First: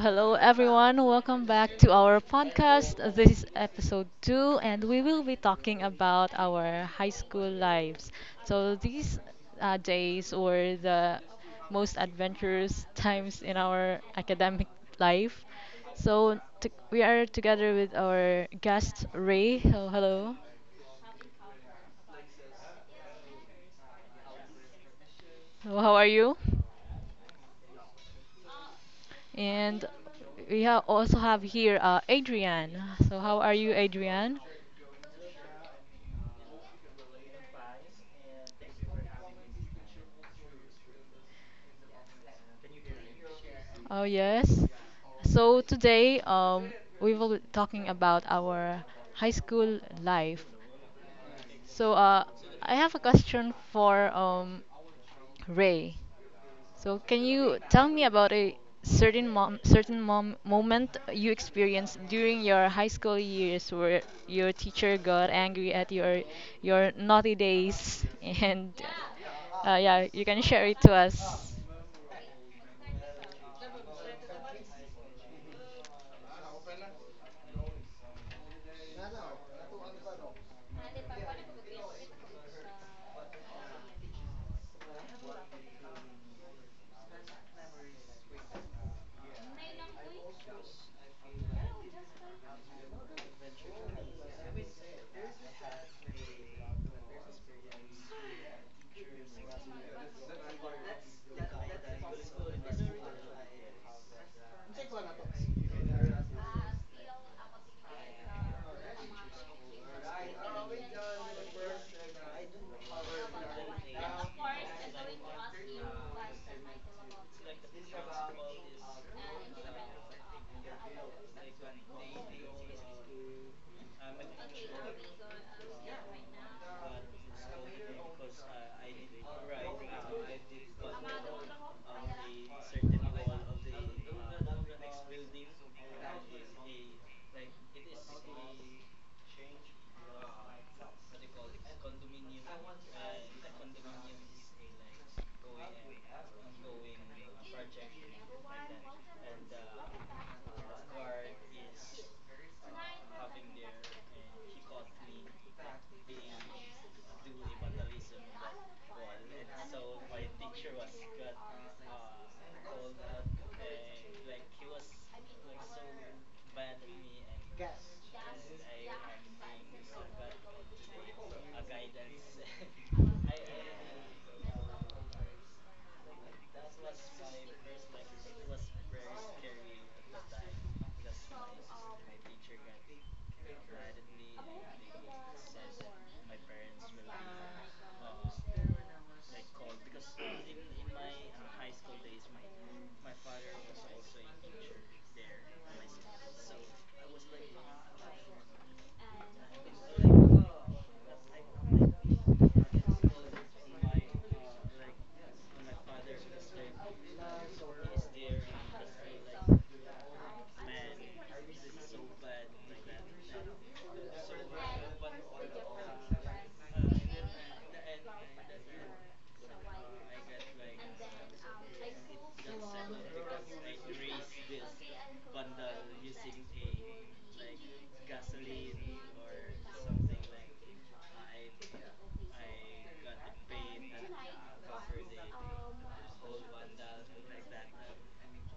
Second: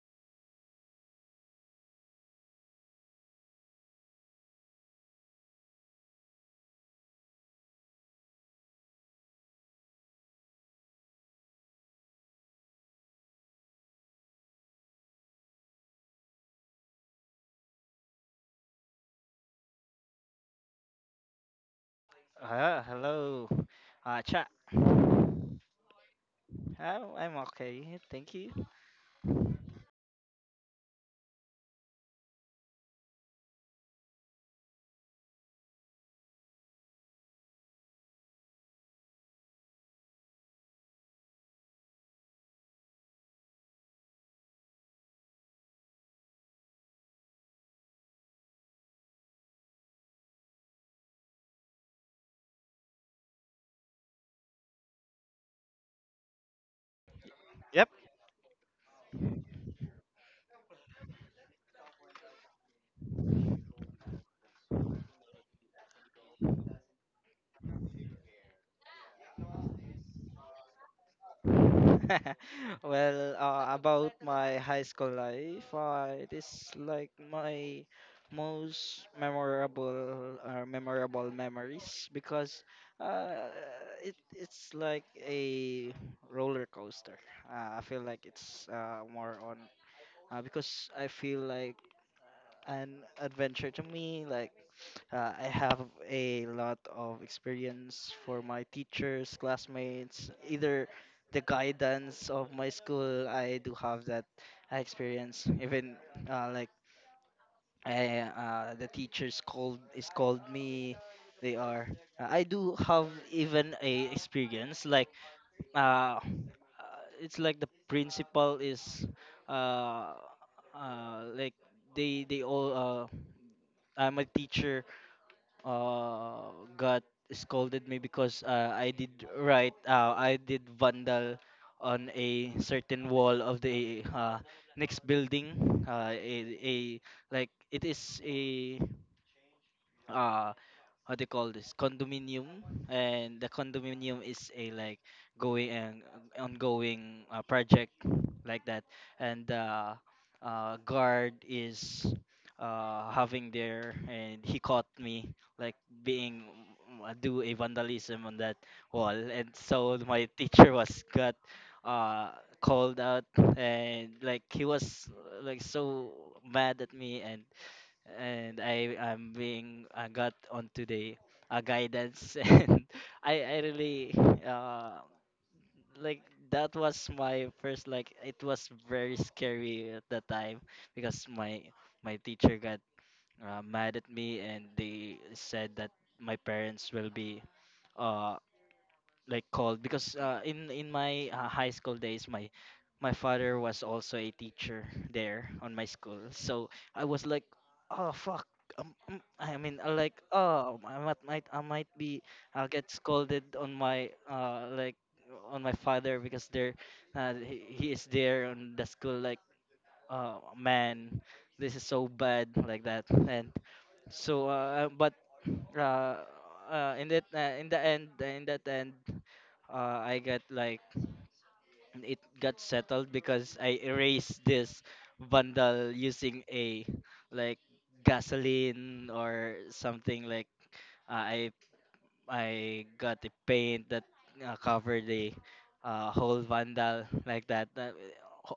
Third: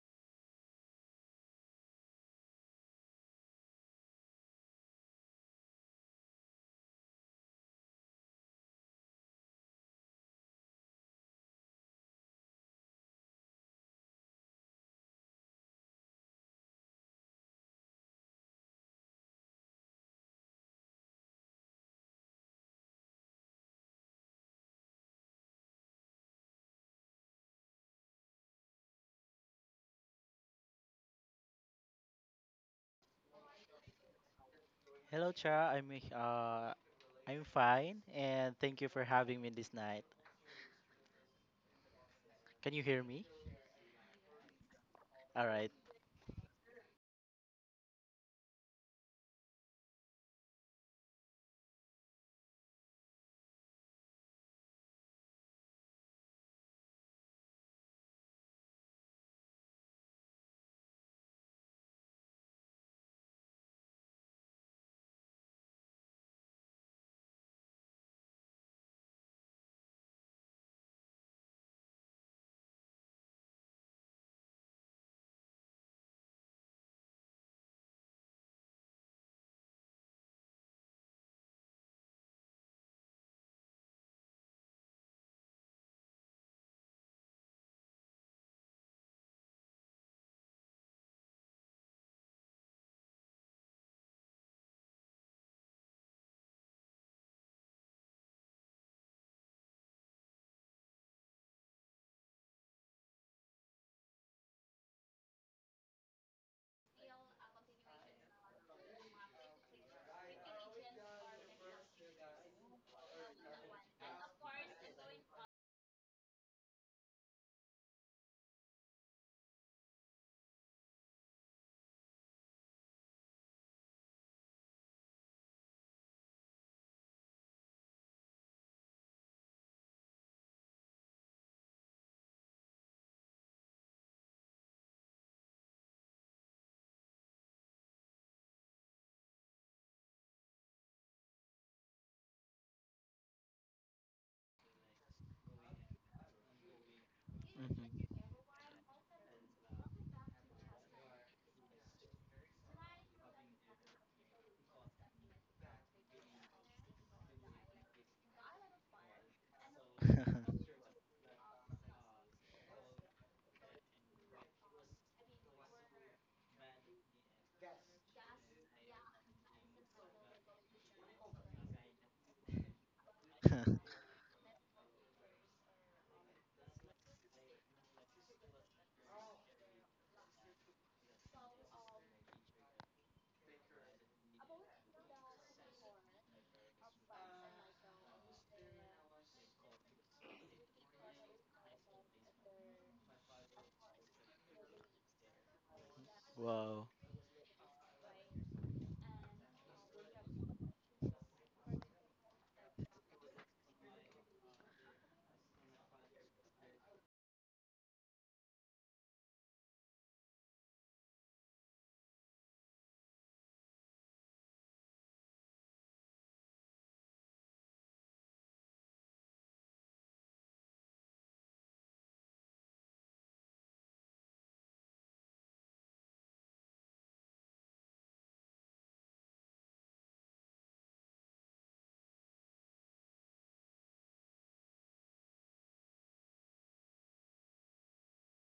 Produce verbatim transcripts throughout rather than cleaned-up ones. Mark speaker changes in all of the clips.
Speaker 1: hello everyone. Welcome back to our podcast. This is episode two and we will be talking about our high school lives. So these uh, days were the most adventurous times in our academic life. So t- we are together with our guest Ray. Oh, hello.
Speaker 2: Uh, hello, uh, chat. Oh,
Speaker 1: How are you?
Speaker 2: I'm okay, thank you.
Speaker 1: And we ha also have here uh, Adrian. So how are you, Adrian?
Speaker 3: Hello, Cha. I'm uh, I'm fine, and thank you for having me this night. Can you hear me?
Speaker 1: Oh yes.
Speaker 3: All
Speaker 1: So
Speaker 3: right.
Speaker 1: today um, we will be talking about our high school life. So uh, I have a question for um, Ray, so can you tell
Speaker 2: Yep.
Speaker 1: me about a certain mom, certain mom, moment you experienced during your high school years where your teacher got angry at your your naughty days and uh, yeah, you can share it to us.
Speaker 2: Well, uh, about my high school life, uh, it is like my most memorable or memorable memories, because uh, it it's like a roller coaster. Uh, I feel like it's uh, more on, uh, because I feel like an adventure to me, like Uh, I have a lot of experience for my teachers, classmates, either the guidance of my school. I do have that experience. Even, uh, like I, uh, the teachers called is called me. They are. Uh, I do have even a experience like, uh, uh, it's like the principal is, uh, uh, like they they all, uh, I'm a teacher, uh got scolded me because uh, I did write, uh, I did vandal on a certain wall of the, uh, next building, uh, a, a like it is a, uh, what they call this condominium. And the condominium is a like going and, uh, ongoing, uh, project,
Speaker 3: Mhm.
Speaker 2: like that. And the, uh, guard is, uh, having there, and he caught me like being, mm, uh, do a vandalism on that wall. And so my teacher was got, uh, called out, and like he was, uh, like so mad at me. And and I am being I got onto the, uh, guidance, and I I really uh like that was my first, like it was very scary at that time, because my my teacher got, uh, mad at me, and they said that my parents will be, uh like called, because uh, in in my uh, high school days my my father was also a teacher there on my school. So
Speaker 3: Wow.
Speaker 2: I was like, oh, fuck. Um, um," i mean uh, like, oh, i might, might i might be, I'll get scolded on my, uh like on my father, because there, uh, he, he is there on the school, like oh man, this is so bad, like that. And so, uh but uh, uh in that uh, in the end in that end, uh, I got like it got settled, because I erased this bundle using a like gasoline or something. Like, uh, I I got a paint that, uh, covered the, uh, whole bundle like that. That-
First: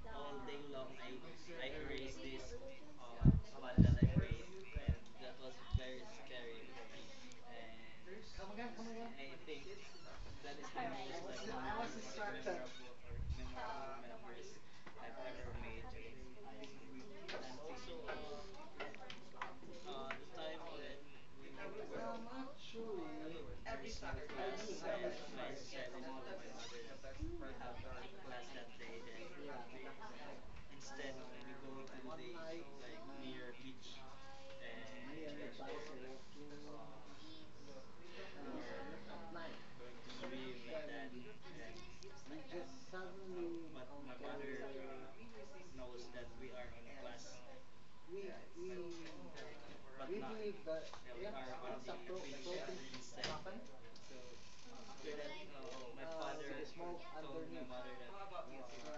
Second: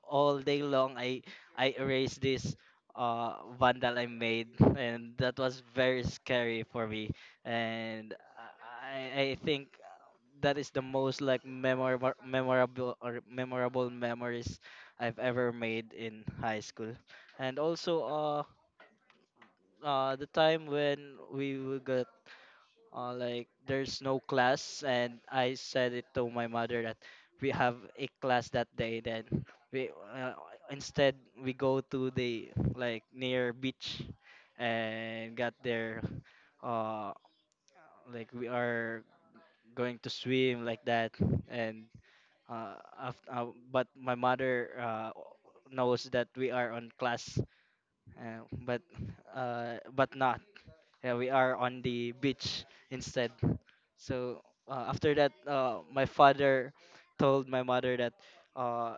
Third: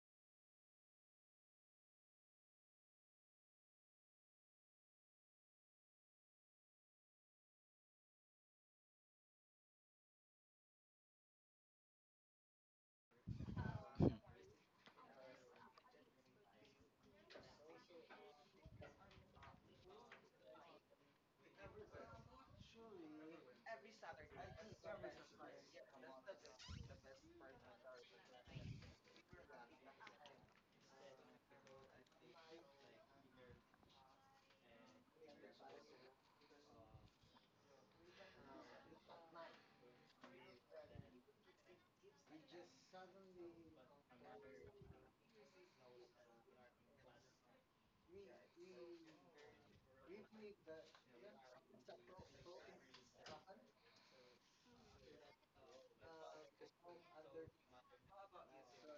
Speaker 2: All day long I I erased this, uh bundle I made, and that was very scary for me. And I I I think that is the most like memorable memorable or memorable memories I've ever made in high school. And also, uh uh the time when we will get, uh like there's no class, and I said it to my mother that we have a class that day. Then we, uh, instead, we go to the like near beach, and got there, uh like we are going to swim like that. And, uh, after, uh but my mother, uh knows that we are on class, uh, but uh but not, yeah, we are on the beach instead. So, uh, after that, uh my father told my mother that, uh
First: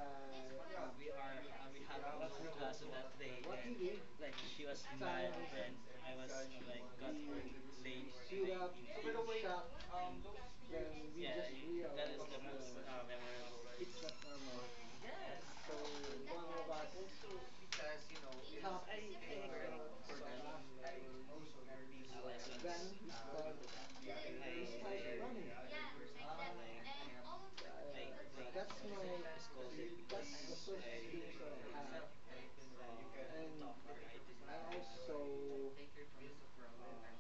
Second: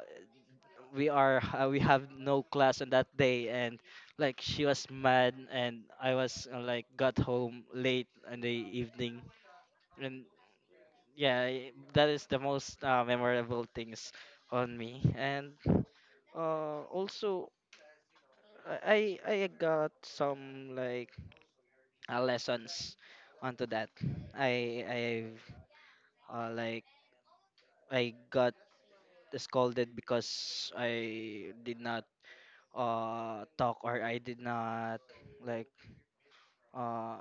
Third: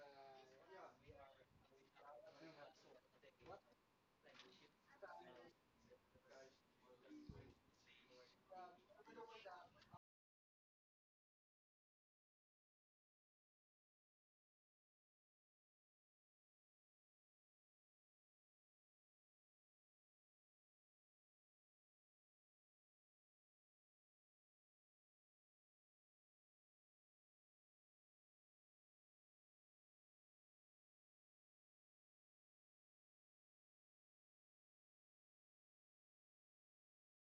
Speaker 2: we are, uh, we have no class on that day, and like she was mad. And I was, uh, like got home late in the evening. And yeah, i- that is the most, uh, memorable things on me. And, uh, also, I I I got some like, uh, lessons onto that. I I've uh, Like, I got scolded because I did not, uh talk, or I did not like, uh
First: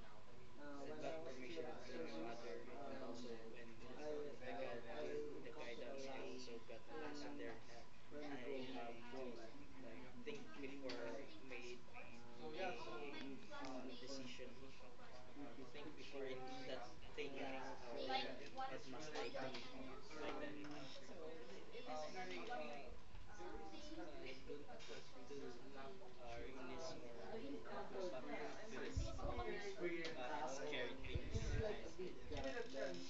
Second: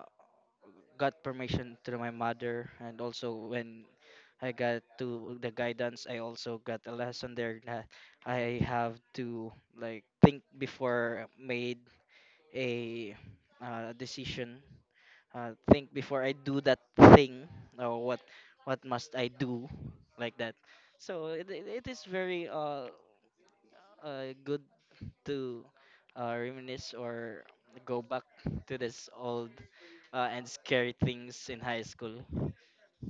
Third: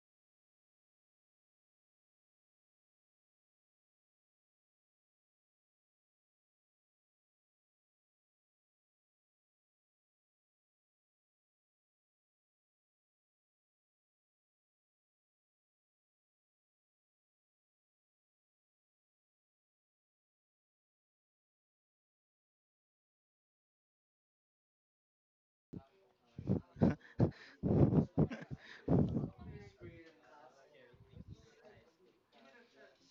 Speaker 2: got permission through my mother. And also when I got to the guidance, I also got a lesson there, that I have to like think before made a, uh, decision. Uh, think before I do that thing, or what what must I do, like that. So it it it is very, uh, uh good to, uh, reminisce or go back to this old, uh, and scary things in high school.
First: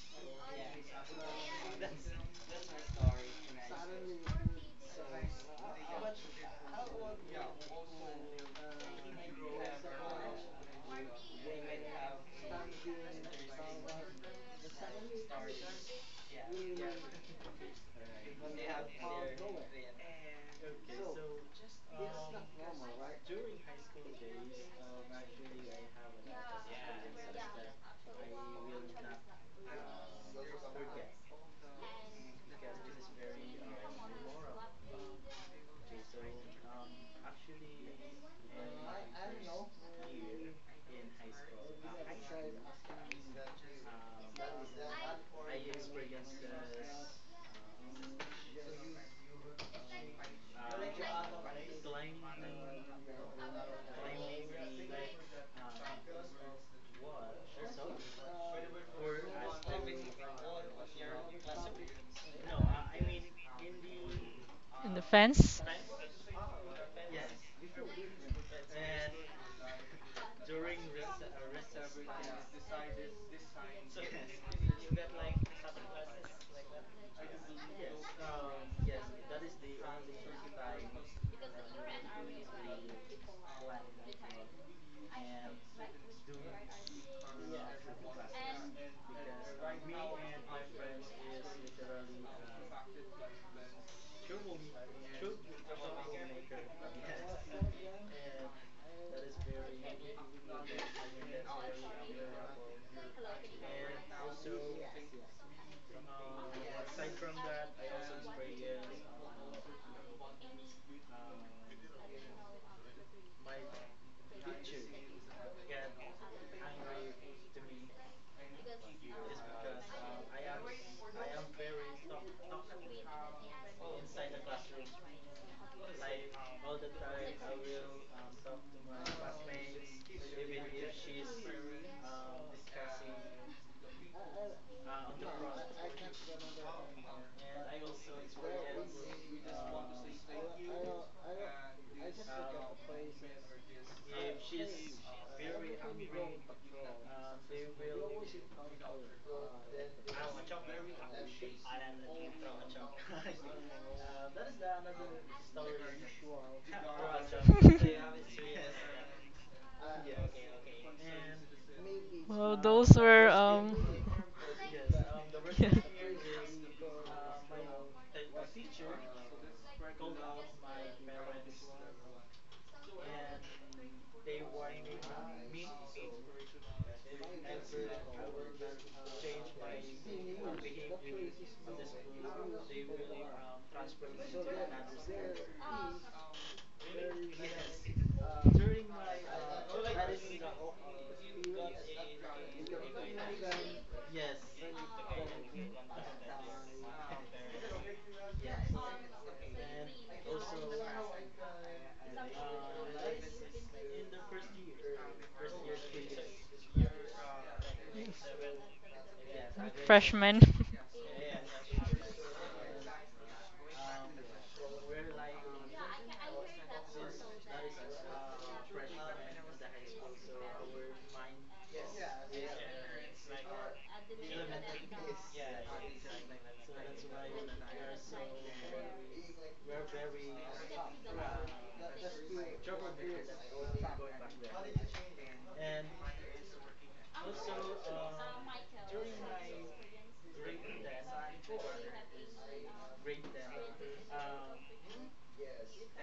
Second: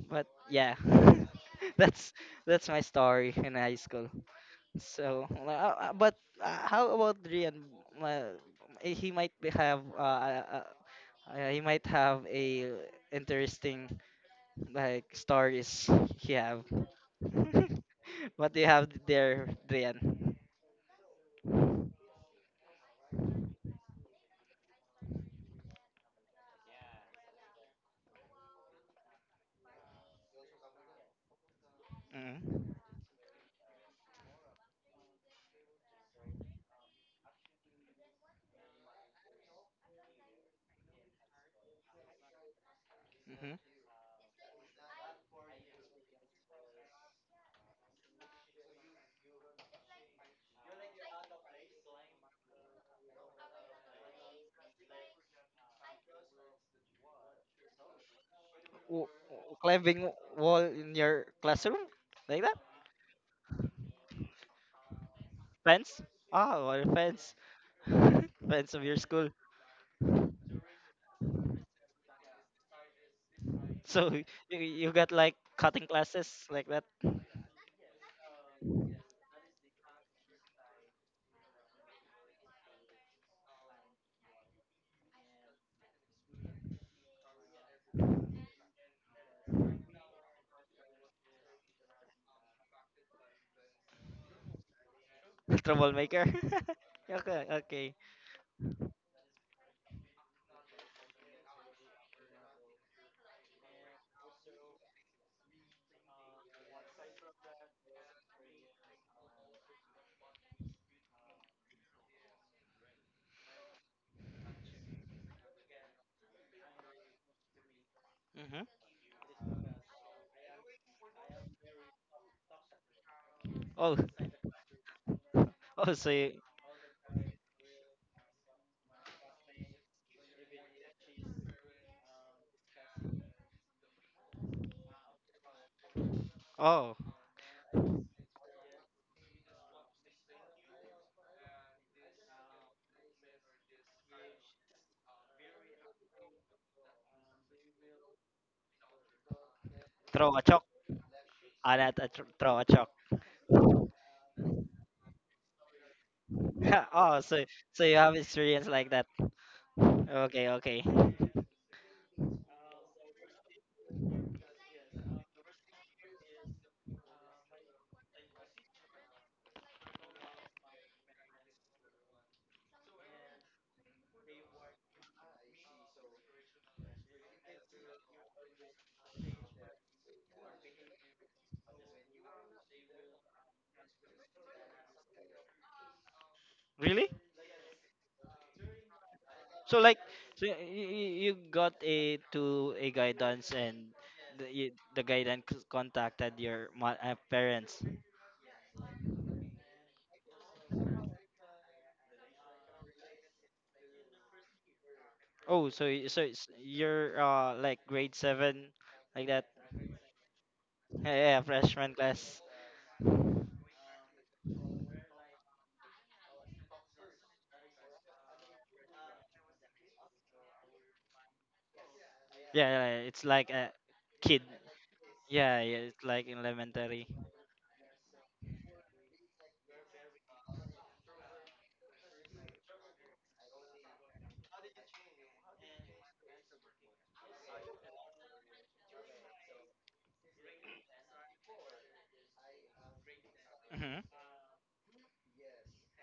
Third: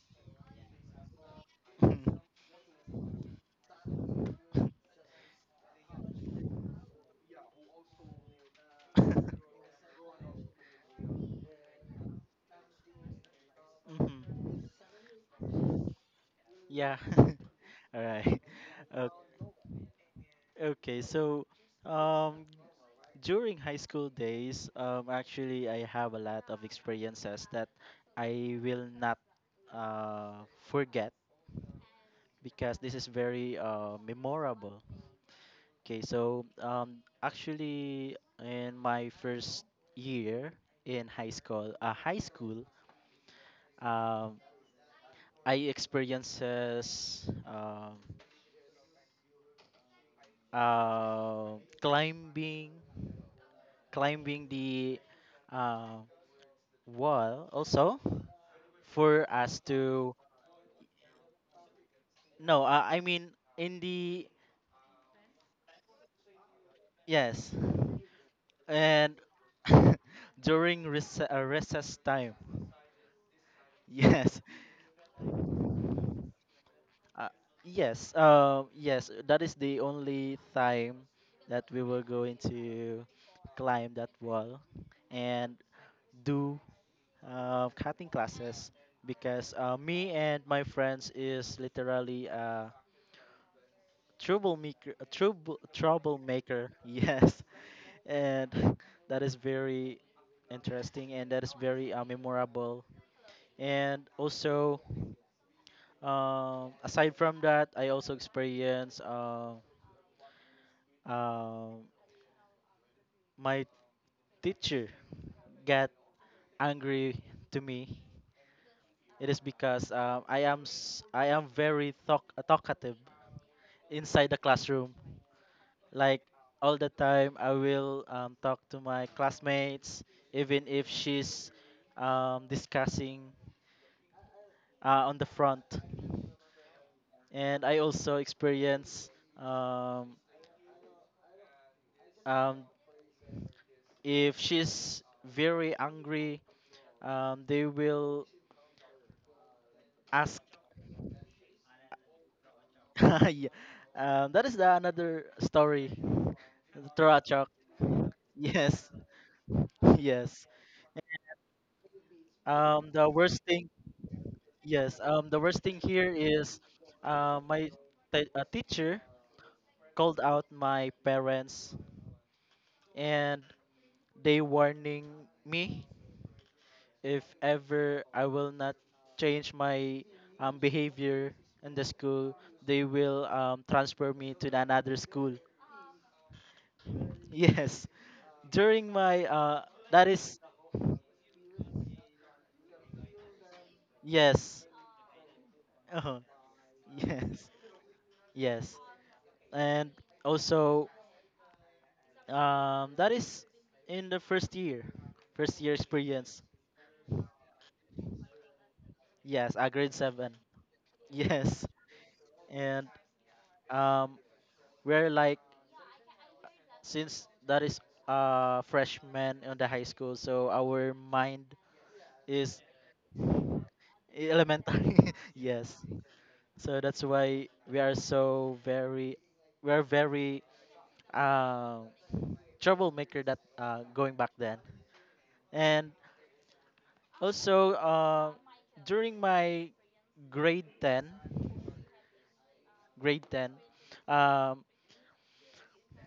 Speaker 2: But yeah, that's that's my story in high school. So, well, uh, uh, but, uh, how about Rian? Uh, he might be have uh, uh, uh, he might have a interesting
Speaker 3: Hmm.
Speaker 2: like stories he have.
Speaker 3: Yeah. All right.
Speaker 2: What do you have
Speaker 3: O-
Speaker 2: there, Rian?
Speaker 3: Okay. So, um, during high school days, um, actually, I have a lot of experiences that I will not uh, forget.
Speaker 2: Mm-hmm.
Speaker 3: Because this is very uh, memorable. Okay, so um, actually, in my first year in high school, uh, high school,
Speaker 2: Mm-hmm.
Speaker 3: um, I experiences um uh, climbing, climbing the uh, wall also
Speaker 2: W-
Speaker 3: for
Speaker 2: w-
Speaker 3: us
Speaker 2: climbing
Speaker 3: to
Speaker 2: wall in your classroom like that?
Speaker 3: no, uh, I mean in the
Speaker 1: In the fence.
Speaker 2: Fence? Ah, wall fence.
Speaker 3: yes
Speaker 2: Fence of your
Speaker 3: and
Speaker 2: school.
Speaker 3: during rec- uh, recess time.
Speaker 2: So
Speaker 3: Yes.
Speaker 2: you, you got like cutting classes like that.
Speaker 3: Uh, yes, um, yes, that is the only time that we were going to climb that wall and do uh, cutting classes because uh, me and my friends is literally a troublemaker, a trouble,
Speaker 2: Troublemaker.
Speaker 3: troublemaker, yes,
Speaker 2: Okay, okay.
Speaker 3: and that is very interesting and that is very uh, memorable, and also, um, aside from that, I also experienced Uh, Um, my teacher got angry to me.
Speaker 2: Hmm.
Speaker 3: It is because um, I am s- I am very talk- uh, talkative
Speaker 2: Oh.
Speaker 3: inside the classroom.
Speaker 2: Oh, so
Speaker 3: Like
Speaker 2: you,
Speaker 3: all the time, I will um, talk to my classmates, even if she's um, discussing uh, on the front.
Speaker 2: oh,
Speaker 3: And I also experience um, um, if she's very angry, um, they will
Speaker 2: throw
Speaker 3: ask.
Speaker 2: a chalk. Ah, not a tr- Throw a chalk.
Speaker 3: Yeah. Um, that is the another story.
Speaker 2: Oh, so
Speaker 3: Turachok.
Speaker 2: so you have experience
Speaker 3: Yes.
Speaker 2: like that.
Speaker 3: Yes.
Speaker 2: Okay, okay.
Speaker 1: Well,
Speaker 3: Um,
Speaker 1: those
Speaker 3: the
Speaker 1: were
Speaker 3: worst thing,
Speaker 1: um.
Speaker 3: yes. Um, the worst
Speaker 1: Yeah,
Speaker 3: thing here is, uh, my t- a teacher called out my parents and they warning me if ever I will not change my um, behavior in the school, they will um, transfer me to another school.
Speaker 2: Really?
Speaker 3: Yes, during my uh,
Speaker 2: So like,
Speaker 3: that is.
Speaker 2: so you, you got a to a guidance, and the,
Speaker 3: Yes.
Speaker 2: you, the guidance
Speaker 3: Uh-huh.
Speaker 2: contacted your mo- uh,
Speaker 3: Yes.
Speaker 2: parents.
Speaker 3: Yes. And also, um, that is in the first year, first
Speaker 2: Oh,
Speaker 3: year
Speaker 2: so y- so
Speaker 3: experience.
Speaker 2: it's, you're uh like grade seven like that.
Speaker 3: Yes, at grade seven.
Speaker 1: freshmen.
Speaker 2: Yeah, yeah, yeah,
Speaker 3: Yes.
Speaker 2: freshman class.
Speaker 3: And um, we're like since that is uh freshman on the high school, so our mind is
Speaker 2: Yeah, yeah, yeah, it's like a kid.
Speaker 3: elementary.
Speaker 2: Yeah,
Speaker 3: Yes.
Speaker 2: yeah, it's like
Speaker 3: So that's
Speaker 2: elementary.
Speaker 3: why we are so very, we are very um troublemaker that uh going back then. And also, uh, during my grade ten, grade ten,
Speaker 2: Hmm.
Speaker 3: um,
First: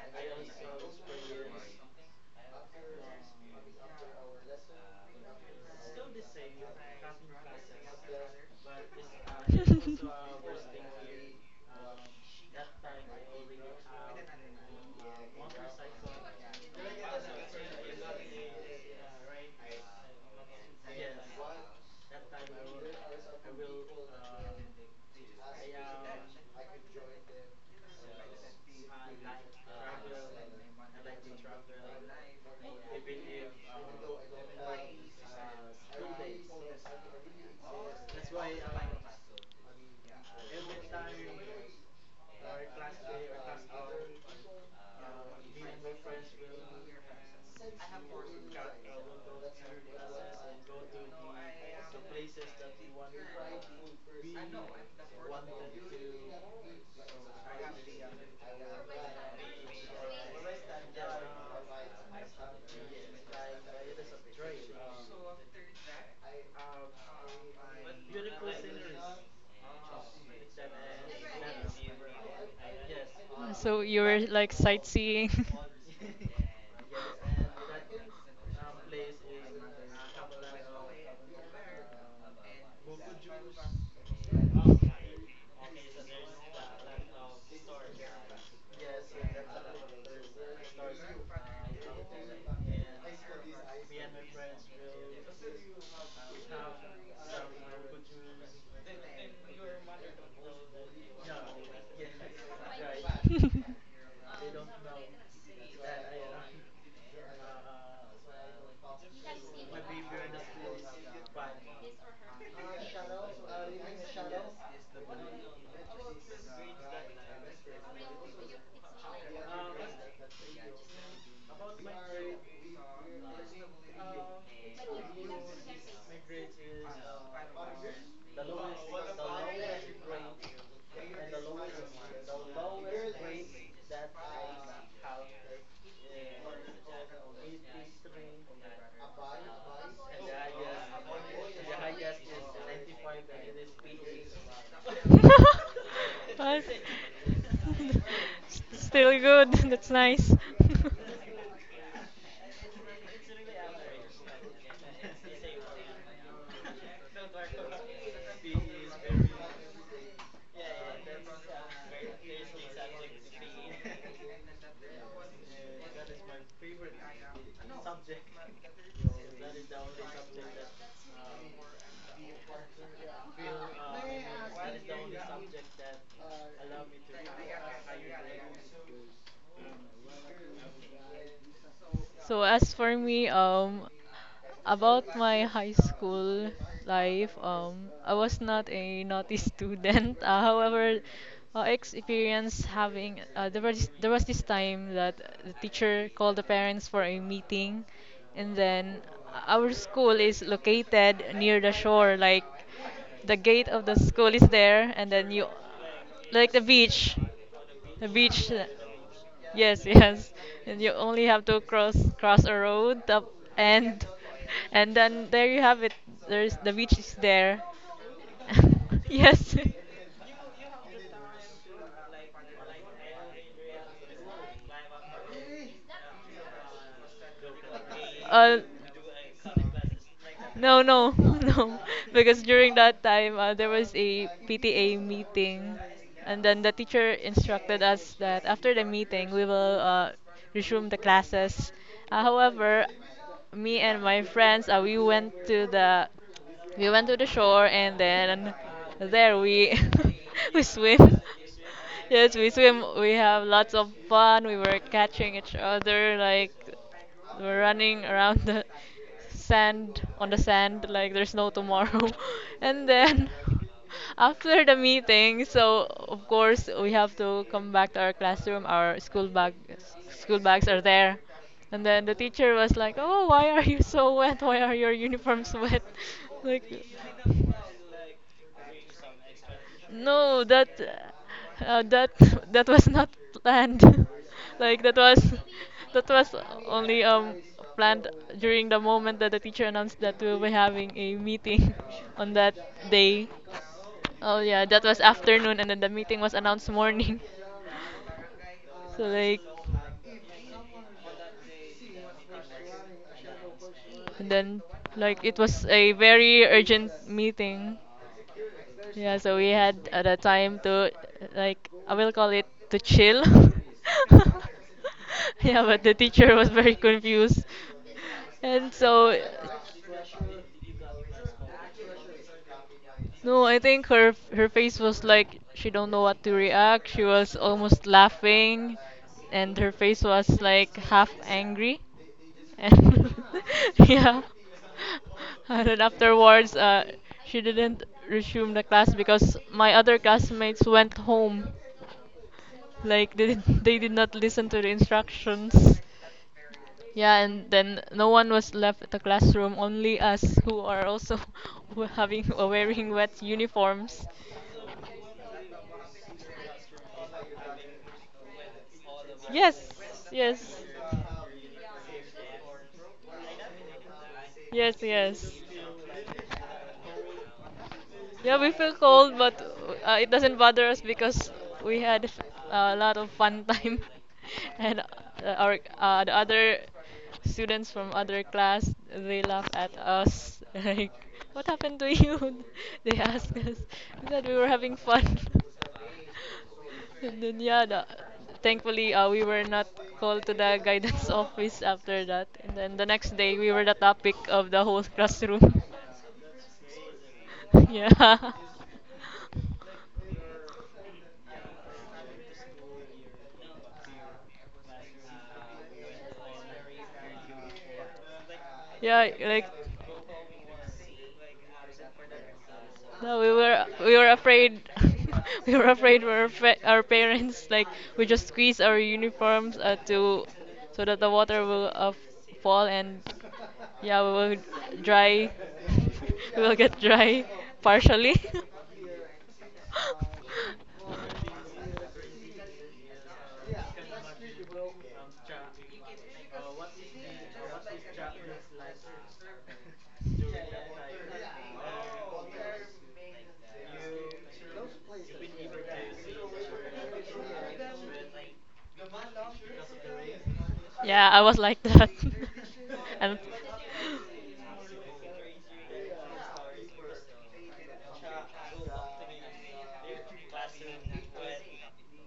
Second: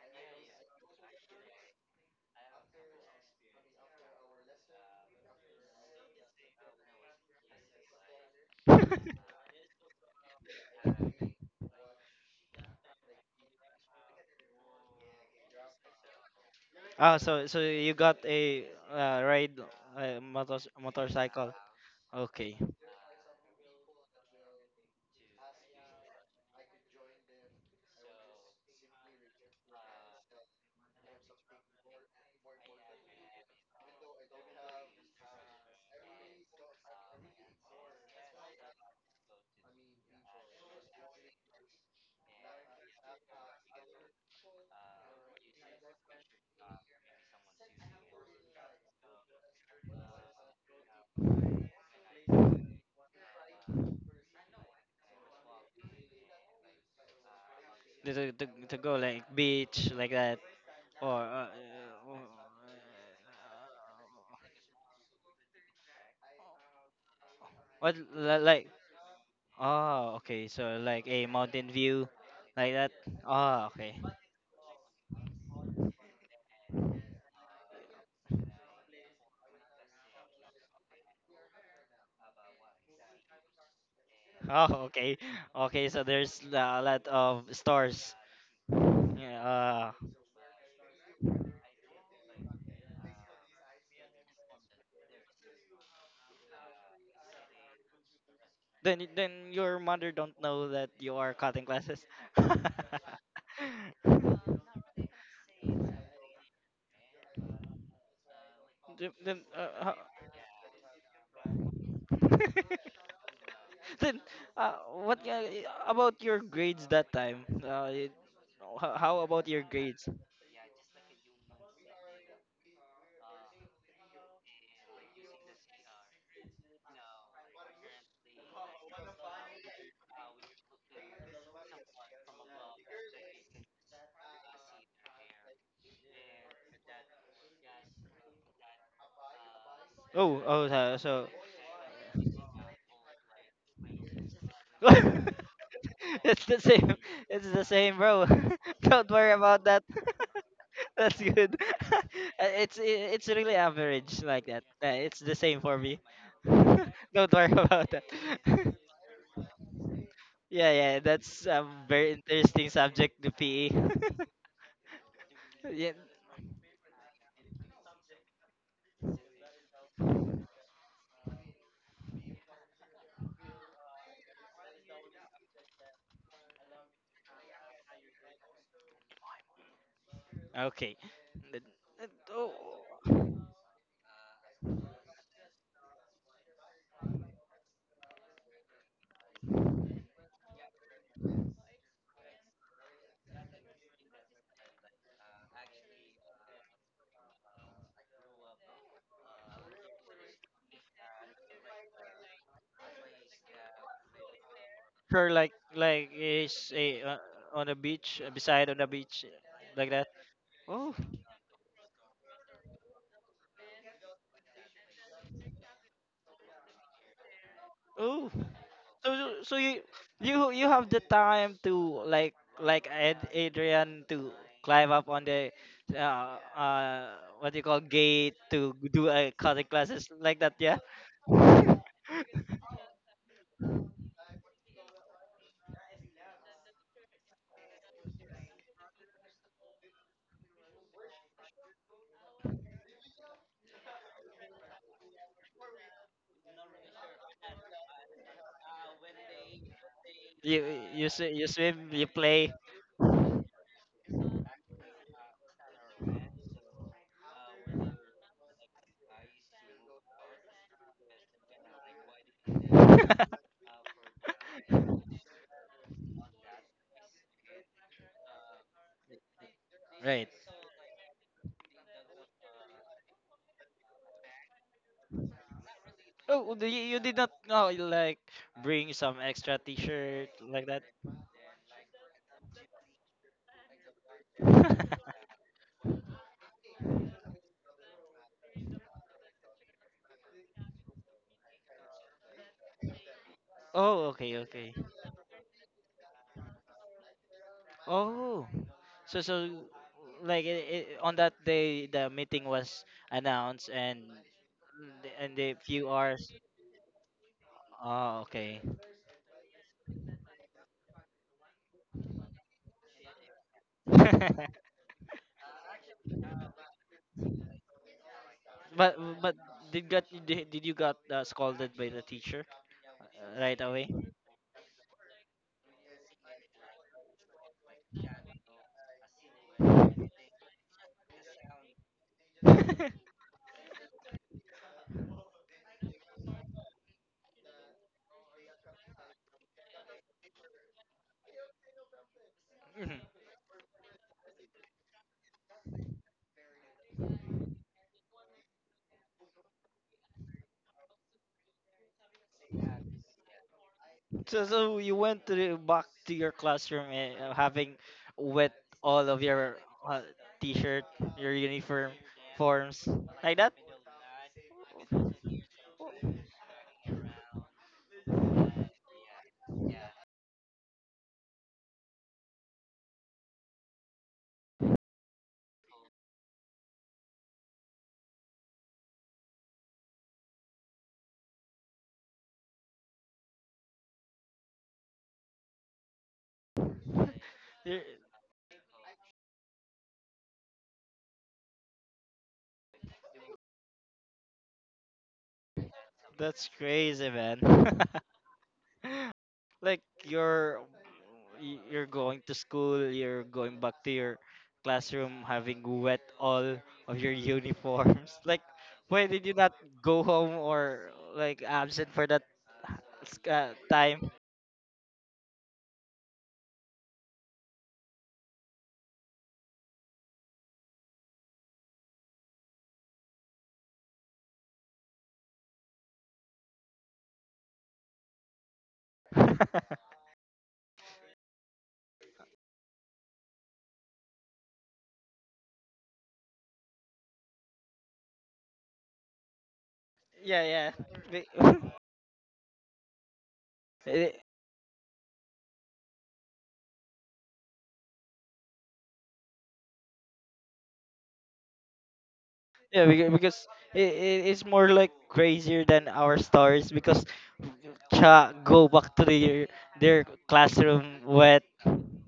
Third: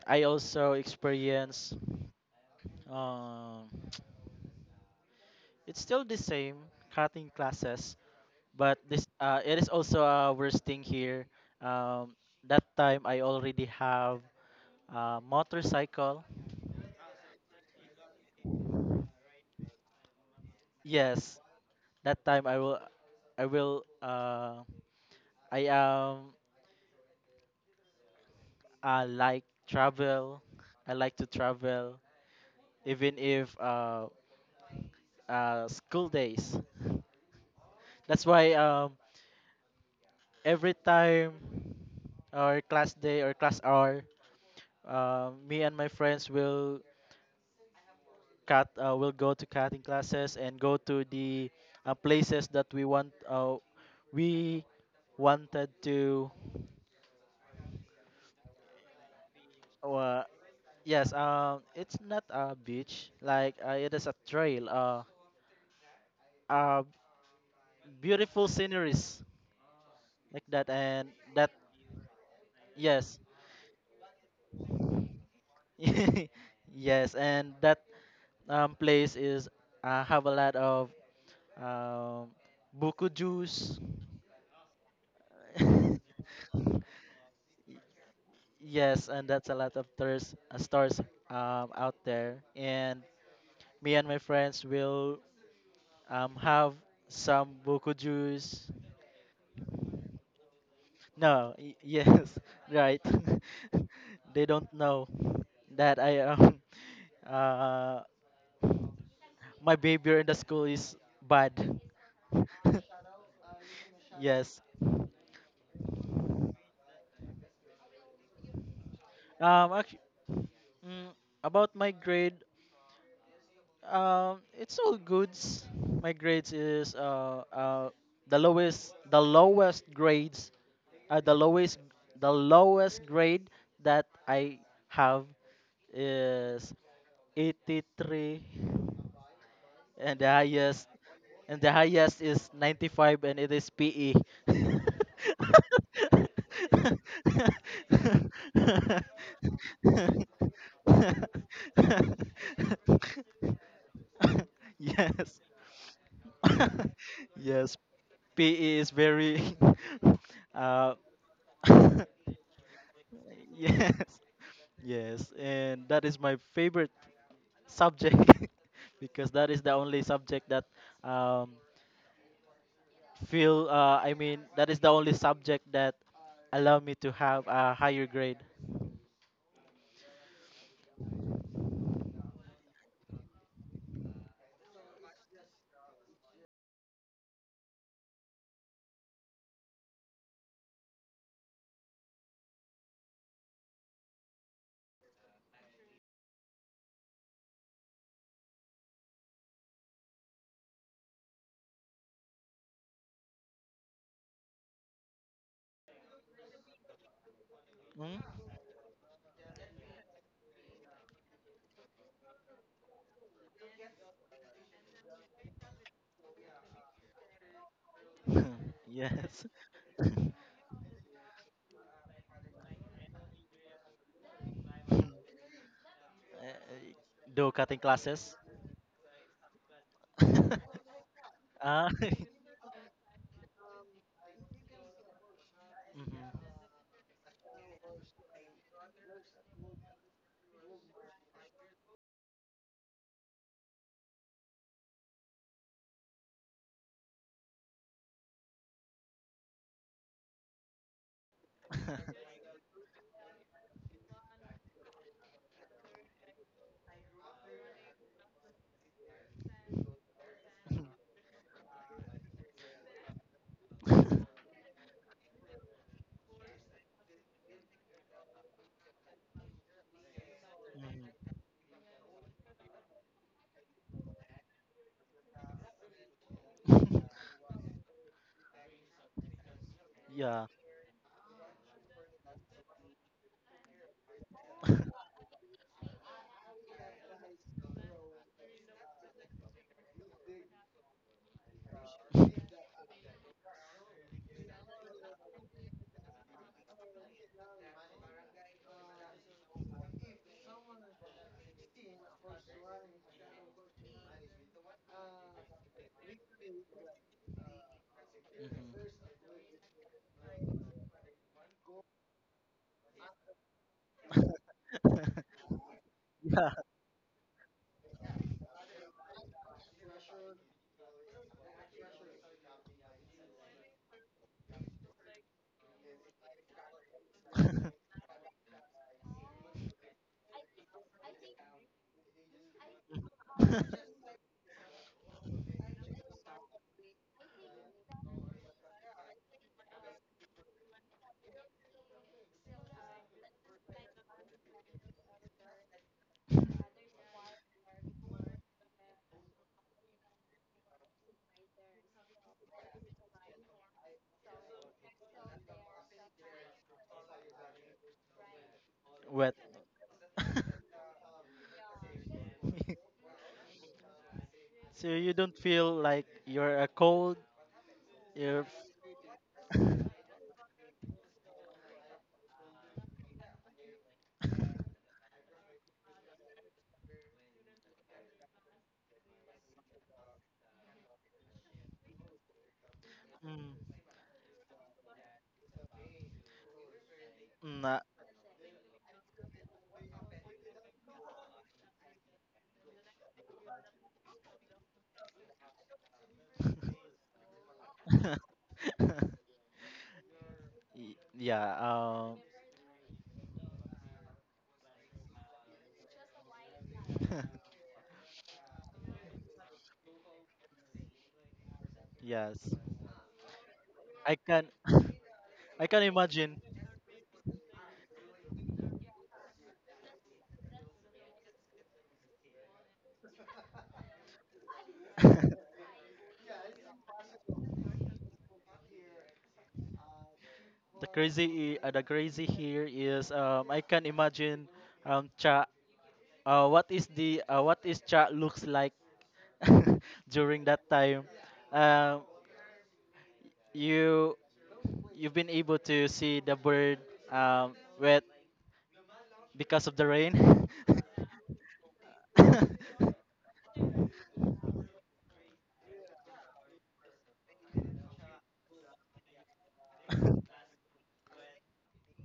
Speaker 3: I also experienced, um, it's still the same, cutting classes, but this uh, it is also a worst thing here. Um, that time I already have a motorcycle.
Speaker 2: Oh, so so you got a, uh, ride, uh, motor
Speaker 3: Yes,
Speaker 2: motorcycle.
Speaker 3: that time
Speaker 2: Okay.
Speaker 3: I will, I will, uh, I am, I like travel. I like to travel, even if uh, uh, school days. That's why um, every time or class day or class hour, uh, me and my friends will cut uh, will go to cutting classes and go to the uh, places that we want uh, we wanted to
Speaker 2: To, to, to to go like beach like
Speaker 3: uh,
Speaker 2: that,
Speaker 3: yes,
Speaker 2: or uh,
Speaker 3: um it's
Speaker 2: uh,
Speaker 3: not a beach like uh, it is a trail uh, uh
Speaker 2: what li-
Speaker 3: beautiful
Speaker 2: like,
Speaker 3: sceneries
Speaker 2: oh
Speaker 3: like
Speaker 2: okay,
Speaker 3: that
Speaker 2: so like
Speaker 3: and
Speaker 2: a
Speaker 3: that
Speaker 2: mountain view like that.
Speaker 3: yes.
Speaker 2: Oh
Speaker 1: So
Speaker 2: okay.
Speaker 1: you were like sightseeing.
Speaker 3: Yes, and that um, place is uh, have a lot of um, buku juice.
Speaker 2: Oh okay. Okay, so there's, uh, a lot of stores.
Speaker 3: Yes, and that's a lot of
Speaker 2: Yeah. uh,
Speaker 3: stores, uh, stores um, out there. And me and my friends will um, have some buku juice.
Speaker 2: Then y- then your mother don't know that you are
Speaker 3: No,
Speaker 2: cutting
Speaker 3: y-
Speaker 2: classes.
Speaker 3: yes, right.
Speaker 2: Then.
Speaker 3: They don't know that I um uh
Speaker 2: Then,
Speaker 3: my
Speaker 2: uh,
Speaker 3: behavior in the school is bad.
Speaker 2: ho- then,
Speaker 3: Yes.
Speaker 2: uh, what uh, about your grades that time? Uh, it, ho- how about your
Speaker 3: Um, actually,
Speaker 2: grades?
Speaker 3: mm, about my grade, um, it's all goods. My grades is uh uh the lowest the lowest grades uh, the lowest the lowest grade that I have is eighty-three, and the
Speaker 2: Oh oh,
Speaker 3: highest,
Speaker 2: uh, so.
Speaker 3: and the highest is ninety-five and it is P E.
Speaker 2: It's the
Speaker 1: Well,
Speaker 2: same. It's the same, bro. Don't
Speaker 1: still
Speaker 2: worry
Speaker 1: good.
Speaker 2: about that.
Speaker 1: That's nice.
Speaker 2: That's good. Uh, it's i- it's really average like that. Uh, It's the
Speaker 3: Yes.
Speaker 2: same for me. Don't worry
Speaker 3: Yes,
Speaker 2: about that.
Speaker 3: P E is very
Speaker 2: Yeah,
Speaker 3: uh
Speaker 2: yeah, that's a very interesting subject, the P E.
Speaker 3: yes. Yes, and
Speaker 2: Yeah.
Speaker 3: that is my favorite subject because that is the only subject that um, feel uh, I mean that is the only subject that allow me to have a higher grade.
Speaker 2: Okay. Th- th-
Speaker 1: So
Speaker 2: oh.
Speaker 1: as for me, um, about my high school life, um, I was not a naughty student. Uh, however, uh, I experienced having uh, there was there was this time that the teacher called the parents for a meeting, and then our school is located near the shore, like the gate of the school is there, and
Speaker 2: Her
Speaker 1: then you
Speaker 2: like like
Speaker 1: like the
Speaker 2: is a, uh,
Speaker 1: beach,
Speaker 2: on a
Speaker 1: the
Speaker 2: beach,
Speaker 3: Mm?
Speaker 2: uh,
Speaker 1: beach.
Speaker 2: beside on a beach
Speaker 1: Yes,
Speaker 2: like that.
Speaker 1: yes. And
Speaker 2: Oh.
Speaker 1: you only have to cross cross a road up and and then there you have it. There's the beach is there.
Speaker 2: Oh. So, so
Speaker 3: Yes.
Speaker 2: so
Speaker 1: Yes.
Speaker 2: you you you have the time to like like Ad- Adrian, to climb up on the, uh,
Speaker 3: Uh,
Speaker 2: uh what
Speaker 3: Do
Speaker 2: do you
Speaker 3: cutting
Speaker 2: call
Speaker 3: classes.
Speaker 2: gate,
Speaker 1: Uh,
Speaker 2: to do uh, cutting classes like that, yeah.
Speaker 1: No, no, no.
Speaker 3: Ah.
Speaker 1: Because during that time, uh, there was a P T A meeting, and
Speaker 3: Mhm.
Speaker 1: then the teacher instructed us that after the meeting, we will uh, resume the classes. Uh, however, me and my friends, uh, we went to the we went to the shore, and then there we
Speaker 2: You
Speaker 1: we
Speaker 2: you s-
Speaker 1: swim.
Speaker 2: you swim, you
Speaker 1: Yes,
Speaker 2: play.
Speaker 1: we swim. We have lots of fun. We were catching each other, like we're running around the sand on the sand like there's no tomorrow and then after the meeting, so of course we have to come back to our classroom. Our school bag
Speaker 2: Right.
Speaker 1: school bags are there,
Speaker 3: Mhm.
Speaker 1: and then the teacher was like, "Oh, why are you so wet? Why are your uniforms wet?"
Speaker 2: Oh, do
Speaker 1: Like,
Speaker 2: you, you did not, uh, like bring some extra T-shirt
Speaker 1: no,
Speaker 3: Yeah.
Speaker 2: like
Speaker 1: that
Speaker 2: that.
Speaker 1: uh, that that was not planned. Like that was that was only um planned during the moment that the teacher announced that we'll be having a meeting on that day.
Speaker 2: Oh, okay,
Speaker 1: Oh yeah,
Speaker 2: okay.
Speaker 1: that was afternoon and then the meeting was announced morning.
Speaker 2: Oh,
Speaker 1: So
Speaker 2: so
Speaker 1: like,
Speaker 2: so like it, it, on that day the meeting was announced and
Speaker 1: and then,
Speaker 2: the-
Speaker 1: like,
Speaker 2: and
Speaker 1: it
Speaker 2: the
Speaker 1: was
Speaker 2: few
Speaker 1: a
Speaker 2: hours.
Speaker 1: very urgent meeting.
Speaker 2: Oh, okay.
Speaker 3: Mhm.
Speaker 1: Yeah, so we had uh, the time to, uh, like, I will call it to chill. Yeah, but the teacher was
Speaker 3: Yeah.
Speaker 1: very confused. And
Speaker 2: but
Speaker 1: so,
Speaker 2: but did got did, did you got, uh, scolded by the teacher, uh,
Speaker 1: no,
Speaker 2: right
Speaker 1: I
Speaker 2: away?
Speaker 1: think her her face was like she don't know what to react. She was almost laughing, and her face was like half angry.
Speaker 2: Mhm.
Speaker 1: And yeah. And then afterwards, uh, she didn't resume the class because my other classmates went home. Like they did, they did not listen to the instructions. Yeah, and then no one was left at the classroom, only us who are also who having uh, wearing wet uniforms.
Speaker 2: So, so you went to the, back to your classroom, and uh, having wet all of
Speaker 3: Wet.
Speaker 2: your,
Speaker 1: Yes,
Speaker 2: uh,
Speaker 1: yes,
Speaker 2: t-shirt, your uniform forms like that.
Speaker 1: yes,
Speaker 3: So you
Speaker 1: yes.
Speaker 3: don't feel like you're a cold.
Speaker 1: Yeah,
Speaker 3: You're.
Speaker 1: we
Speaker 3: F-
Speaker 1: feel cold, but uh, it doesn't bother us because we had f- a lot of fun time, and uh, our uh, the other students from other class they laugh at us like, "What happened to you?" They ask us.
Speaker 3: Mm,
Speaker 1: We said we were having fun. And then yeah,
Speaker 3: mm,
Speaker 2: You're.
Speaker 3: uh,
Speaker 1: the, thankfully uh, we were not called to the guidance office after that. And then the next day we were the topic of the whole classroom.
Speaker 2: That's crazy, man.
Speaker 1: Yeah.
Speaker 2: Like, you're
Speaker 3: Y- yeah.
Speaker 2: y- you're
Speaker 3: Um.
Speaker 2: going to school, you're going back to your classroom having wet all of your uniforms. Like why
Speaker 1: Yeah,
Speaker 2: did you
Speaker 1: like,
Speaker 2: not go home, or like absent for that,
Speaker 3: Yes.
Speaker 2: uh,
Speaker 1: no,
Speaker 2: s-
Speaker 1: we
Speaker 2: uh,
Speaker 1: were we were
Speaker 2: time?
Speaker 3: I can
Speaker 1: afraid. We
Speaker 3: I
Speaker 1: were
Speaker 3: can
Speaker 1: afraid for our,
Speaker 3: imagine.
Speaker 1: fa- our parents. Like we just squeeze our uniforms uh, to, so that the water will uh, fall, and yeah, we will dry. We will get dry partially.
Speaker 3: The crazy i- uh, the crazy here is um I can imagine um cha uh what is the uh, what is cha looks like
Speaker 2: Yeah,
Speaker 3: during that
Speaker 2: yeah.
Speaker 3: time.
Speaker 2: Be-
Speaker 3: Um you
Speaker 2: Eh,
Speaker 3: you've been able to see the bird um wet because of the rain.
Speaker 1: Yeah, I was like that.
Speaker 2: yeah, beca-
Speaker 1: and
Speaker 2: because it, it, it's more like crazier than our stories, because cha go back to their their classroom wet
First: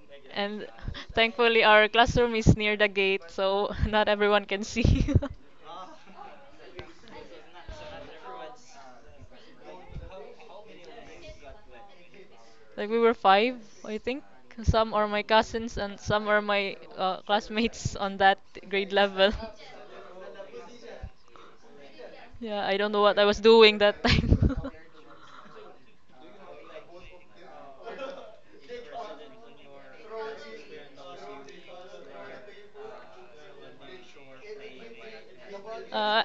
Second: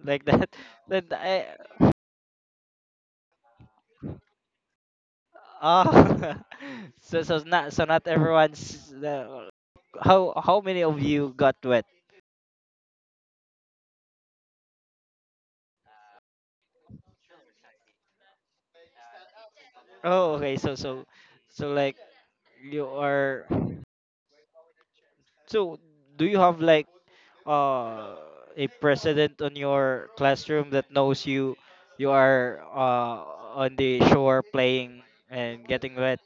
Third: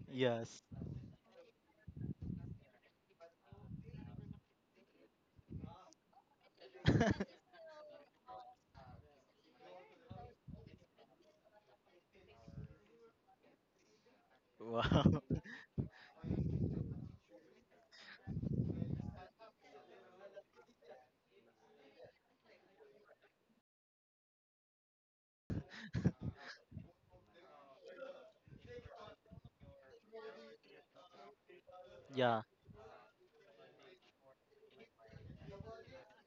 Speaker 2: like that.
Speaker 3: Yes.
Speaker 1: and
Speaker 2: Then I.
Speaker 1: thankfully our classroom is near the gate, so not everyone can see.
Speaker 2: Oh. So so not so not everyone's the, how how many of you got wet?
Speaker 1: Like we were five, I think. Some are
Speaker 3: Wow.
Speaker 1: my cousins and some are my uh, classmates on that grade level.
Speaker 2: Oh, okay. So so so like
Speaker 1: Yeah, I
Speaker 2: you
Speaker 1: don't know what I was
Speaker 2: are.
Speaker 1: doing that time.
Speaker 2: So do you have like, uh, a president on your classroom that knows you you
Speaker 3: Yeah.
Speaker 2: are, uh, on the shore playing and getting wet?
Speaker 1: uh,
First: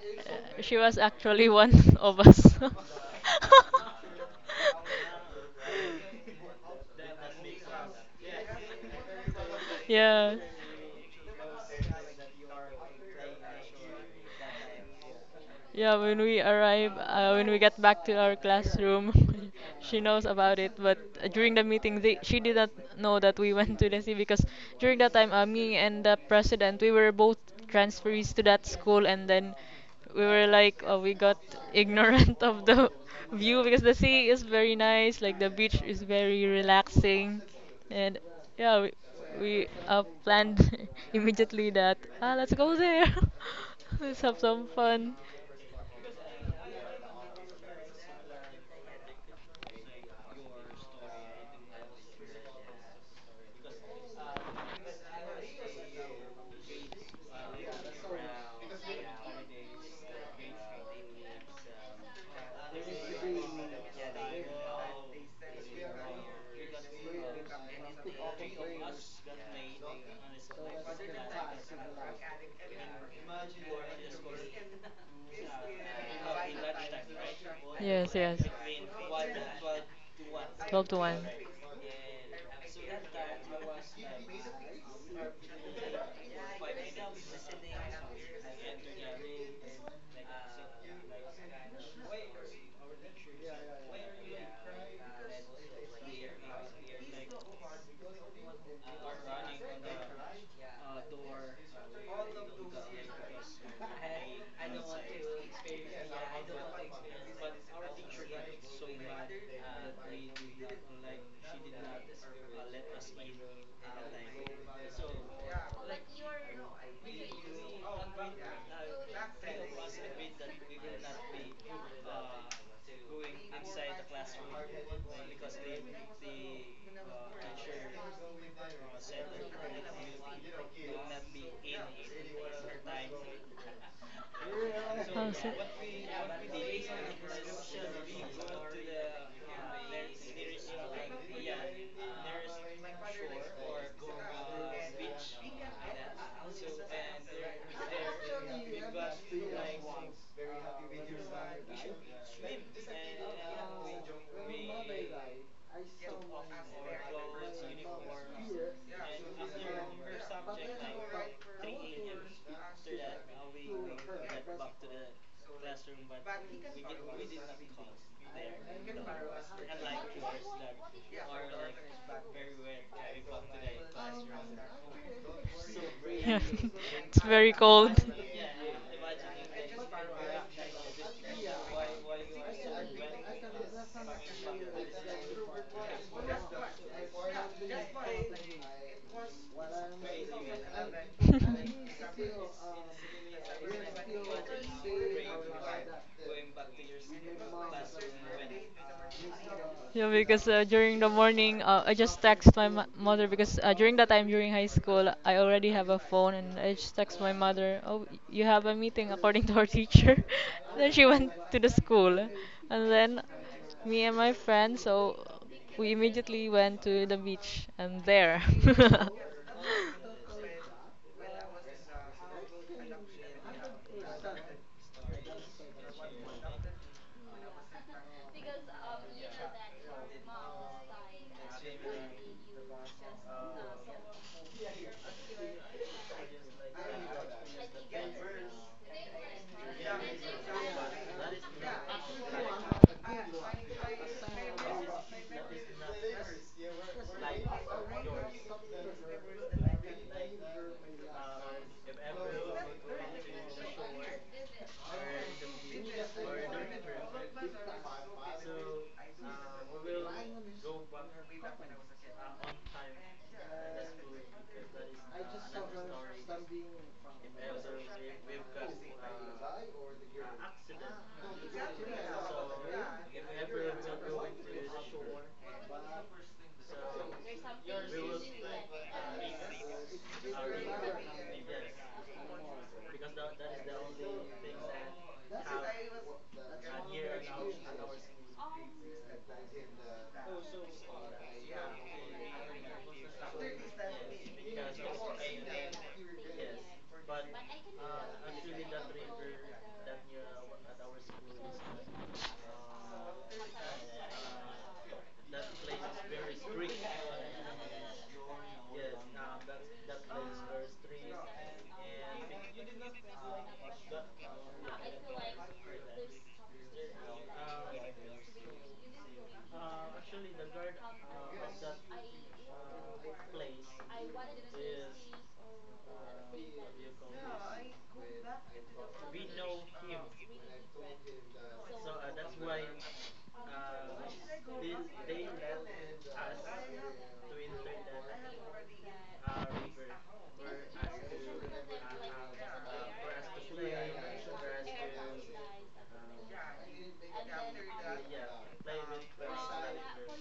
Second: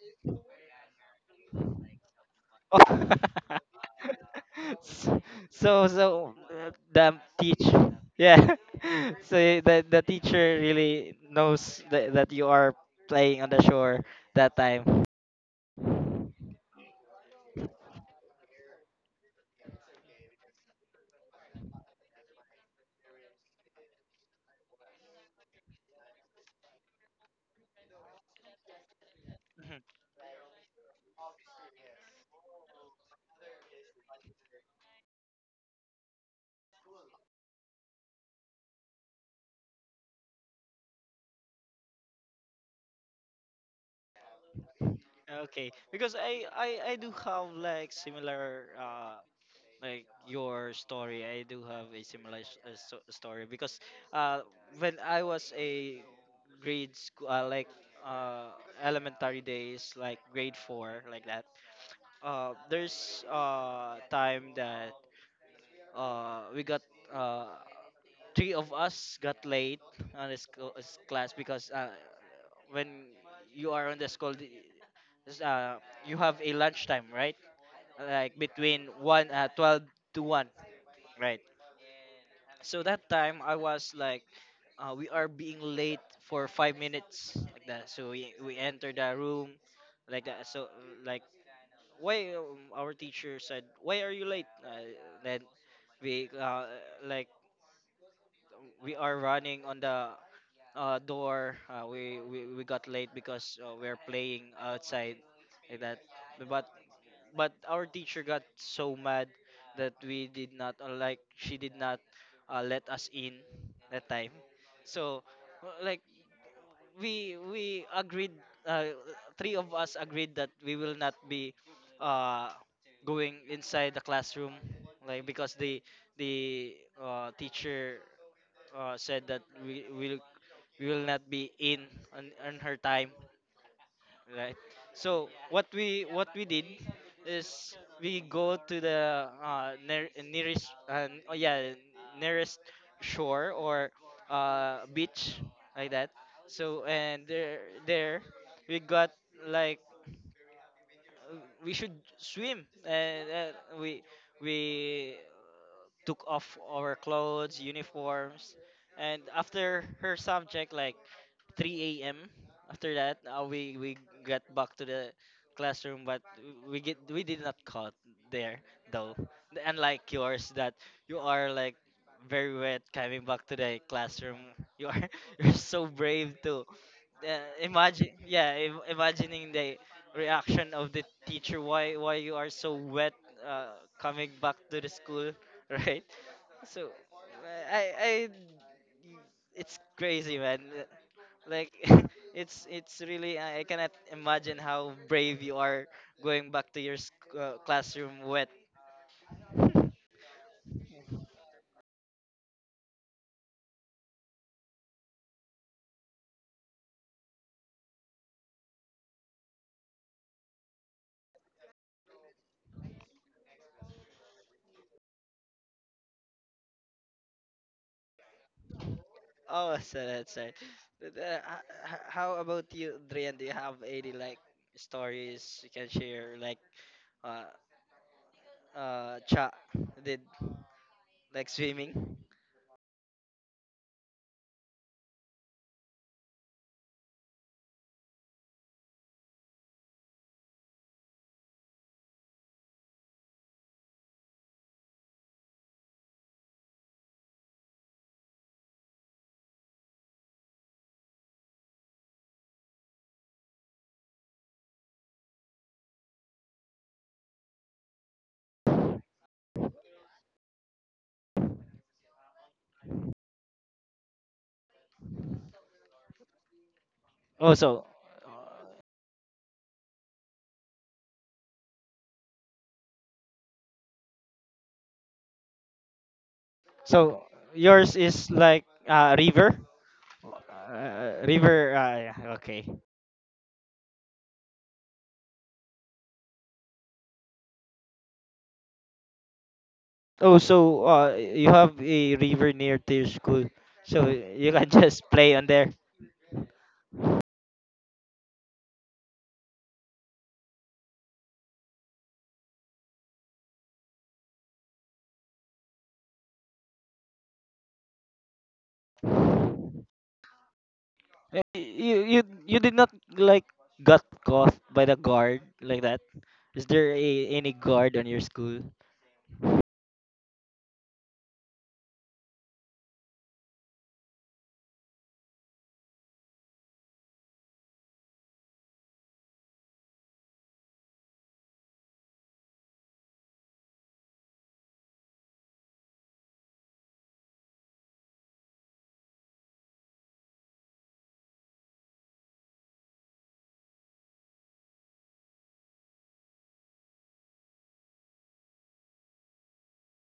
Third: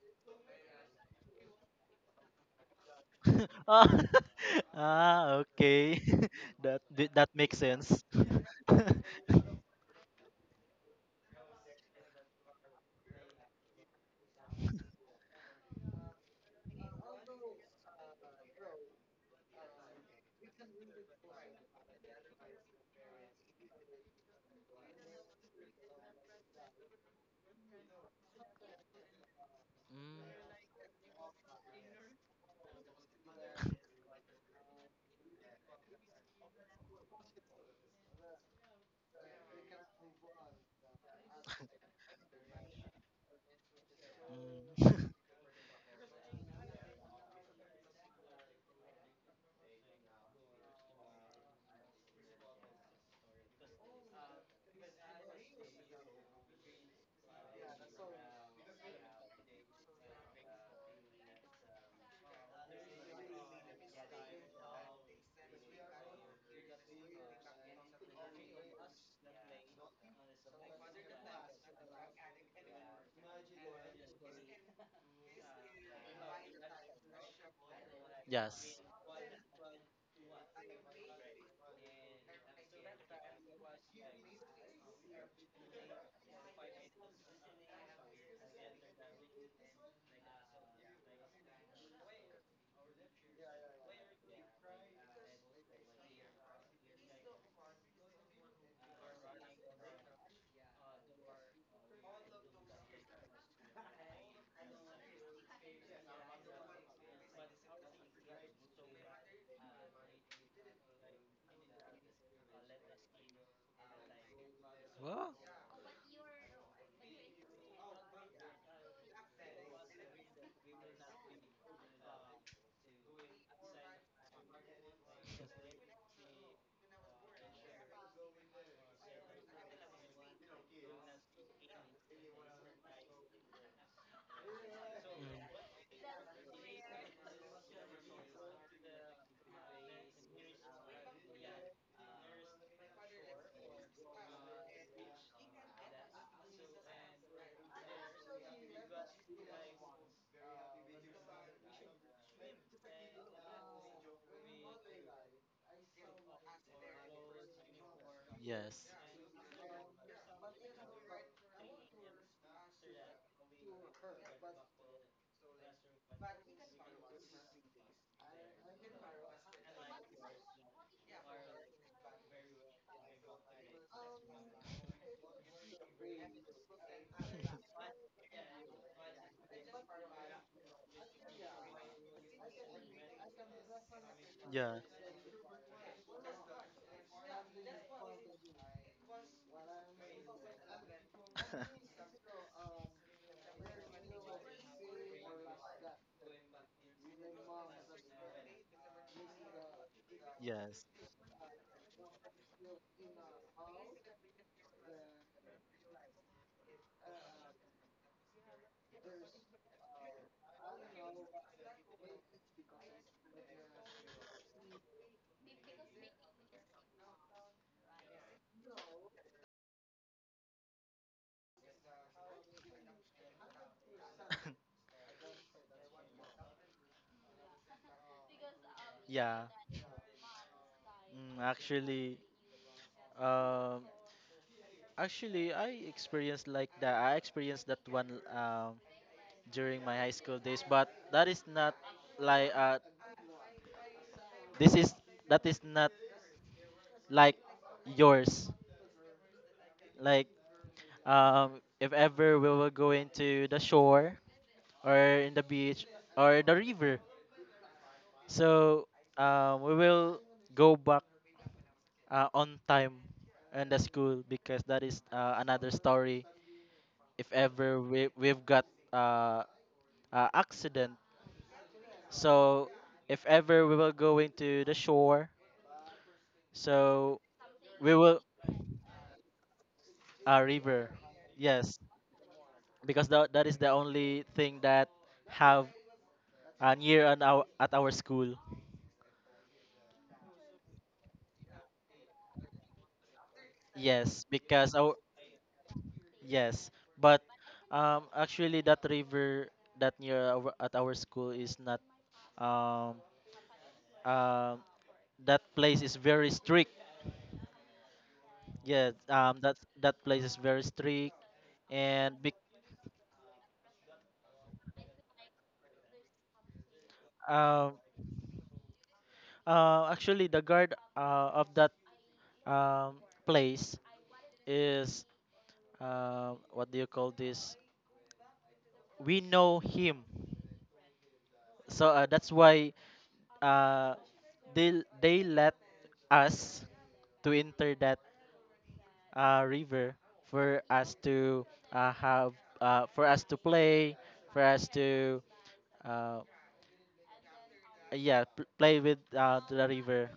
Speaker 1: she was actually one of us.
Speaker 2: Oh.
Speaker 3: Ah,
Speaker 2: S-
Speaker 3: ah,
Speaker 2: so
Speaker 3: okay.
Speaker 2: so, uh,
Speaker 3: That th-
Speaker 2: the
Speaker 3: that makes
Speaker 2: teach.
Speaker 3: sense.
Speaker 2: Yeah. So the the
Speaker 1: yeah.
Speaker 2: teacher really knows that, that you are playing on the shore that time.
Speaker 1: Yeah, when we arrive, uh, when we get back to our classroom, she knows about it. But uh, during the meeting, they, she did not know that we went to the sea because during that time, uh, me and the president, we were both transferees to that school, and then
Speaker 2: Mhm.
Speaker 3: Mm,
Speaker 1: we were like, uh, we got ignorant of the view because the sea is very nice, like the beach is very relaxing, and yeah, we, we uh, planned immediately that, ah, let's go there, let's have some
Speaker 3: mm.
Speaker 1: fun.
Speaker 2: Okay, because I I I do have like similar, uh. Like your story, I do have a similar s- uh, so- story. Because uh when I was a grade school, uh, like uh elementary days, like grade four like that, uh there's uh time that, uh we got, uh three of us got late on this co- this class. Because uh when you are on the school, the- is, uh, you have a lunchtime, right?
Speaker 1: Yes,
Speaker 2: Like
Speaker 1: yes.
Speaker 3: Yes.
Speaker 2: between one, uh, twelve to one,
Speaker 1: twelve to one.
Speaker 2: right? So that time I was like, uh, we are being late for five minutes like that. So we we enter the room like that. So, uh, like why, um, our teacher said, why are you late? Uh, then we, uh, like we are running on the, uh, door. Uh, we, we we got late because uh, we're playing outside like that. But but our teacher got so mad, that we did not, uh, like she did not, uh, let us in that time. So,
Speaker 3: Well,
Speaker 2: uh, like we we agreed, uh, three of us agreed that we will not be, uh, going inside the classroom like. Because the the uh, teacher, uh, said that we will we will not be in on, on her time, right? So
Speaker 1: Oh, so,
Speaker 2: what we what we did is we go to the, uh, near, nearest, uh, n- oh yeah nearest shore or, uh, beach like that. So and there there we got like, uh, we should swim. And uh, we we took off our clothes uniforms,
Speaker 3: yes.
Speaker 2: and after her subject like three a m After that, uh, we we got back to the classroom, but we get we did not caught there though. Unlike yours, that you are like very wet coming back to the classroom. You are you're so
Speaker 1: yeah.
Speaker 2: brave too.
Speaker 1: It's
Speaker 2: Uh,
Speaker 1: very cold.
Speaker 2: imagine, yeah, im- imagining the reaction of the teacher. Why why you are so wet uh, coming back
Speaker 3: Yeah.
Speaker 2: to the school, right? So I I it's crazy, man, like it's it's really uh, I cannot imagine how brave you are going back to your sc- uh, classroom wet.
Speaker 1: Yeah, because uh,
Speaker 3: Yes.
Speaker 1: during the morning, uh, I just text my mo- mother because uh, during that time during high school, I already have a phone and I just text my mother, "Oh, you have a meeting according to our teacher." Then she went to the school, and then me and my friend, so we immediately went to the beach and there.
Speaker 2: Oh, so that's right. But, uh, h- h- how about you, Drian, do you have any like stories you can share, like uh uh
Speaker 3: Yeah.
Speaker 2: cha did,
Speaker 3: Mm,
Speaker 2: like swimming?
Speaker 3: actually, um, actually, I experienced like that. I experienced that one um during my high school days, but that is not like uh, this is that is not like yours. Like, um, if ever we will go into the shore or in the beach or the river, so um, we will go back uh, on time in the school because that is uh, another story. If
Speaker 2: Oh,
Speaker 3: ever
Speaker 2: so,
Speaker 3: we we've got uh, uh accident, so if ever we will go into the shore, so
Speaker 2: so yours
Speaker 3: we will
Speaker 2: is like uh, river,
Speaker 3: uh, river,
Speaker 2: uh, river.
Speaker 3: yes,
Speaker 2: Uh, yeah, okay.
Speaker 3: because that that is the only thing that have and year and our at our school.
Speaker 2: Oh, so uh, you have a river near to your school, so
Speaker 3: Yes,
Speaker 2: you can
Speaker 3: because our
Speaker 2: just play on there.
Speaker 3: yes, but um actually that river that near our, at our school is not um um that place is very strict. Yeah, um that that place is very strict
Speaker 2: Eh, You
Speaker 3: and
Speaker 2: you you did not like got caught by the guard like that. Is there a,
Speaker 3: be-
Speaker 2: any
Speaker 3: um
Speaker 2: guard on your school?
Speaker 3: uh, actually the guard uh, of that um place is um what do you call this? We know him. So uh, that's why uh, they they let us to enter that uh, river for us to uh, have uh, for us to play for us to uh, yeah p- play with uh, the river,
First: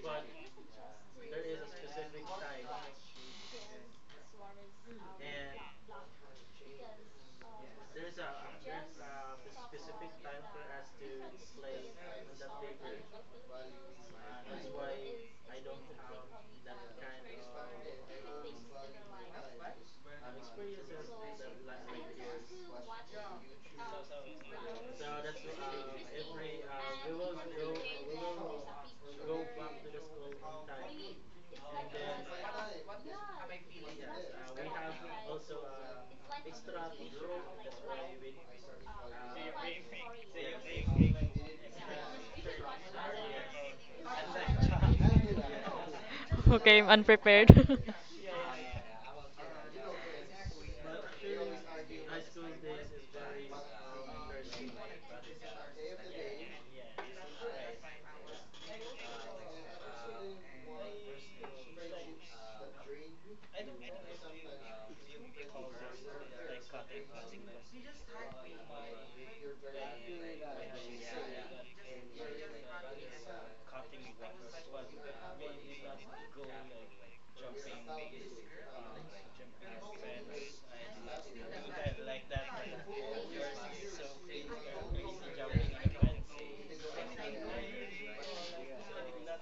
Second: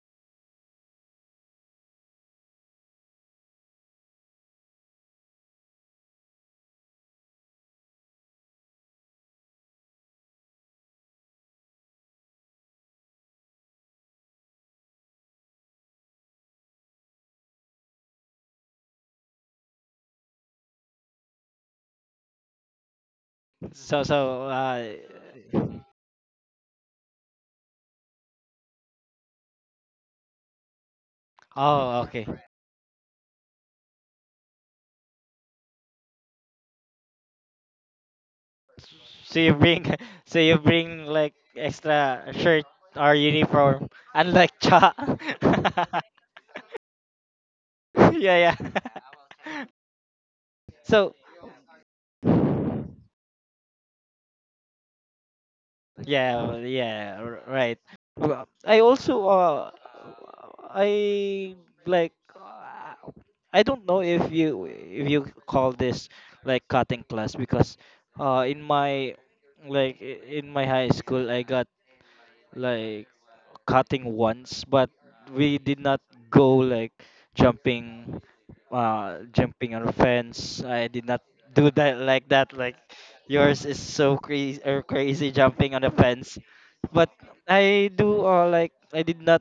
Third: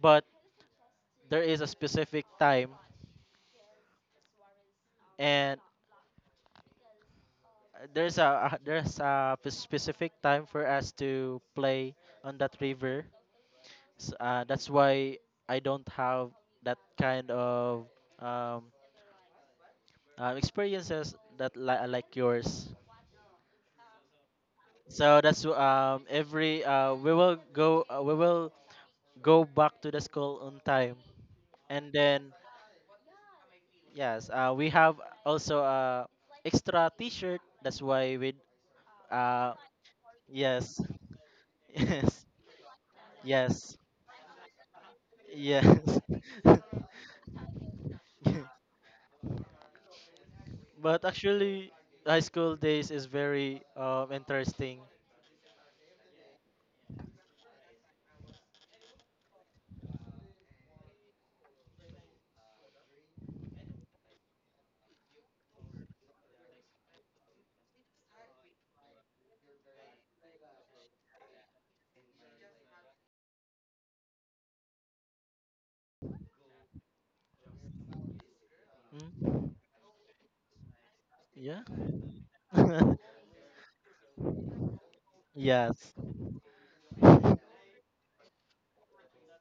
Speaker 3: but there is a specific time, and there's a uh, there's a p- specific time for us to play on that river. S uh, That's why I don't have that kind of um, um, experiences that li- uh, like yours.
Speaker 2: So so uh,
Speaker 3: So that's um every uh we will go uh, we will go back to the school on time, and
Speaker 2: oh, okay.
Speaker 3: then yes uh we have also uh extra T-shirt. That's why we
Speaker 2: So
Speaker 3: uh
Speaker 2: you bring so you
Speaker 3: yes
Speaker 2: bring like
Speaker 3: yes
Speaker 2: extra shirt or
Speaker 3: yes
Speaker 2: uniform, unlike cha.
Speaker 3: yes.
Speaker 1: Okay, I'm unprepared.
Speaker 2: Yeah, yeah.
Speaker 3: But
Speaker 2: So.
Speaker 3: actually, high school days is very um interesting.
Speaker 2: Yeah, well, yeah, r- right. Well, I also uh I like uh, I don't know if you if you call this like cutting class because uh in my, like i- in my high school I got like cutting once, but we did not go like jumping, uh,
Speaker 3: Mm?
Speaker 2: jumping on a fence. I did not
Speaker 3: Yeah.
Speaker 2: do that, like that. Like yours is so crazy, or crazy, jumping on a
Speaker 3: Yes.
Speaker 2: fence, but I do uh, like I did not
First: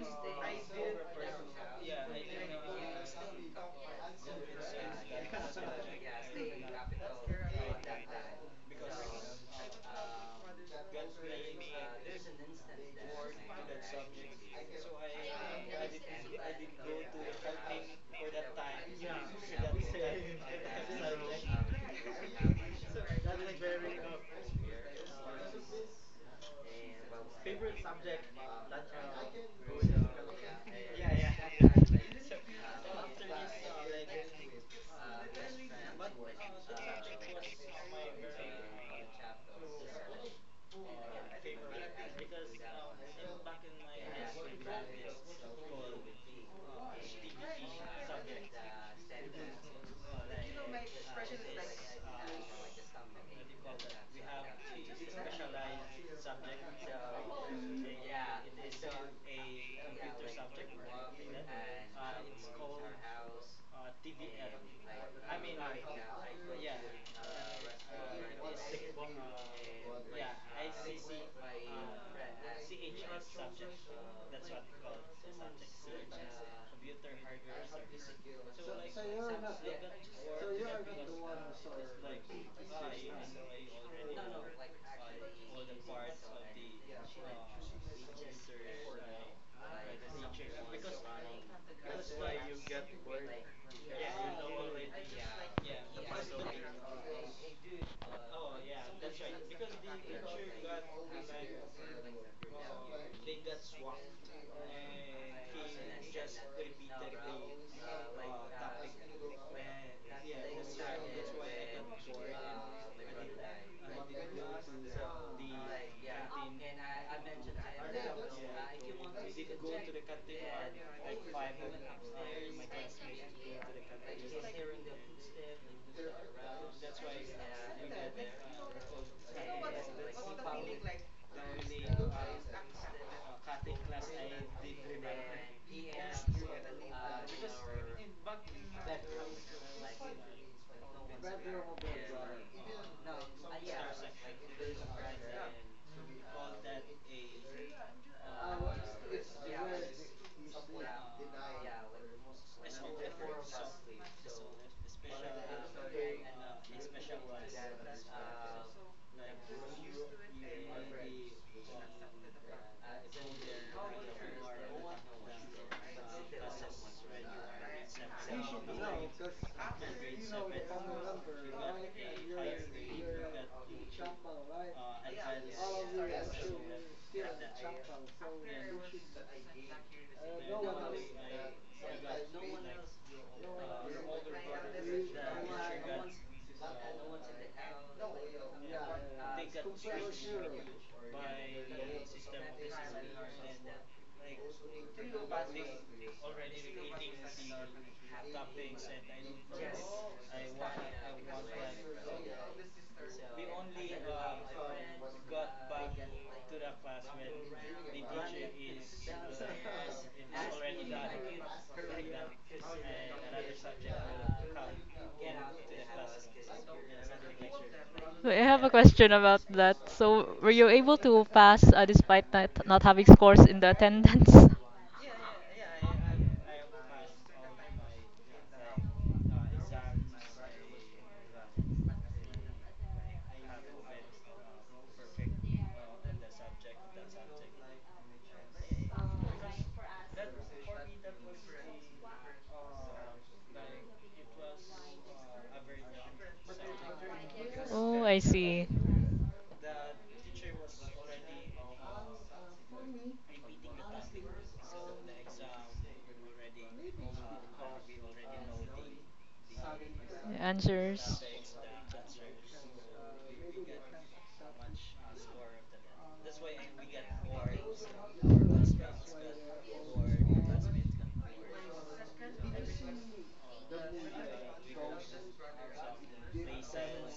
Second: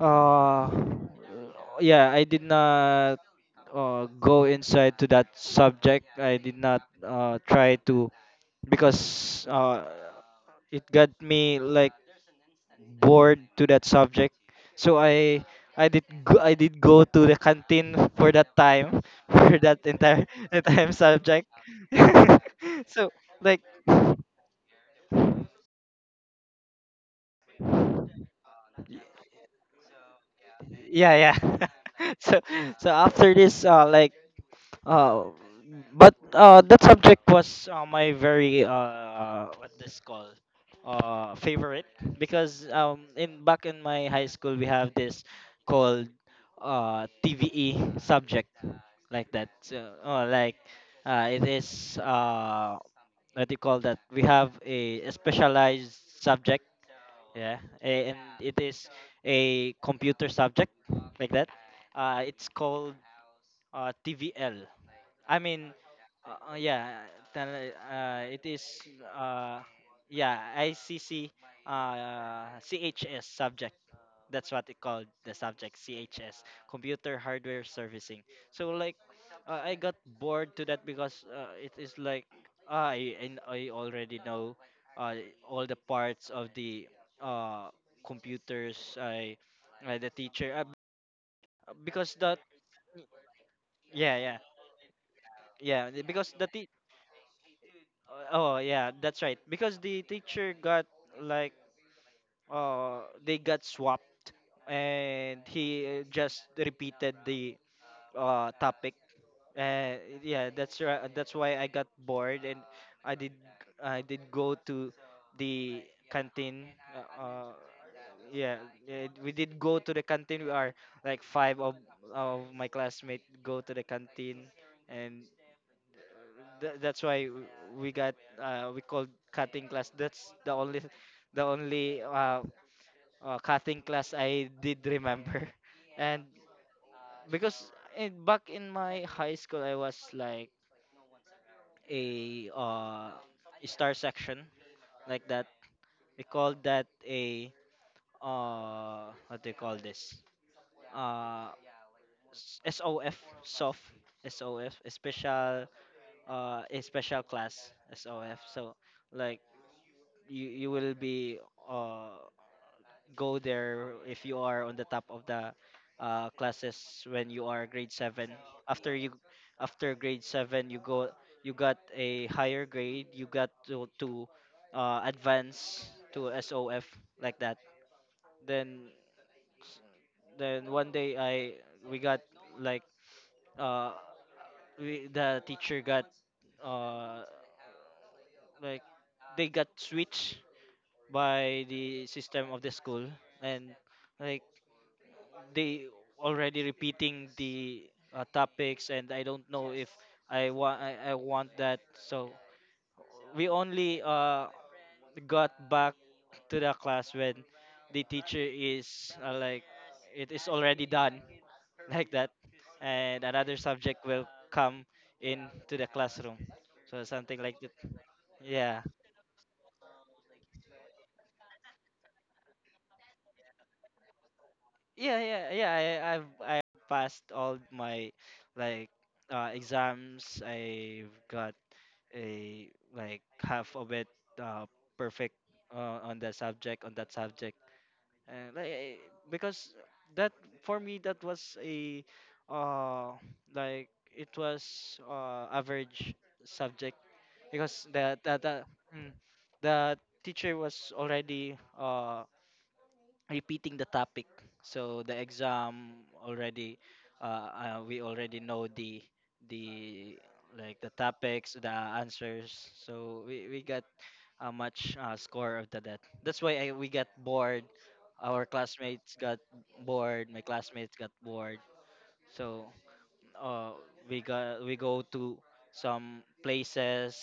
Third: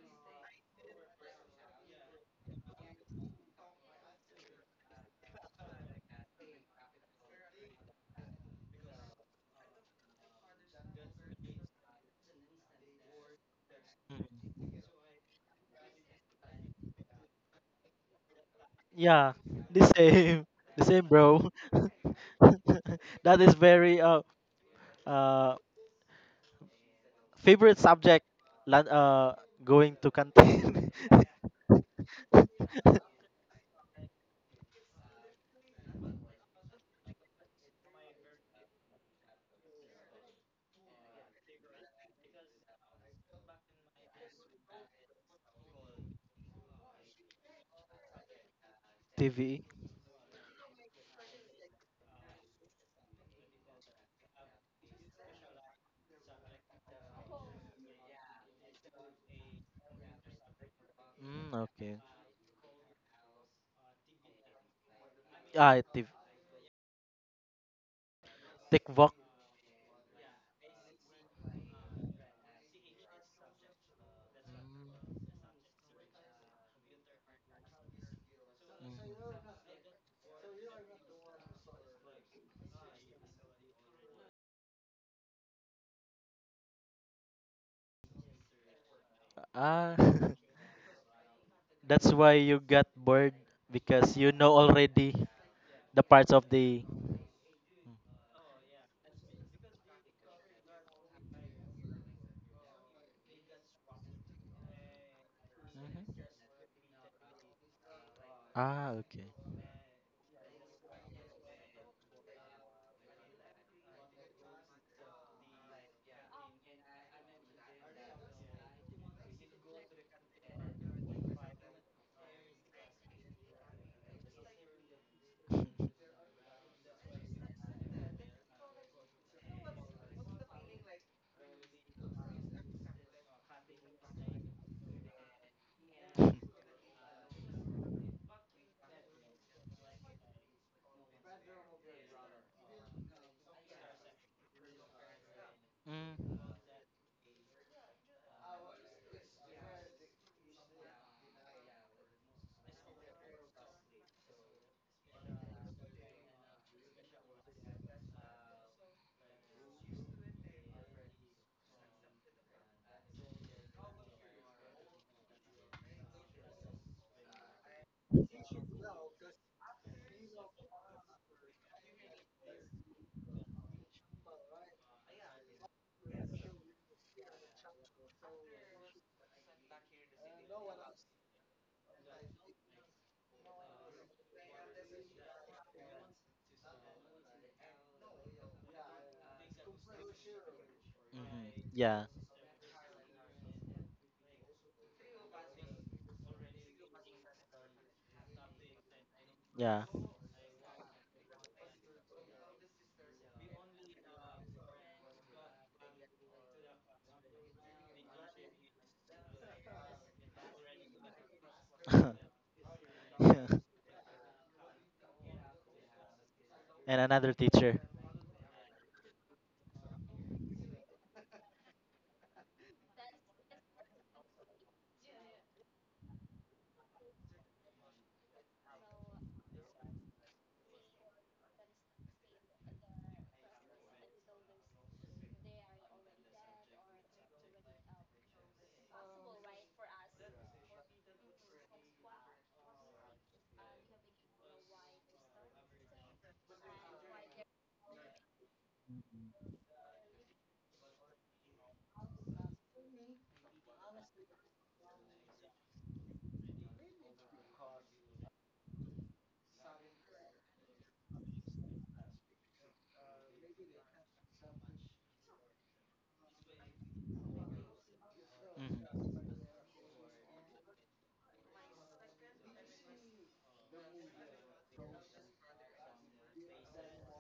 Speaker 2: uh yeah, I did not uh, go inside to that subject. I did not uh, try to because uh, it got me like bored to that subject. So I I did go, I did go to the canteen for that time
Speaker 3: Yeah,
Speaker 2: for
Speaker 3: the
Speaker 2: that entire
Speaker 3: same, the
Speaker 2: entire
Speaker 3: same, bro.
Speaker 2: subject. So
Speaker 3: That is
Speaker 2: like,
Speaker 3: very uh uh favorite subject. lan- Uh, Going to canteen.
Speaker 2: yeah, yeah. So so after this uh like Uh, but uh, that subject was uh, my very uh, what this called, uh, favorite because um, in back in my high school we have this called uh, T V E subject like that.
Speaker 3: T V.
Speaker 2: So, oh, like uh, it is uh, what do you call that? We have a specialized subject, yeah, a- and it is a computer subject like that.
Speaker 3: Mm, okay.
Speaker 2: Uh, it's called uh, T V L. I mean,
Speaker 3: Ah, T V.
Speaker 2: uh, uh, yeah. Then uh, it is,
Speaker 3: TikTok.
Speaker 2: uh, yeah, I C C, uh, C H S subject. That's what it called
Speaker 3: Mhm.
Speaker 2: the subject, C H S, Computer Hardware Servicing. So like, uh, I got bored to that because uh, it is like, uh, I and I already know uh, all the parts of the uh, computers. I,
Speaker 3: Ah,
Speaker 2: uh, the teacher, uh,
Speaker 3: that's
Speaker 2: because
Speaker 3: why
Speaker 2: that,
Speaker 3: you got bored because
Speaker 2: yeah,
Speaker 3: you
Speaker 2: yeah,
Speaker 3: know already
Speaker 2: yeah,
Speaker 3: the
Speaker 2: the-
Speaker 3: parts
Speaker 2: because
Speaker 3: of
Speaker 2: the t
Speaker 3: the.
Speaker 2: Uh, Oh yeah, that's right. Because the teacher got like uh they got swapped and he uh,
Speaker 3: Mhm.
Speaker 2: just repeated the uh
Speaker 3: Ah,
Speaker 2: topic.
Speaker 3: okay.
Speaker 2: Uh, yeah, that's right. That's why I got bored and I did I did go to the canteen. Uh, uh yeah, yeah, we did go to the canteen. We are like five of of my classmates go to the canteen, and Th- that's why w- we got uh, we called cutting class. That's the only the only uh, uh, cutting class I did remember, and because in, back in my high school I was like a uh, star section like that. We
Speaker 3: Mm.
Speaker 2: called that a uh, what do you call this? Uh, s- SOF soft, SOF special, uh, a special class SOF. So like you you will be uh go there if you are on the top of the uh classes when you are grade seven. After you after grade seven you go, you got a higher grade, you got to, to uh advance to SOF like that. then then one day I we got like uh we, the teacher got uh like they got switched
Speaker 3: Hmm.
Speaker 2: by
Speaker 3: Yeah,
Speaker 2: the system of the school, and I they already repeating the uh, topics, and I don't know
Speaker 3: yeah.
Speaker 2: if i want I, I want that. So we only uh got back to the class when the teacher is uh, like it is already done, like that, and
Speaker 3: Yeah.
Speaker 2: another subject will come into the classroom,
Speaker 3: And
Speaker 2: so
Speaker 3: another
Speaker 2: something like that.
Speaker 3: teacher.
Speaker 1: So I have a
Speaker 2: yeah
Speaker 1: question about that. So, were you able to pass uh, despite not, not having scores in the attendance?
Speaker 2: yeah yeah yeah, I, I've I passed all my like uh, exams. I've got a like half of it uh, perfect uh, on the subject on that subject. And like eh, because that, for me, that was a uh like it was uh average subject because
Speaker 1: Oh,
Speaker 2: the
Speaker 1: I
Speaker 2: the the,
Speaker 1: see.
Speaker 2: mm, the teacher was already uh repeating the topic. So the exam already, uh, uh, we already know the the like the
Speaker 1: Answers.
Speaker 2: topics, the answers. So we, we got a much uh, score of the that. That's why I, we got bored. Our classmates got bored. My classmates got bored. So uh, we got we go to some places,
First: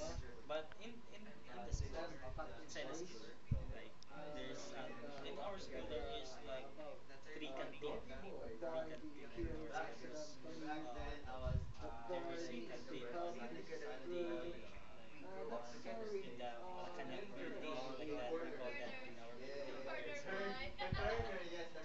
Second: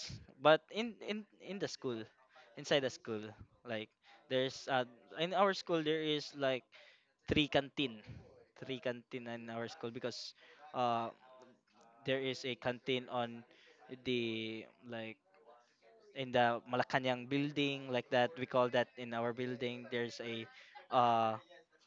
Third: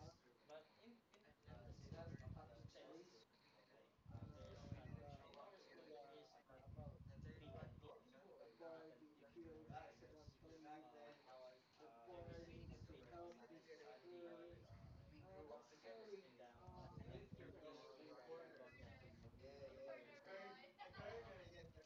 Speaker 2: but in in in the school, inside the school, like there's uh, in our school there is like three canteen, three canteen in our school because uh there is a canteen on the like in the Malacanang building, like that, we call that. In our building there's a uh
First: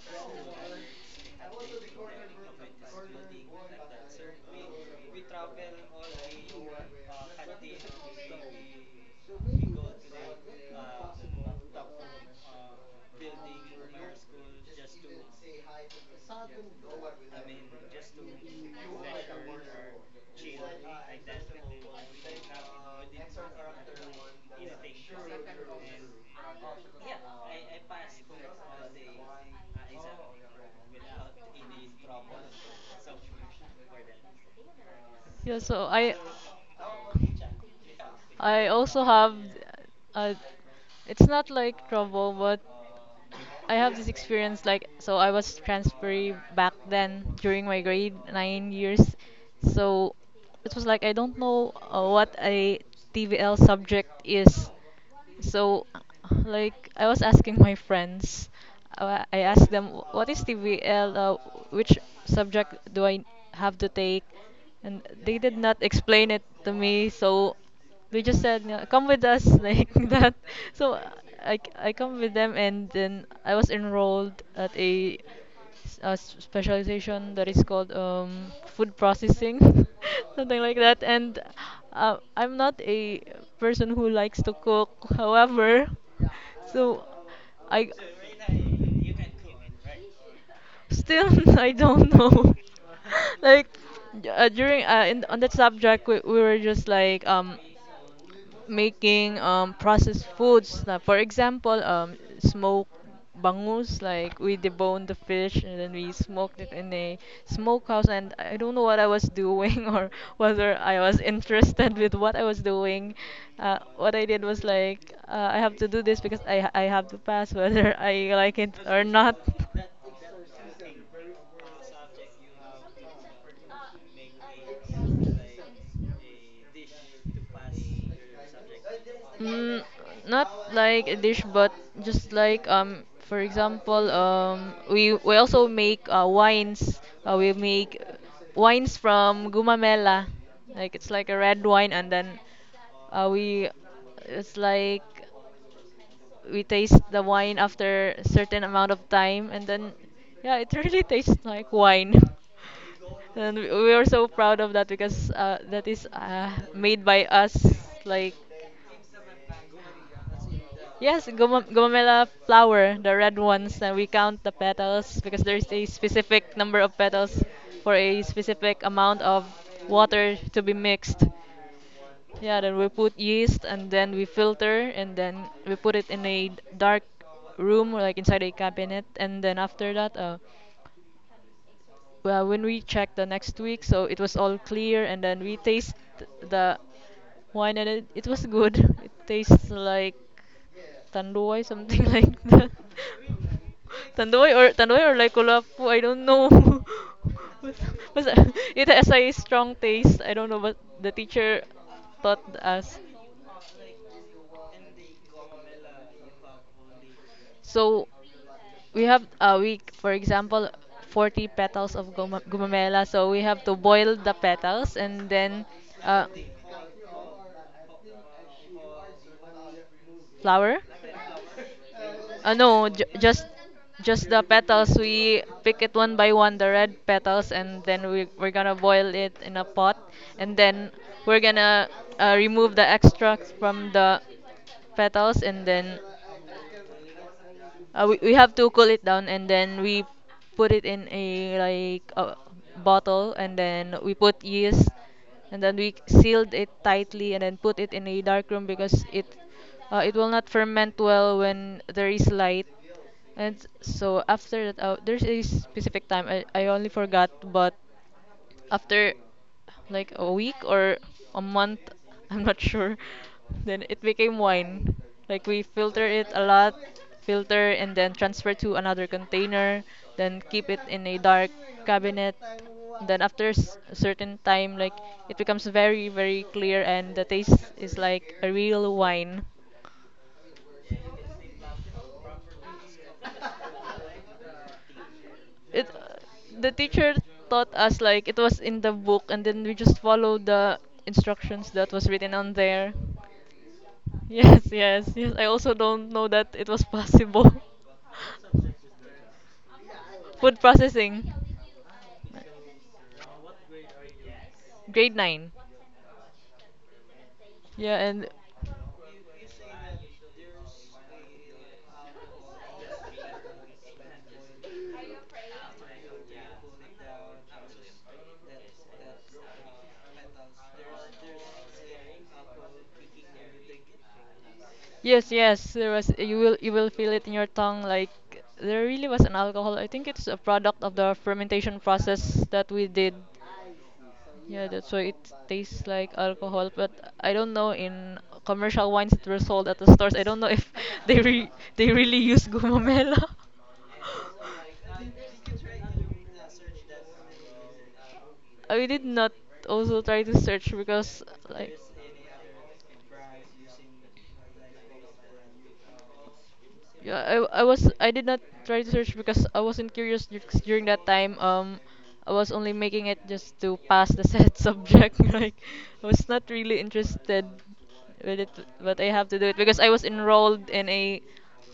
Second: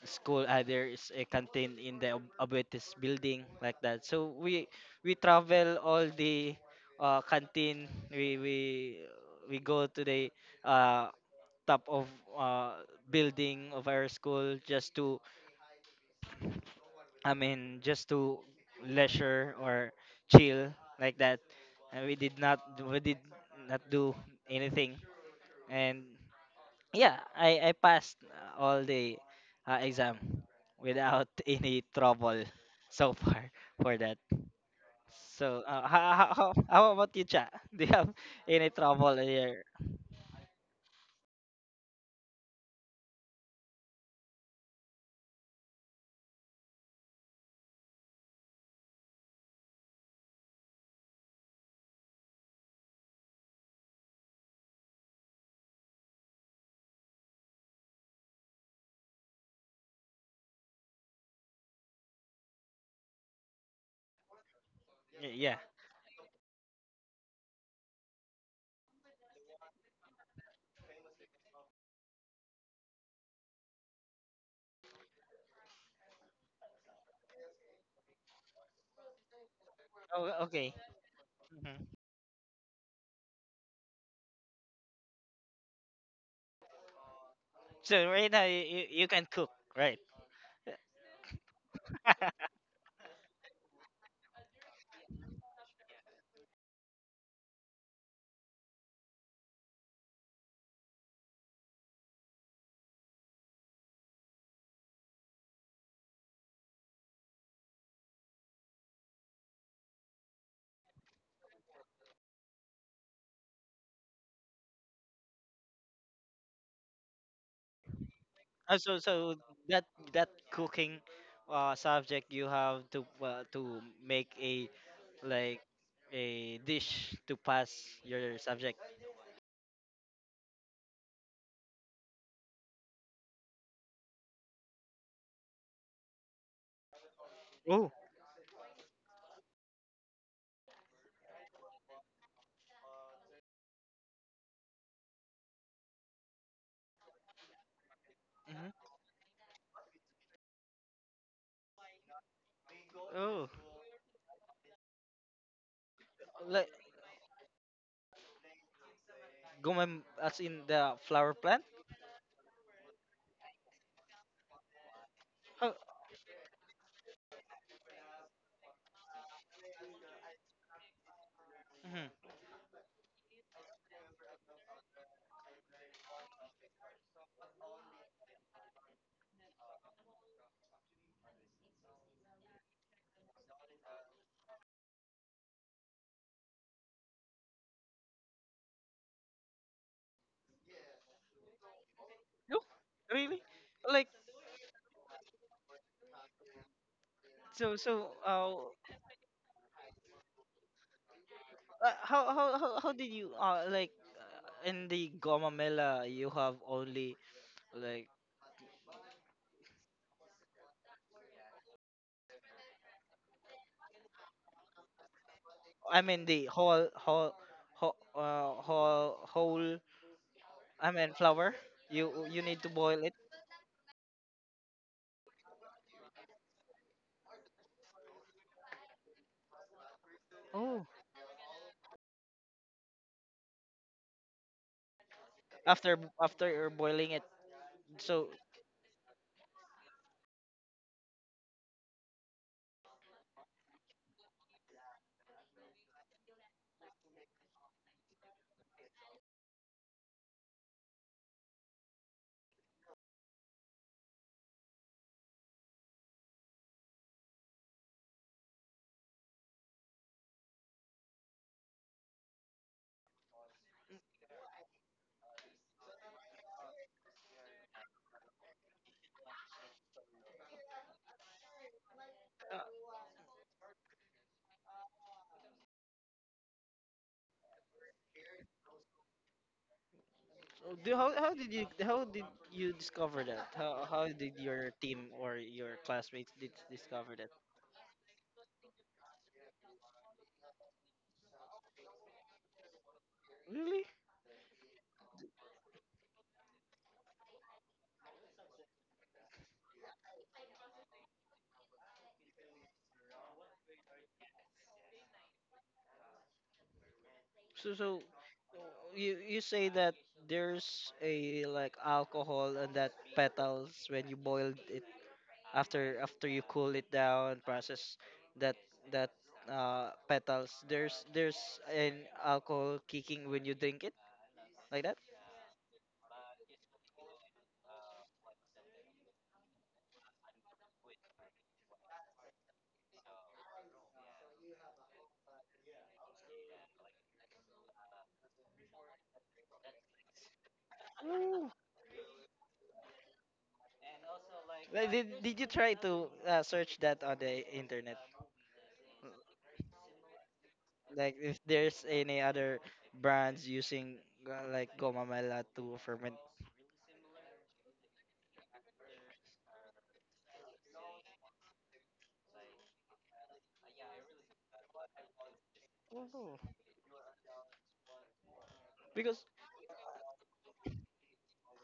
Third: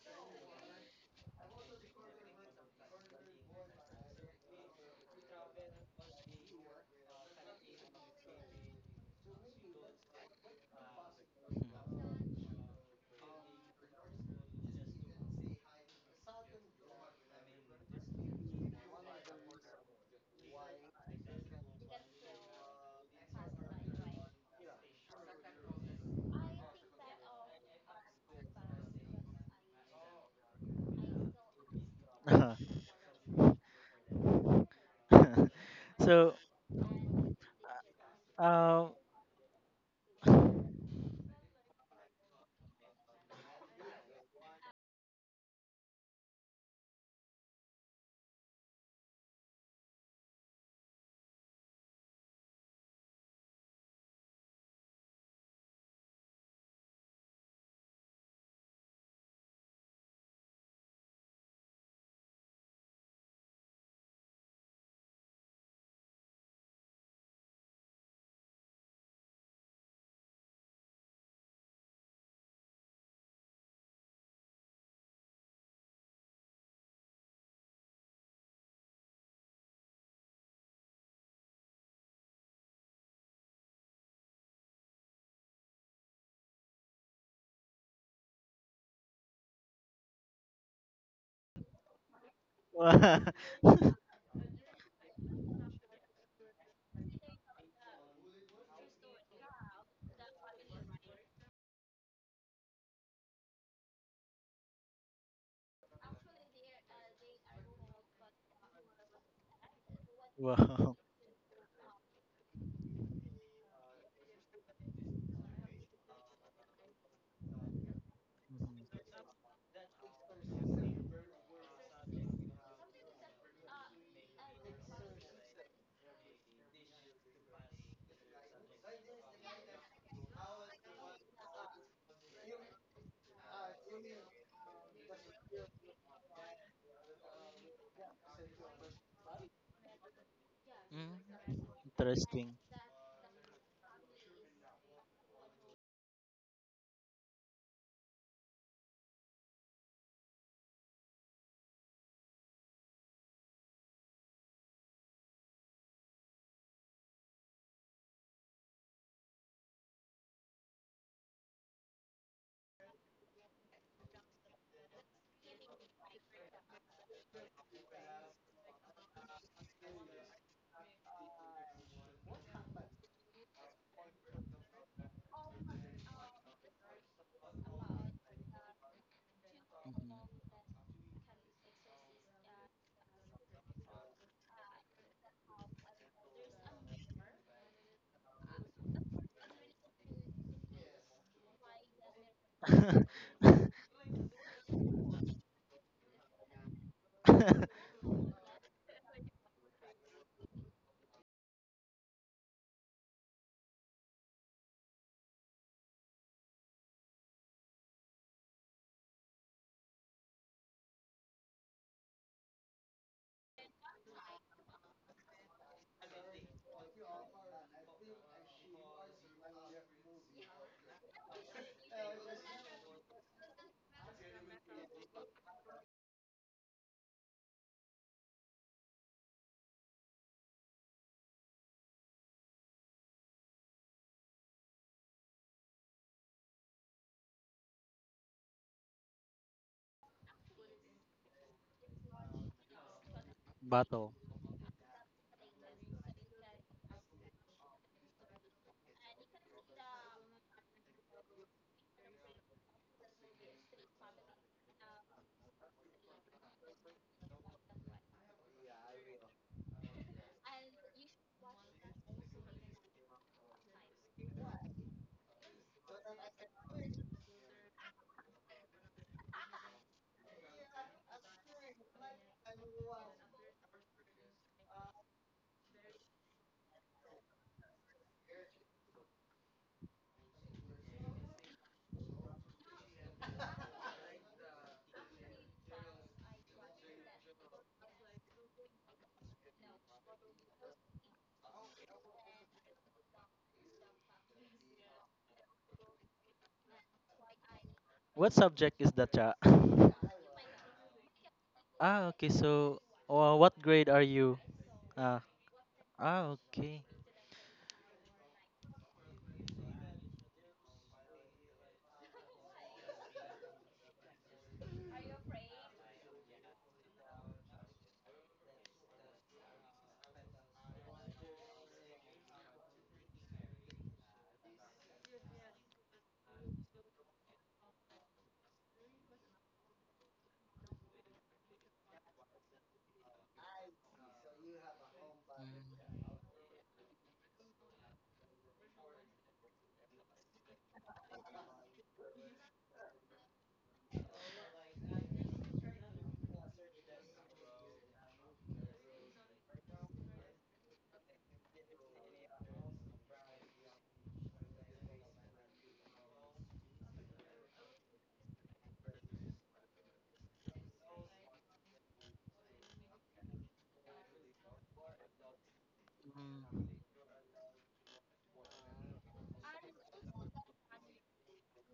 Speaker 2: school uh, there is a canteen in the Ab- Abuetes building, like that. So we we travel all the uh canteen, we we we go to the uh top of uh building of our school just to, I mean, just to leisure or chill, like that. And we did not we did not do anything. And yeah, I I passed uh, all the uh, exam without any trouble
Speaker 3: Mhm.
Speaker 2: so far for that.
Speaker 1: Yeah,
Speaker 2: So
Speaker 1: so
Speaker 2: uh, how,
Speaker 1: I,
Speaker 2: how
Speaker 3: So,
Speaker 2: how how about you, Cha? Do you have
Speaker 1: I
Speaker 2: any
Speaker 3: um,
Speaker 1: also
Speaker 2: trouble
Speaker 1: have,
Speaker 2: here?
Speaker 1: uh, it's not like trouble, but I have this experience like, so I was transferee back then during my grade nine years, so it was like I don't know uh, what a T V L subject is, so like I was asking my friends, uh, I asked them what is T V L, uh, which subject do I have to take, and
Speaker 2: Y-
Speaker 1: they did
Speaker 2: Yeah.
Speaker 1: not explain it to me, so we just said, "No, come with us," like that. So I, I come with them, and then I was enrolled at a, s- a s- specialization that is called, um, food processing
Speaker 2: Oh,
Speaker 1: something
Speaker 2: okay.
Speaker 1: like that. And
Speaker 2: Mhm.
Speaker 1: uh, I'm not a person who likes to cook, however so I
Speaker 2: So right now you, you you can cook, right?
Speaker 1: still I don't know. Like, uh, during uh, in, on that subject, we, we were just like um making um, processed foods. Like, for example, um, smoke bangus, like we debone the fish and then we smoked it in a smokehouse. And I don't know what I was doing or whether
Speaker 3: wow,
Speaker 1: I was interested with what I was doing. Uh, what I did was like, uh, I have to do this because I, I have to pass whether I like it
Speaker 2: Uh, so
Speaker 1: or
Speaker 2: so
Speaker 1: not.
Speaker 2: that that cooking uh, subject, you have to uh, to make a like a dish to pass your subject.
Speaker 1: Mm, not like a dish, but just like, um, for example, um, we we also make uh, wines. Uh, we
Speaker 2: Oh.
Speaker 1: make wines from gumamela, like it's like a red
Speaker 3: mm,
Speaker 1: wine, and then
Speaker 3: interesting.
Speaker 1: uh, we it's like we taste the wine after a certain amount
Speaker 2: Hmm.
Speaker 1: of time, and then yeah, it really tastes like wine.
Speaker 2: Oh.
Speaker 1: And we we are so proud of that because uh, that is uh,
Speaker 2: Like
Speaker 1: made by us, like.
Speaker 2: gumam as in the
Speaker 1: Yes,
Speaker 2: flower plant?
Speaker 1: gum- gumamela flower, the red ones, and we count the petals because there's
Speaker 2: Oh.
Speaker 1: a specific number of petals for a specific amount of water to be mixed.
Speaker 2: Mhm.
Speaker 1: Yeah, then we put yeast and then we filter and then we put it in a dark room or like inside a cabinet, and then after that uh, well, when we checked the next week, so it was all clear, and then we taste the wine, and it, it was good. It tastes like tandoy, something like
Speaker 2: No?
Speaker 1: that.
Speaker 3: Mhm.
Speaker 2: Really? Like
Speaker 1: Tandoy or tandoy or like kulapu, I don't know.
Speaker 2: so
Speaker 1: but
Speaker 2: so
Speaker 1: but
Speaker 2: uh,
Speaker 1: it has a strong taste. I don't know, but the teacher
Speaker 2: uh, how,
Speaker 1: taught
Speaker 2: how how how
Speaker 1: us.
Speaker 2: did you uh like uh, in the gomamela, you have only like,
Speaker 1: So we have a week, for example, forty petals of guma- gumamela. So we have to boil the petals and then
Speaker 2: I mean
Speaker 1: uh,
Speaker 2: the whole whole whole uh, whole whole
Speaker 1: flower.
Speaker 2: I mean flour. You you
Speaker 1: Uh,
Speaker 2: need to
Speaker 1: no,
Speaker 2: boil
Speaker 1: j-
Speaker 2: it?
Speaker 1: just just the petals. We pick it one by one, the red petals, and then we we're gonna boil it in a pot, and
Speaker 2: Oh,
Speaker 1: then we're gonna uh, remove the extracts from the petals, and
Speaker 2: after
Speaker 1: then
Speaker 2: after you're boiling it.
Speaker 1: Uh, we,
Speaker 2: So,
Speaker 1: we have to cool it down and then we put it in a like a bottle, and then
Speaker 3: Battle.
Speaker 1: we put yeast and then we sealed it tightly and then put it in a dark room because it uh, it will not ferment well when there is light. And so after that, uh, there's a specific time I, I only forgot, but after like a week or a month, I'm not sure. Then it became wine. Like we filter it a lot, filter and then transfer to another container, then keep it in a dark cabinet.
Speaker 2: uh,
Speaker 1: Then after s- a certain time, like it becomes very very clear and the taste is like a real wine.
Speaker 2: so do, how how did you how did you discover that? How how did your team or your
Speaker 1: It
Speaker 2: classmates did
Speaker 1: The teacher
Speaker 2: discover that?
Speaker 1: taught us like it was in the book and then we just followed the instructions that was written on there.
Speaker 2: Really?
Speaker 1: Yes, yes, yes. I also don't know that it was possible.
Speaker 3: What subject is that, cha?
Speaker 1: Food processing.
Speaker 3: Ah, okay. So, uh, what grade are you?
Speaker 1: Grade
Speaker 3: Ah,
Speaker 1: nine.
Speaker 3: ah, okay.
Speaker 2: So so
Speaker 1: Yeah, and
Speaker 2: you you say that there's a like alcohol on that petals when you boiled it. After after you cool it down process, that that uh petals, there's there's an alcohol kicking when you drink it, like that.
Speaker 1: Yes, yes, there was you will you will feel it in your tongue like there really was an alcohol. I think it's a product of the fermentation process that we did. Yeah, that's why it tastes like alcohol, but I don't know in commercial wines that were sold at the stores. I don't know if they re
Speaker 2: Ooh.
Speaker 1: they really use gumamela.
Speaker 2: Like, Did, did you try to uh, search that on the internet?
Speaker 1: I did not also try to search
Speaker 2: Like
Speaker 1: because
Speaker 2: if
Speaker 1: like
Speaker 2: there's any other brands using uh, like gomamela to ferment?
Speaker 1: Yeah, I, I was I did not try to search because I wasn't curious dur- 'cause during that time. Um, I was only making it just to pass the said subject. Like, I was
Speaker 3: Mm,
Speaker 1: not
Speaker 2: Oh.
Speaker 3: mm.
Speaker 1: really interested with it, but I have
Speaker 2: Because
Speaker 1: to do it because I was enrolled in a,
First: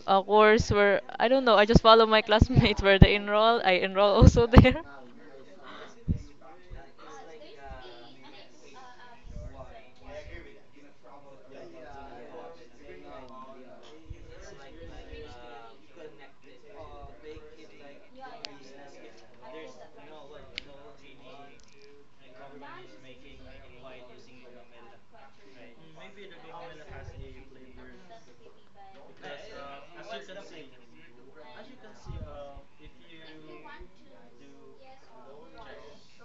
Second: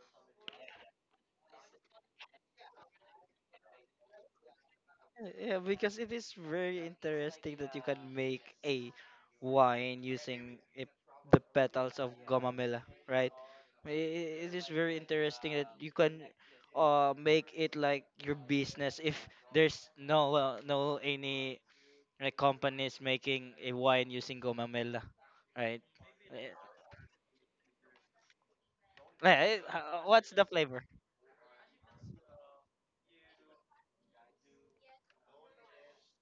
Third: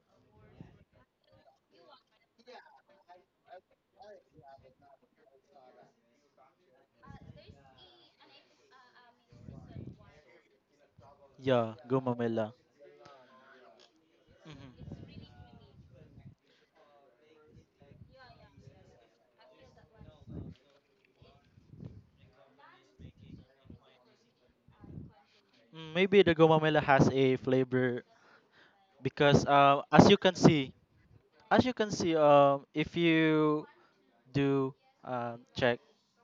Speaker 1: a course where I don't know. I just follow my classmates where they enroll. I enroll also there.
Speaker 2: uh, yeah, because it is very interesting that you can make a wine using a, the
Speaker 3: Yeah,
Speaker 2: petals of
Speaker 3: gumamela.
Speaker 2: gomamela, right? I- i- It is
Speaker 3: Mhm.
Speaker 2: very interesting that you can uh make it like your business if there's no uh, no any a company is making a wine using gomamela, right?
Speaker 3: Mm, maybe the
Speaker 2: Eh,
Speaker 3: gumamela has a flavor because,
Speaker 2: eh,
Speaker 3: uh,
Speaker 2: uh,
Speaker 3: as you
Speaker 2: What's
Speaker 3: can
Speaker 2: the
Speaker 3: see.
Speaker 2: flavor?
Speaker 3: As you can see, um, if you do um, check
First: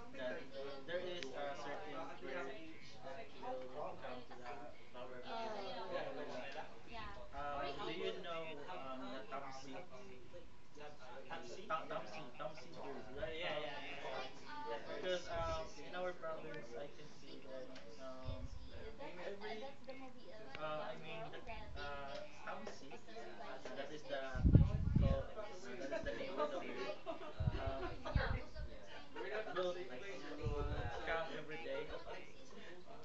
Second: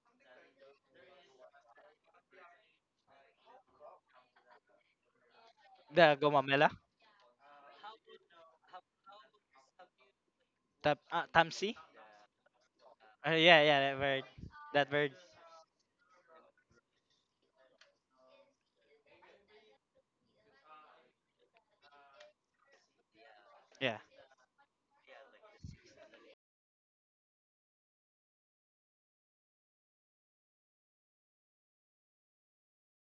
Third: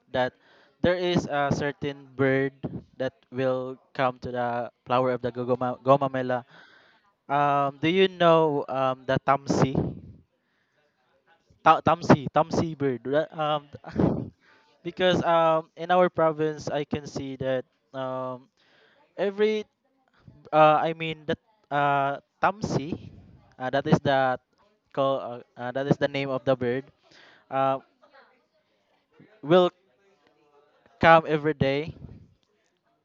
Speaker 3: that there is a certain bird that will come to the flower of the gogoma,
Speaker 2: The
Speaker 3: gomamela.
Speaker 2: gomamela,
Speaker 3: Um, do you know um, the tamsi?
Speaker 2: tap, uh, tamsi.
Speaker 3: Ta- Tamsi, tamsi bird. ra-
Speaker 2: Uh,
Speaker 3: Um,
Speaker 2: yeah, yeah, that bird, that bird.
Speaker 3: because um, in our province, I can see that um, every, uh, I mean that uh, tamsi, uh, that is
Speaker 2: Yeah,
Speaker 3: the call, uh, uh, that is the name of the bird. Uh. Will come every day.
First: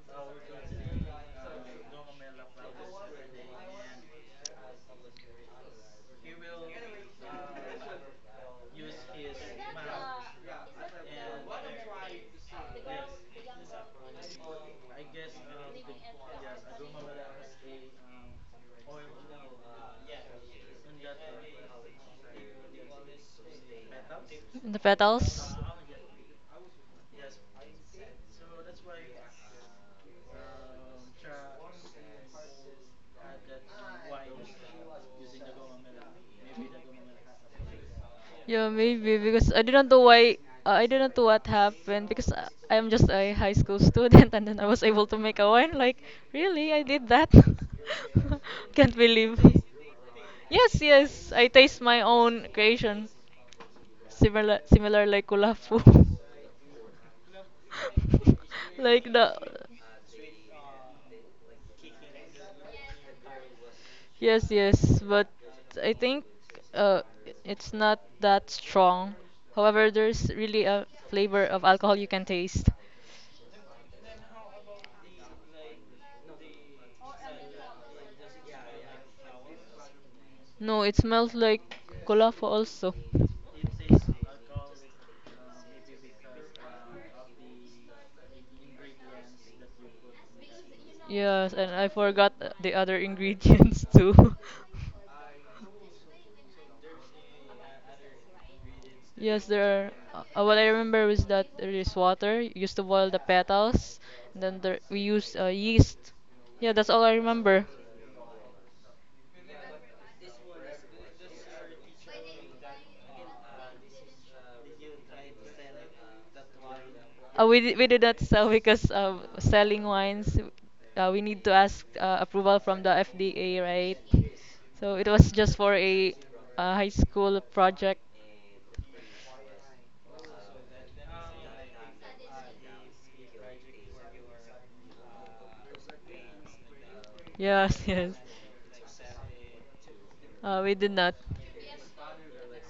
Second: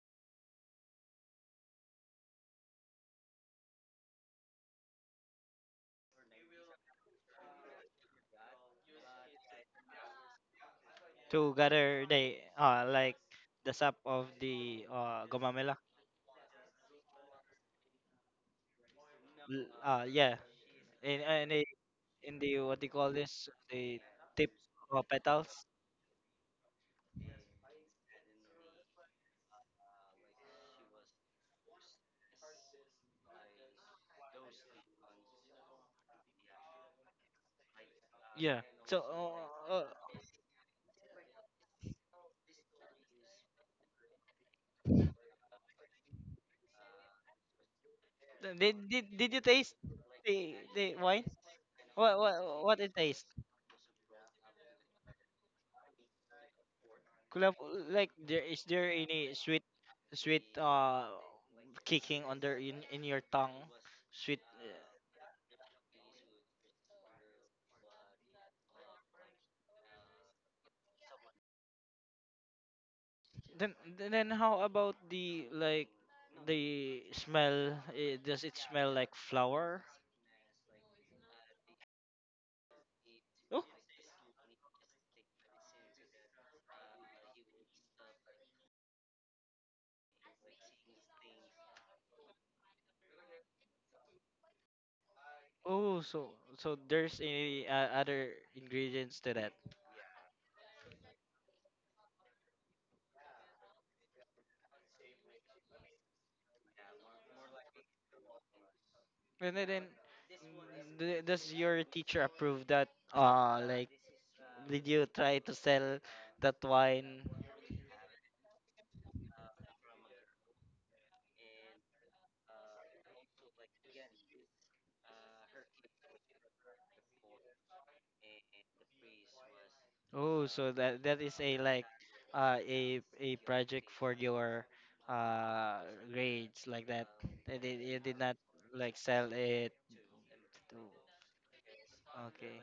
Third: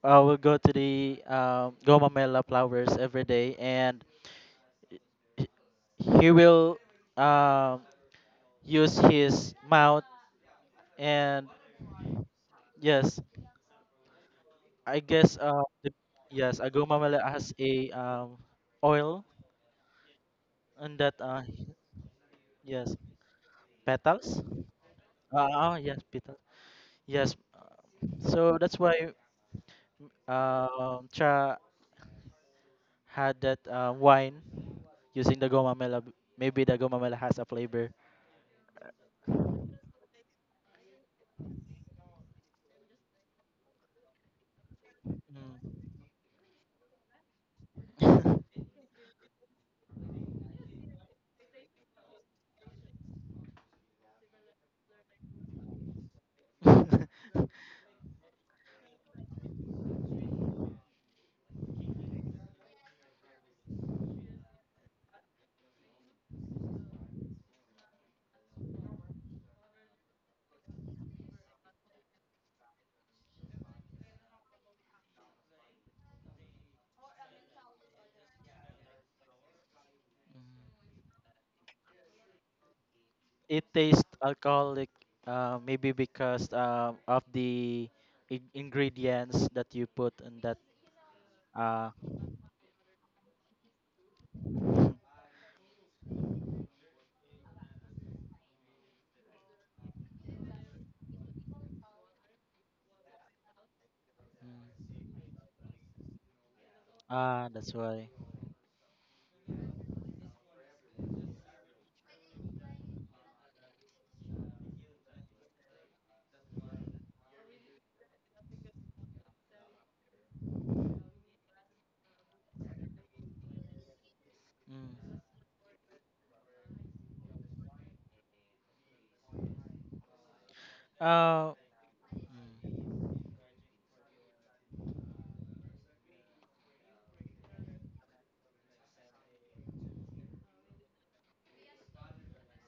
Speaker 3: Uh, we'll go to the um, Gomamela flowers every day, and h- he will um, use his mouth. And
Speaker 2: together they uh like
Speaker 3: yes,
Speaker 2: the sap of the
Speaker 3: I
Speaker 2: uh
Speaker 3: guess uh,
Speaker 2: gomamela.
Speaker 3: the, yes, a Gomamela has a um, oil
Speaker 2: L- Uh, yeah,
Speaker 3: and that
Speaker 2: in
Speaker 3: uh,
Speaker 2: uh, in the in the what they
Speaker 3: yes
Speaker 2: call this, the
Speaker 3: petals.
Speaker 2: tip
Speaker 1: The
Speaker 2: of
Speaker 3: Uh,
Speaker 2: petals.
Speaker 1: petals?
Speaker 3: oh yes, petals. Yes, so that's why um, tra had that uh, wine using the gomamela. Maybe the gomamela has a flavor.
Speaker 2: Yeah.
Speaker 1: Yeah,
Speaker 2: So
Speaker 1: maybe because I
Speaker 2: uh, uh,
Speaker 1: didn't know why. Uh, I didn't know what happened because I, I'm just a high school student and then I was able to make a wine. Like, really? I did that?
Speaker 2: did,
Speaker 1: Can't
Speaker 2: did did
Speaker 1: believe.
Speaker 2: you taste the
Speaker 1: Yes,
Speaker 2: the
Speaker 1: yes.
Speaker 2: wine?
Speaker 1: I taste my
Speaker 2: What what
Speaker 1: own
Speaker 2: what it
Speaker 1: creation.
Speaker 2: tastes?
Speaker 1: Similar, similar like kulafu.
Speaker 3: Mm.
Speaker 2: Kulab, like there is, there
Speaker 1: like the
Speaker 2: any sweet, sweet uh kicking on their, in in your tongue, sweet
Speaker 1: yes
Speaker 2: uh,
Speaker 1: yes but I think uh it's not that strong however there's really a flavor of alcohol you can taste
Speaker 2: then then how about the, like the smell? Eh, does it smell like flour?
Speaker 1: no it smells like kulafo also
Speaker 3: It
Speaker 2: Oh,
Speaker 3: tastes alcoholic, uh, maybe because um, of the I- ingredients that you put in that.
Speaker 1: yes and I
Speaker 3: Uh,
Speaker 1: forgot the other ingredients too
Speaker 2: oh, so so there's any uh, other ingredients to
Speaker 1: Yes,
Speaker 2: that?
Speaker 1: there are. Uh, what I remember is that there is water. You used to boil the petals, and then there, we used uh, yeast. Yeah, that's all I
Speaker 3: ah,
Speaker 1: remember.
Speaker 3: that's why.
Speaker 2: And then then d- does your teacher approve that, uh like did you try to sell that wine?
Speaker 1: Uh, we did, we did not sell because uh, selling wines, uh, we need to ask uh, approval from the F D A, right? So it
Speaker 3: Mm.
Speaker 1: was just for a uh, high school project.
Speaker 2: Oh, so that that is
Speaker 3: Uh,
Speaker 2: a like uh a a project for your uh grades, like that. They,
Speaker 1: Yes,
Speaker 2: did you
Speaker 1: yes.
Speaker 2: did not like sell it
Speaker 1: Uh, we
Speaker 2: to,
Speaker 1: did not.
Speaker 2: okay.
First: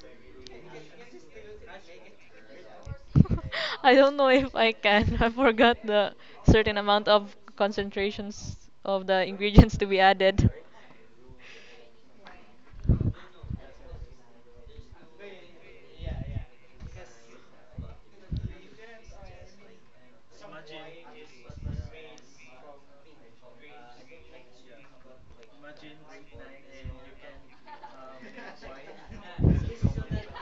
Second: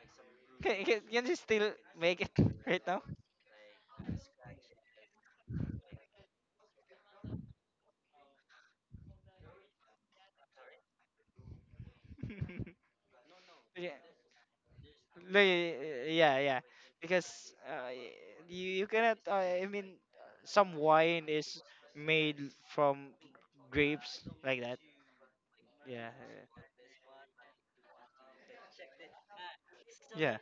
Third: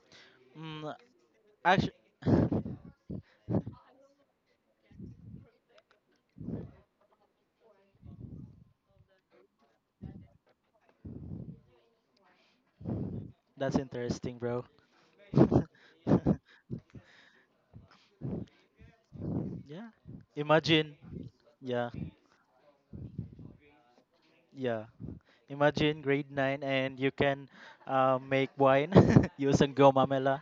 Speaker 2: Can,
Speaker 3: mm,
Speaker 2: can, can you still
Speaker 3: actually,
Speaker 2: make it right now?
Speaker 1: I don't know if I can. I forgot the certain amount of concentrations of the ingredients to be added.
Speaker 3: that's
Speaker 2: Yeah,
Speaker 3: interesting, bro.
Speaker 2: no, y- yeah, yeah. Because uh, y- you you cannot. Uh, I
Speaker 3: Yeah.
Speaker 2: mean, some
Speaker 3: Imagine.
Speaker 2: wine is
Speaker 3: Yeah.
Speaker 2: made from grapes, like that.
Speaker 3: Yeah. Imagine
Speaker 2: Yeah,
Speaker 3: grade nine and you can uh, make wine using
Speaker 2: yeah.
Speaker 3: gomamela.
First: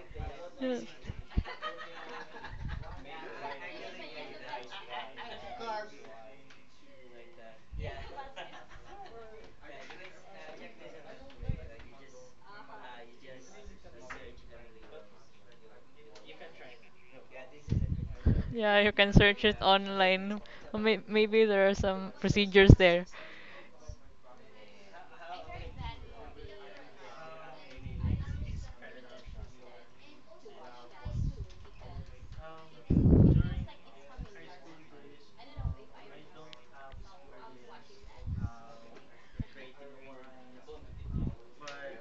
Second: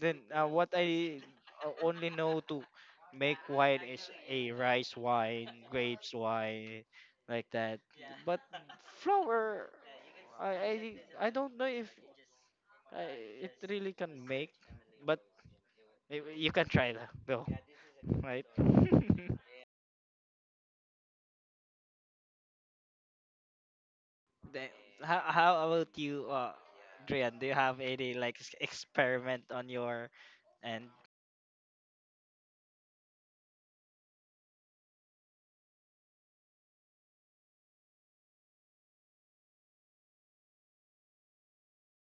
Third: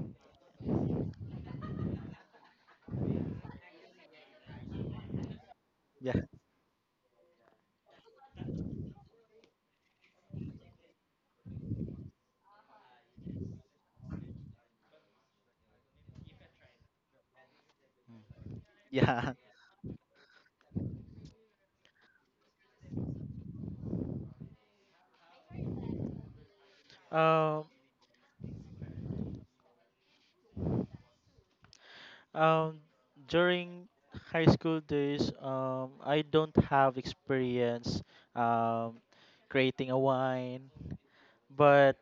Speaker 2: Then uh, what
Speaker 1: Yeah,
Speaker 2: I o- only know to make wine is a rice wine, grapes
Speaker 3: Yeah,
Speaker 2: wine, like that. But flour, I I, I don't know if I, it really can make, but y- you can try that though, right?
Speaker 1: Yeah, you can
Speaker 3: yeah.
Speaker 1: search it online. Or may- maybe there are some procedures there.
Speaker 2: Then, how how about you, uh, Drian? Do you
Speaker 3: Um,
Speaker 2: have any like s- experiment on your end?
Speaker 3: um, during high school days, um, I don't have experience um, creating a wine, but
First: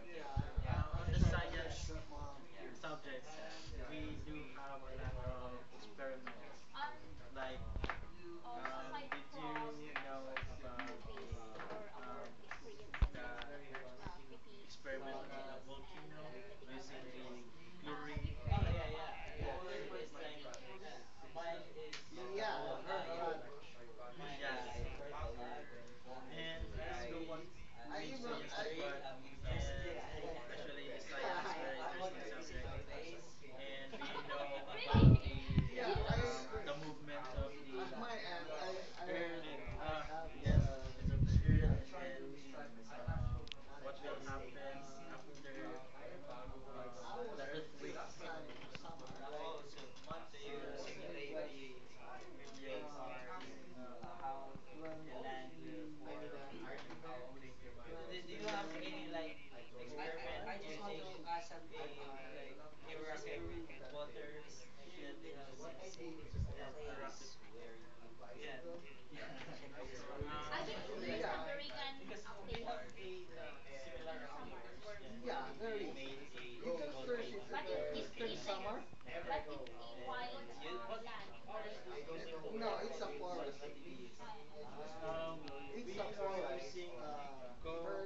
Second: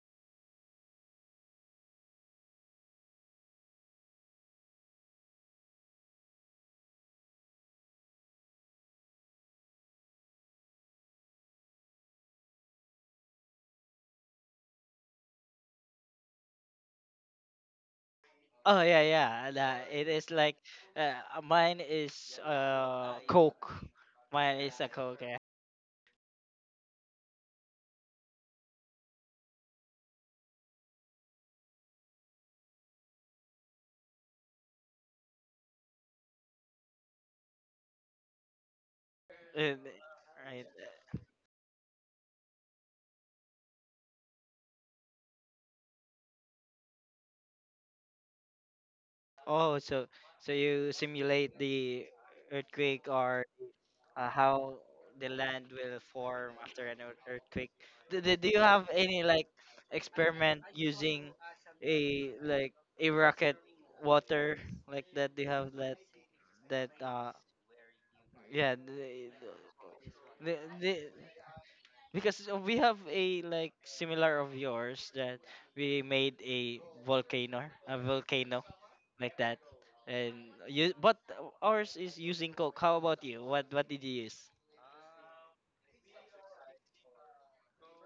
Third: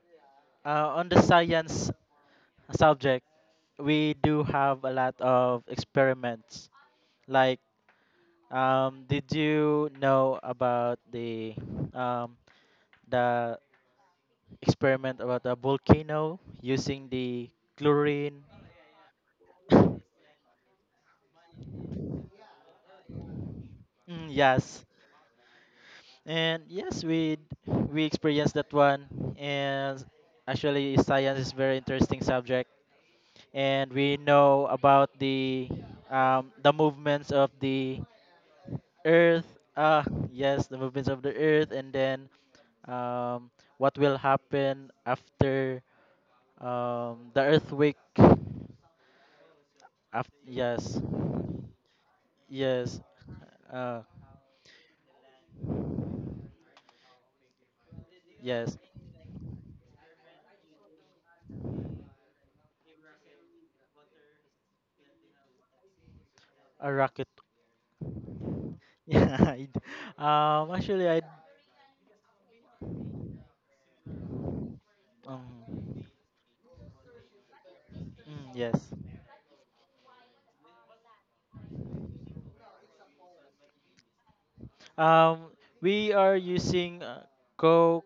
Speaker 3: uh, on the science subject, we do have a lot of experiments. Like, um, did you know about the um, the experiment about a volcano using the chlorine.
Speaker 2: Oh yeah, yeah. That it is like uh, uh, mine is uh Coke.
Speaker 3: Mm,
Speaker 2: Mine is
Speaker 3: yes,
Speaker 2: a Coke. Yeah.
Speaker 3: and yes, we we experienced that one, and actually, science is very interesting subject, and we know about the um, the movements of the Earth.
Speaker 2: Uh,
Speaker 3: Ah, yes,
Speaker 2: right.
Speaker 3: the movements of the Earth, and then um, what will happen after um, the earthquake.
Speaker 2: Oh, so
Speaker 3: After,
Speaker 2: so you
Speaker 3: yes.
Speaker 2: simulate the
Speaker 3: Yes.
Speaker 2: earthquake or
Speaker 3: Uh,
Speaker 2: uh, how the land will form after an ear- earthquake. Do, do, do you
Speaker 3: yes.
Speaker 2: have any like experiment using a like a rocket water, like that? Do you have that that
Speaker 3: A rocket.
Speaker 2: uh yeah
Speaker 3: Yeah. I d-
Speaker 2: the,
Speaker 3: um.
Speaker 2: the,
Speaker 3: Actually, I.
Speaker 2: because uh, we have a like similar of yours that we
Speaker 3: Um.
Speaker 2: made a volcano a
Speaker 3: Mm,
Speaker 2: volcano
Speaker 3: yes.
Speaker 2: like that. And you, but uh, ours is using coke. How about you, what what did you use?
Speaker 3: Um. We are using uh, Coke,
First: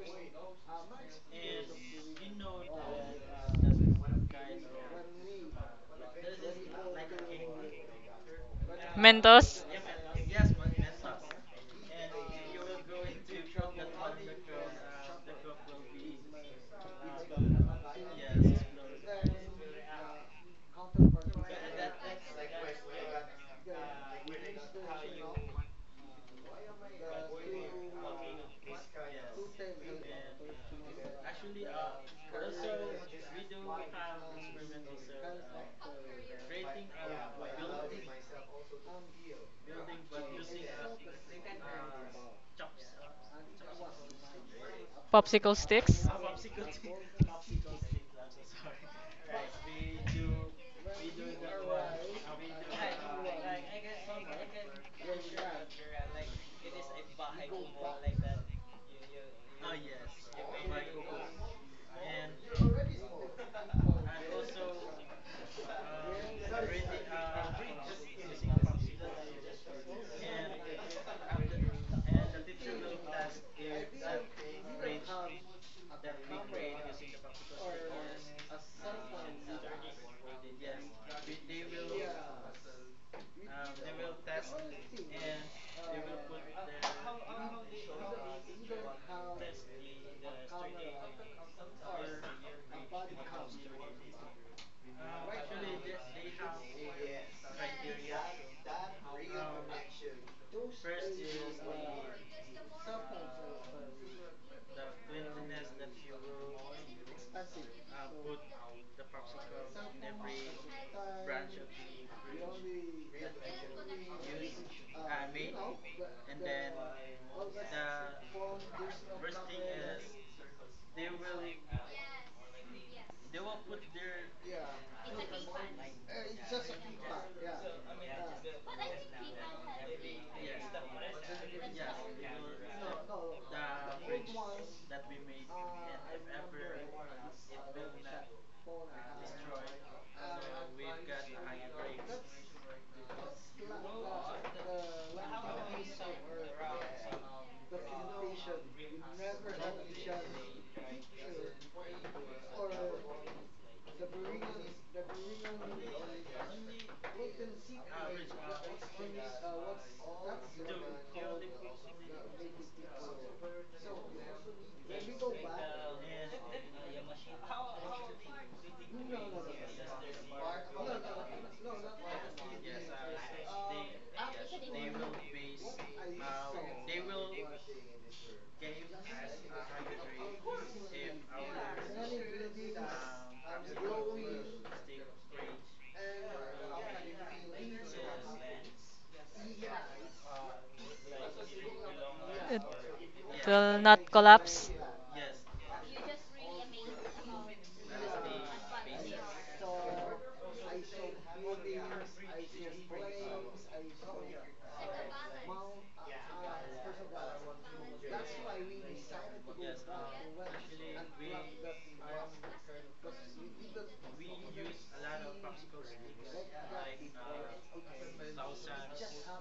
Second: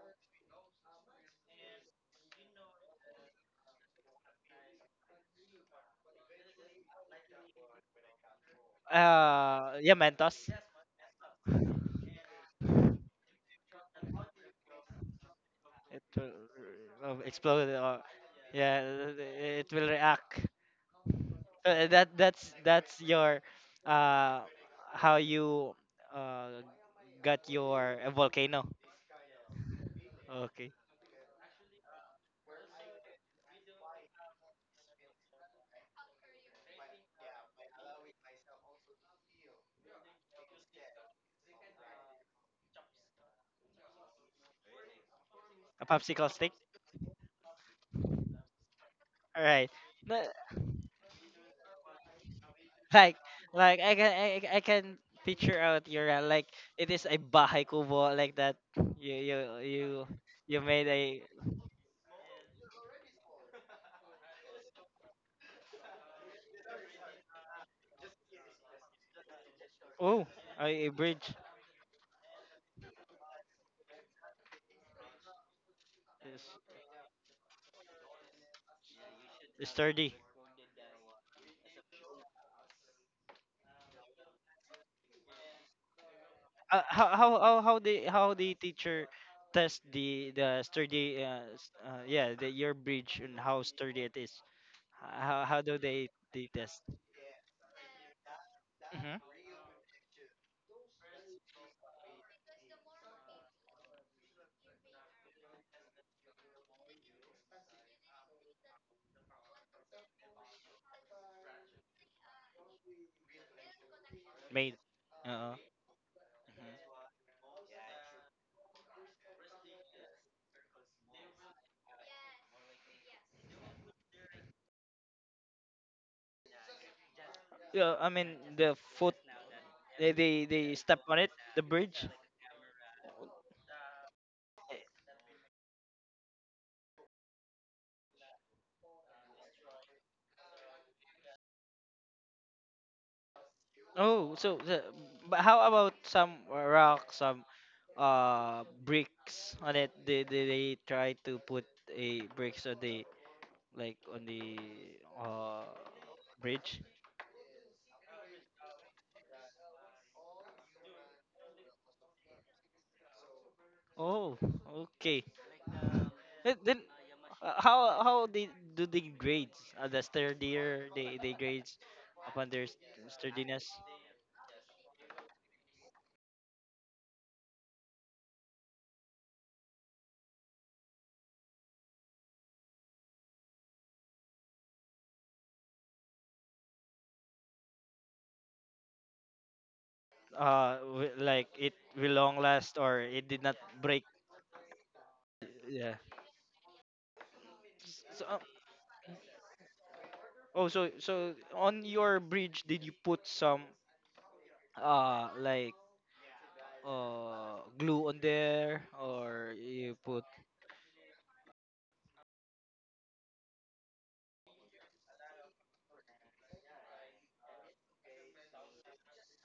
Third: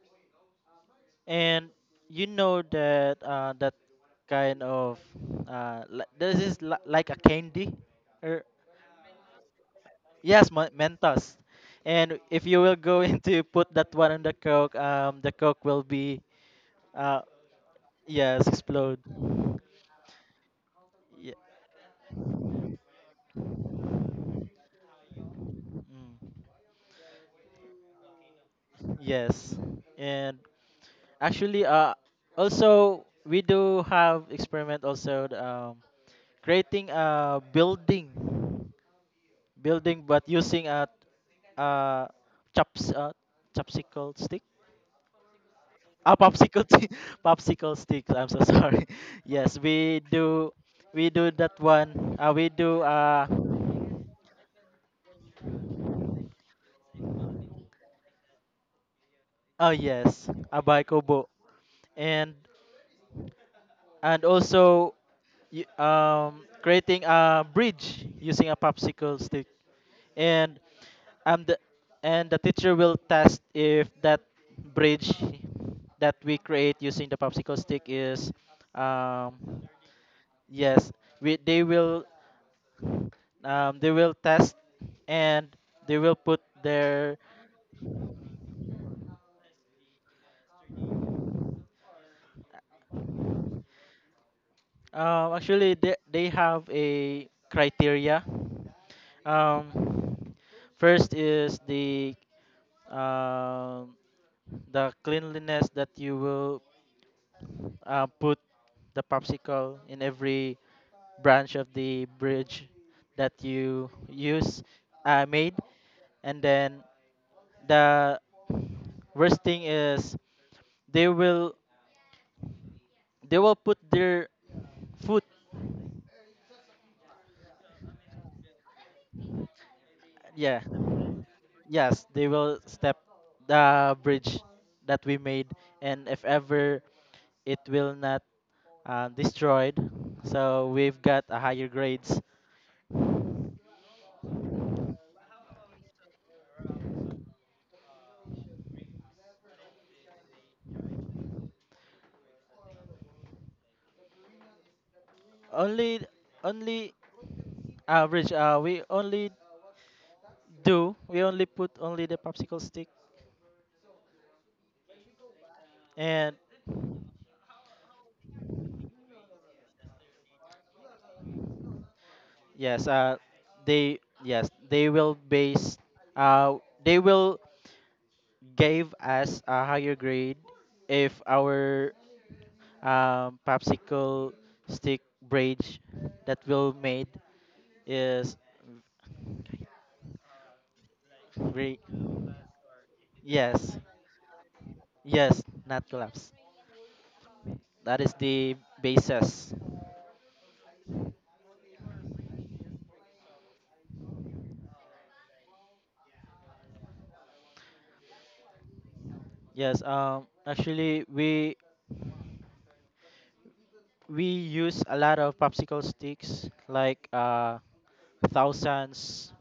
Speaker 3: and you know that uh that kind of uh li- this is li- like a candy, or
Speaker 1: Mentos,
Speaker 2: Uh yeah mentos.
Speaker 3: yes, Ma- Mentos. And if you will go into put that one on the Coke, um, the Coke will
Speaker 2: It
Speaker 3: be
Speaker 2: will uh, uh,
Speaker 3: uh
Speaker 2: explode or
Speaker 3: yes
Speaker 2: yeah,
Speaker 3: explode.
Speaker 2: it will react. So,
Speaker 3: Yeah.
Speaker 2: Uh, that that's that's your uh how you
Speaker 3: Mm.
Speaker 2: uh got your uh, volcano,
Speaker 3: Yes, and
Speaker 2: okay.
Speaker 3: actually, uh, also we do have experiment also the, um, creating a building, building, but using a uh, chops uh, chopsicle stick.
Speaker 1: popsicle
Speaker 2: A
Speaker 1: sticks.
Speaker 3: Ah,
Speaker 2: popsicle stick,
Speaker 3: popsicle, t- popsicle sticks. I'm so sorry.
Speaker 2: all
Speaker 3: Yes,
Speaker 2: right.
Speaker 3: we do, we do that one. Uh, we do
Speaker 2: Like,
Speaker 3: uh,
Speaker 2: like I can I, I I can picture out your uh, like, it is a bahay kubo like that. you you
Speaker 3: Oh
Speaker 2: you
Speaker 3: yes,
Speaker 2: you
Speaker 3: a
Speaker 2: made
Speaker 3: bike.
Speaker 2: a,
Speaker 3: And and also y- um, creating a bridge using a popsicle stick.
Speaker 2: oh,
Speaker 3: and
Speaker 2: a, a bridge
Speaker 3: um, the and the teacher will test if that bridge that we
Speaker 2: is
Speaker 3: create using the popsicle stick is um,
Speaker 2: sturdy.
Speaker 3: yes, we they will, um, they will test, and they will put
Speaker 2: Uh, how
Speaker 3: their...
Speaker 2: how how how the how the teacher test the the sturdy uh, s- uh yeah the your bridge and how sturdy it is. H-
Speaker 3: Uh,
Speaker 2: How how
Speaker 3: actually,
Speaker 2: do
Speaker 3: they,
Speaker 2: they
Speaker 3: they
Speaker 2: they
Speaker 3: have
Speaker 2: test?
Speaker 3: a criteria.
Speaker 2: Hmm.
Speaker 3: Um, First is the um the cleanliness, that you will uh, put the popsicle in every branch of the bridge that you use,
Speaker 2: Made.
Speaker 3: uh, made.
Speaker 2: uh
Speaker 3: And then the worst thing is, they will they will put their foot.
Speaker 2: Yeah, I mean the foot, they they,
Speaker 3: Yeah.
Speaker 2: they step on it, the bridge.
Speaker 3: Yes, they will step the bridge that we made, and if ever it will not, uh, destroyed, so we've got a higher grades.
Speaker 2: Oh, so the, but how about some rock, some uh bricks on it? Did did they try to put a bricks on the, like on the uh
Speaker 3: Only,
Speaker 2: bridge.
Speaker 3: only average. Uh, we only do. We only put only the popsicle stick,
Speaker 2: Oh, okay.
Speaker 3: and
Speaker 2: Then, then uh, how how they do the grades? Uh, the sturdier they they grades upon their
Speaker 3: yes.
Speaker 2: st-
Speaker 3: Uh,
Speaker 2: sturdiness.
Speaker 3: they, yes, they will base. Uh, they will give us a higher grade if our um, popsicle stick bridge that will made is
Speaker 2: Uh, wi- like, it
Speaker 3: re-
Speaker 2: will long
Speaker 1: It
Speaker 2: last or it did not
Speaker 3: yes,
Speaker 1: will
Speaker 2: break.
Speaker 1: not collapse.
Speaker 3: yes, not
Speaker 2: Yeah.
Speaker 3: collapse. That is
Speaker 2: So,
Speaker 3: the basis.
Speaker 2: Oh, so so on your bridge, did you put some uh like uh glue on there, or
Speaker 3: Yes.
Speaker 2: you put?
Speaker 3: Um actually, we we use a lot of popsicle sticks like uh thousands,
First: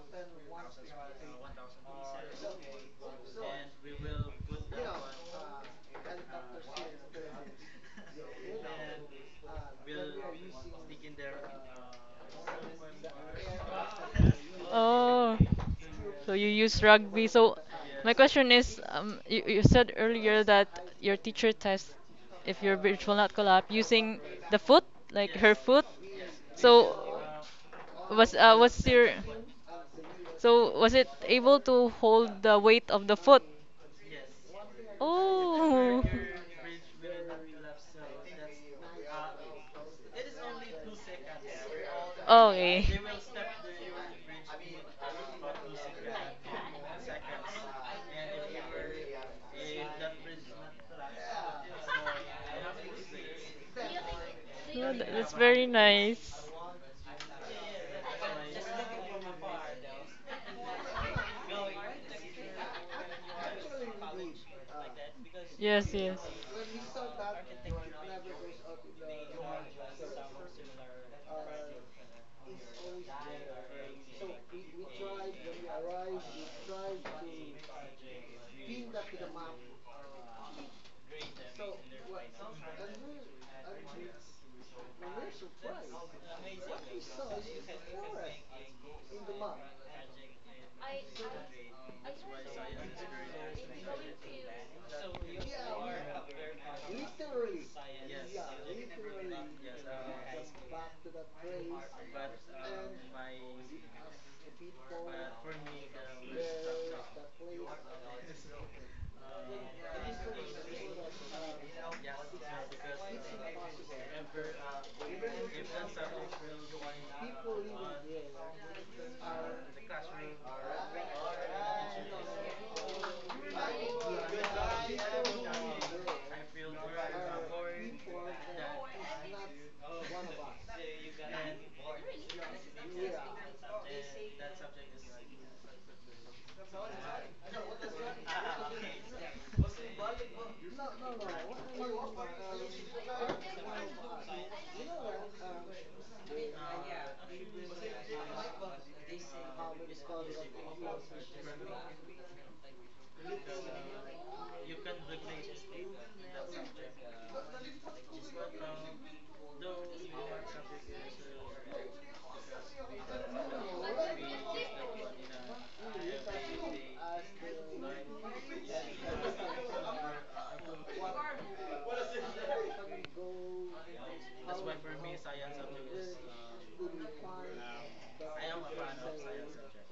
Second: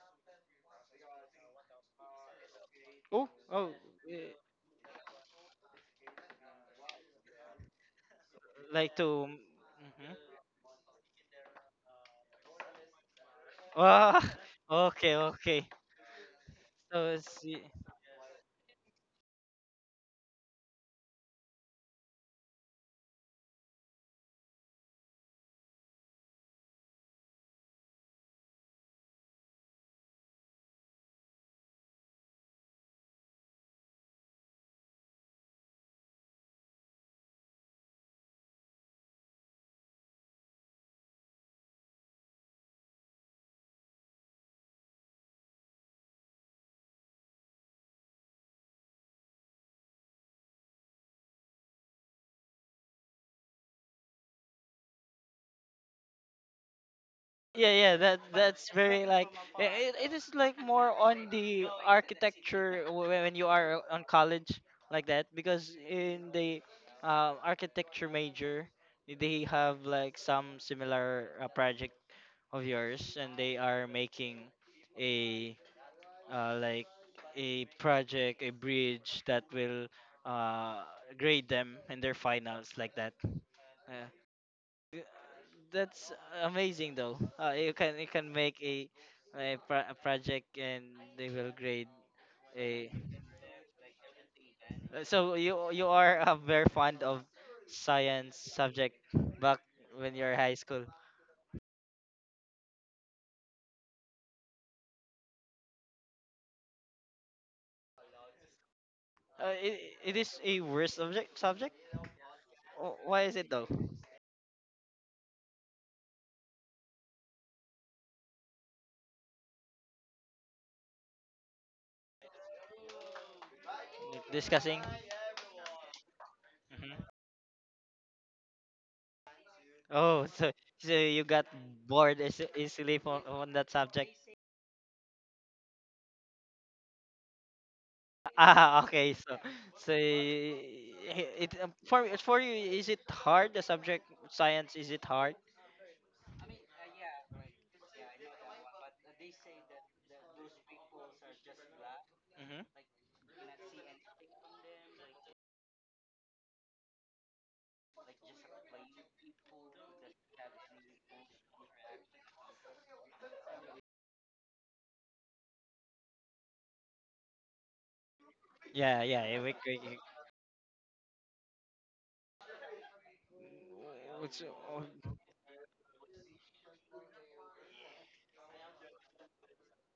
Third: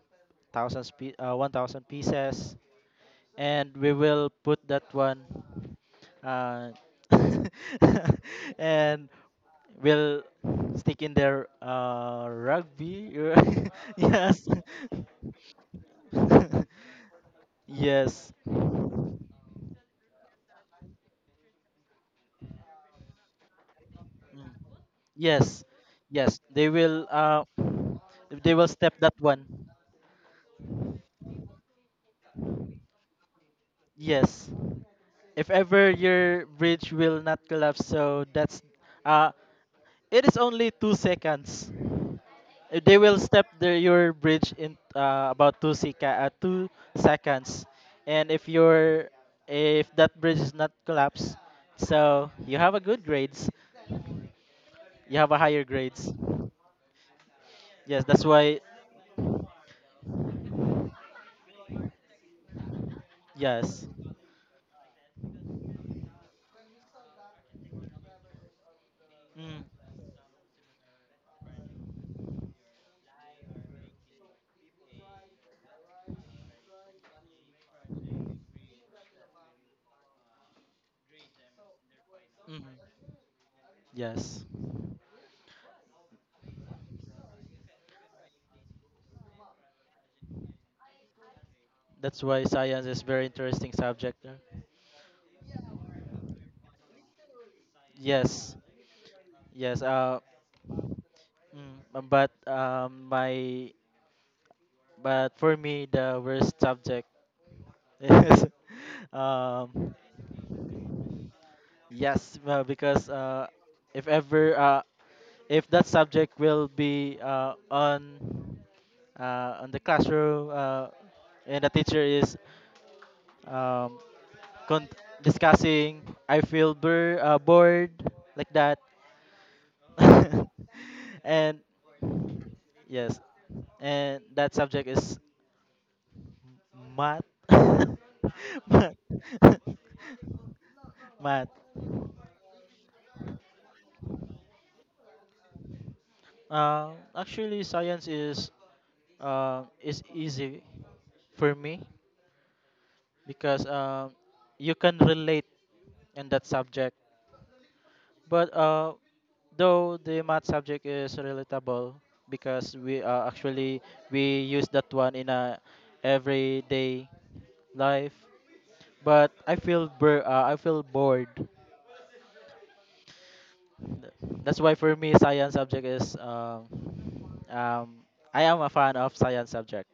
Speaker 3: thousands pe- uh, a thousand pieces,
Speaker 2: oh oh
Speaker 3: and we will
Speaker 2: eh,
Speaker 3: put that one uh,
Speaker 2: like
Speaker 3: and
Speaker 2: to, mm-hmm.
Speaker 3: we'll stick in there, uh, rugby.
Speaker 2: ah,
Speaker 3: yes.
Speaker 2: okay,
Speaker 1: Oh,
Speaker 2: okay,
Speaker 1: so you use
Speaker 2: so
Speaker 1: rugby. So
Speaker 2: see.
Speaker 1: my
Speaker 3: yes.
Speaker 1: question is, um, you, you said earlier that your teacher tests if your bridge will not collapse using
Speaker 3: Mm.
Speaker 1: the foot, like her
Speaker 3: Yes.
Speaker 1: foot.
Speaker 3: Yes, they will,
Speaker 1: So
Speaker 3: uh,
Speaker 1: was
Speaker 3: they
Speaker 1: uh,
Speaker 3: will
Speaker 1: was
Speaker 3: step
Speaker 1: your
Speaker 3: that one.
Speaker 1: so was it able to hold the weight of the foot?
Speaker 3: Yes, if ever
Speaker 1: Oh,
Speaker 3: your bridge will not collapse, so that's, uh it is only two seconds. Uh,
Speaker 1: okay.
Speaker 3: They will step the, your bridge in uh, about two seca- uh, two seconds, and if your, if that bridge is not collapsed, so you have a good grades,
Speaker 1: Oh, tha-
Speaker 3: you have
Speaker 1: that's
Speaker 3: a higher
Speaker 1: very
Speaker 3: grades.
Speaker 1: nice.
Speaker 2: Yeah, yeah,
Speaker 3: Yes,
Speaker 2: that
Speaker 3: that's why.
Speaker 2: that's very like, eh, it, it is like more on the architecture wh- when you are
Speaker 3: Yes.
Speaker 2: on college, like that, because
Speaker 1: Yes, yes.
Speaker 2: in the uh, architecture major, they
Speaker 3: Mm,
Speaker 2: have like some similar uh, project of yours, and they are making a, uh, like a project, a bridge that will uh, grade them in their
Speaker 3: mhm.
Speaker 2: finals like that. uh,
Speaker 3: Yes.
Speaker 2: y- that's amazing though, uh, you can, you can make a a, pro- a project, and they will grade
Speaker 3: That's why science
Speaker 2: a.
Speaker 3: is very interesting subject. No?
Speaker 2: Uh, so you you are uh, very fond of science
Speaker 3: Yes.
Speaker 2: subject back
Speaker 3: Yes.
Speaker 2: when
Speaker 3: Uh,
Speaker 2: you're high school.
Speaker 3: mm, uh, but um, my but for me the worst subject is...
Speaker 2: Uh, it,
Speaker 3: um,
Speaker 2: it is a worse subject subject.
Speaker 3: yes, well,
Speaker 2: Wh-
Speaker 3: because
Speaker 2: why is
Speaker 3: uh,
Speaker 2: it though?
Speaker 3: if ever uh, if that subject will be uh, on uh, on the classroom,
Speaker 1: Uh,
Speaker 3: uh, and the teacher is, um,
Speaker 2: Discussing.
Speaker 3: con- discussing, I feel
Speaker 2: Mhm.
Speaker 3: bur- uh, bored, like that.
Speaker 2: Oh, so so you got
Speaker 3: and
Speaker 2: bored eas- easily
Speaker 3: yes,
Speaker 2: from on that subject.
Speaker 3: and that subject is math.
Speaker 2: Ah,
Speaker 3: math.
Speaker 2: okay. So so y-
Speaker 3: math.
Speaker 2: it, um, for for you, is it hard the subject? Science, is it hard?
Speaker 3: Uh, actually, science is uh, is easy for me,
Speaker 2: Hmm.
Speaker 3: because um, you can relate in that subject. But uh, though the math subject is relatable, because we, uh, actually, we use that one in a everyday life,
Speaker 2: Yeah, yeah.
Speaker 3: but
Speaker 2: eh, We,
Speaker 3: I
Speaker 2: we,
Speaker 3: feel
Speaker 2: we-
Speaker 3: bur- uh, I feel bored. Th-
Speaker 2: it's,
Speaker 3: That's why
Speaker 2: uh,
Speaker 3: for me science subject is um, um, I am a fan of science subject.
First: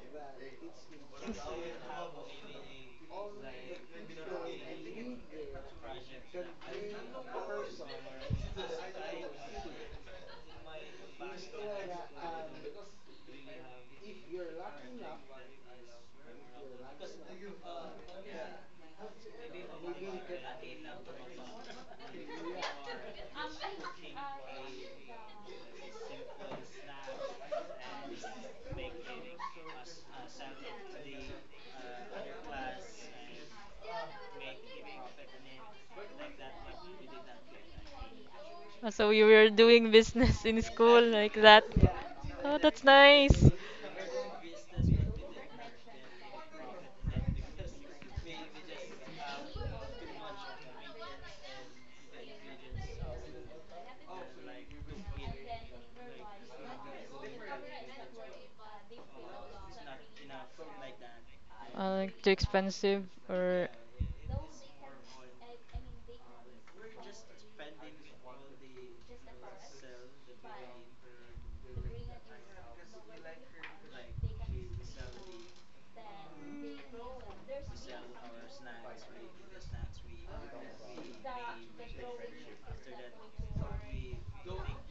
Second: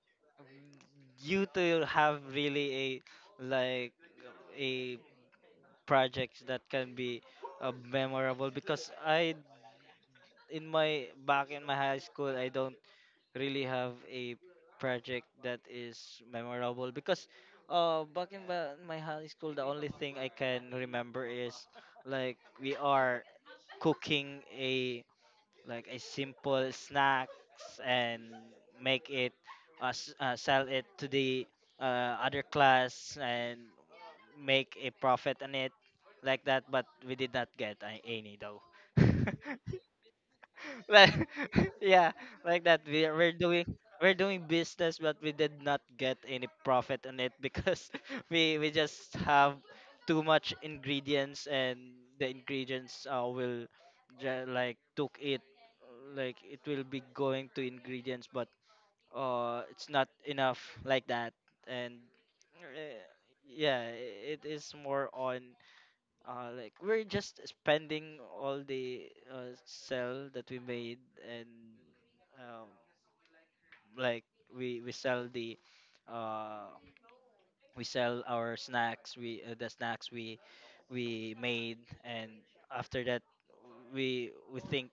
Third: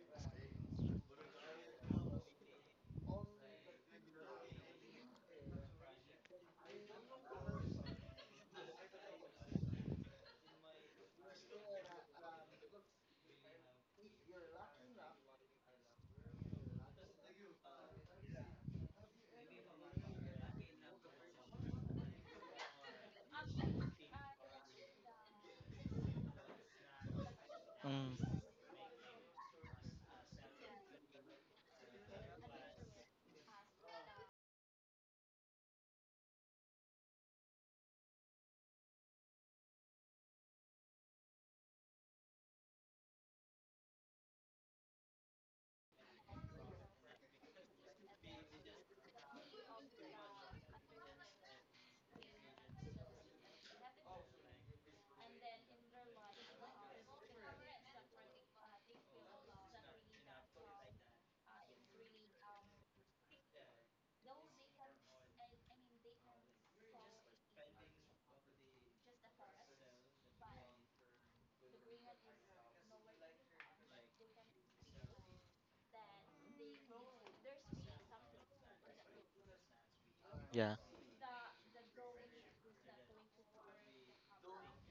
Speaker 2: you to have really a like a projects that can be uh, memorable, because I, in my back in my high school, I don't really have a project that is memorable because uh back in ba- my high school, the only thing I can remember is like we are cooking a like a simple snacks and
Speaker 3: Mm,
Speaker 2: make it uh, s- uh sell it to the uh, other class and make a profit on it like that, but we did not get a- any though.
Speaker 1: so you were doing business in school
Speaker 2: Like,
Speaker 1: like that.
Speaker 2: yeah,
Speaker 1: Oh,
Speaker 2: like that.
Speaker 1: that's
Speaker 2: We we're
Speaker 1: nice.
Speaker 2: doing we're doing business, but we did not get any profit on it because we we just have too much ingredients, and the ingredients uh, will ju- like took it, uh, like it will be going to ingredients, but uh, it's not enough like that,
Speaker 1: Uh,
Speaker 2: and
Speaker 1: like too
Speaker 2: uh,
Speaker 1: expensive or
Speaker 2: yeah, it is more on uh, like we're just spending all the uh, sell that we made, and, um, like we we sell the uh, we sell our snacks, we uh, the snacks we
Speaker 3: yeah,
Speaker 2: we made, and after that, we we think,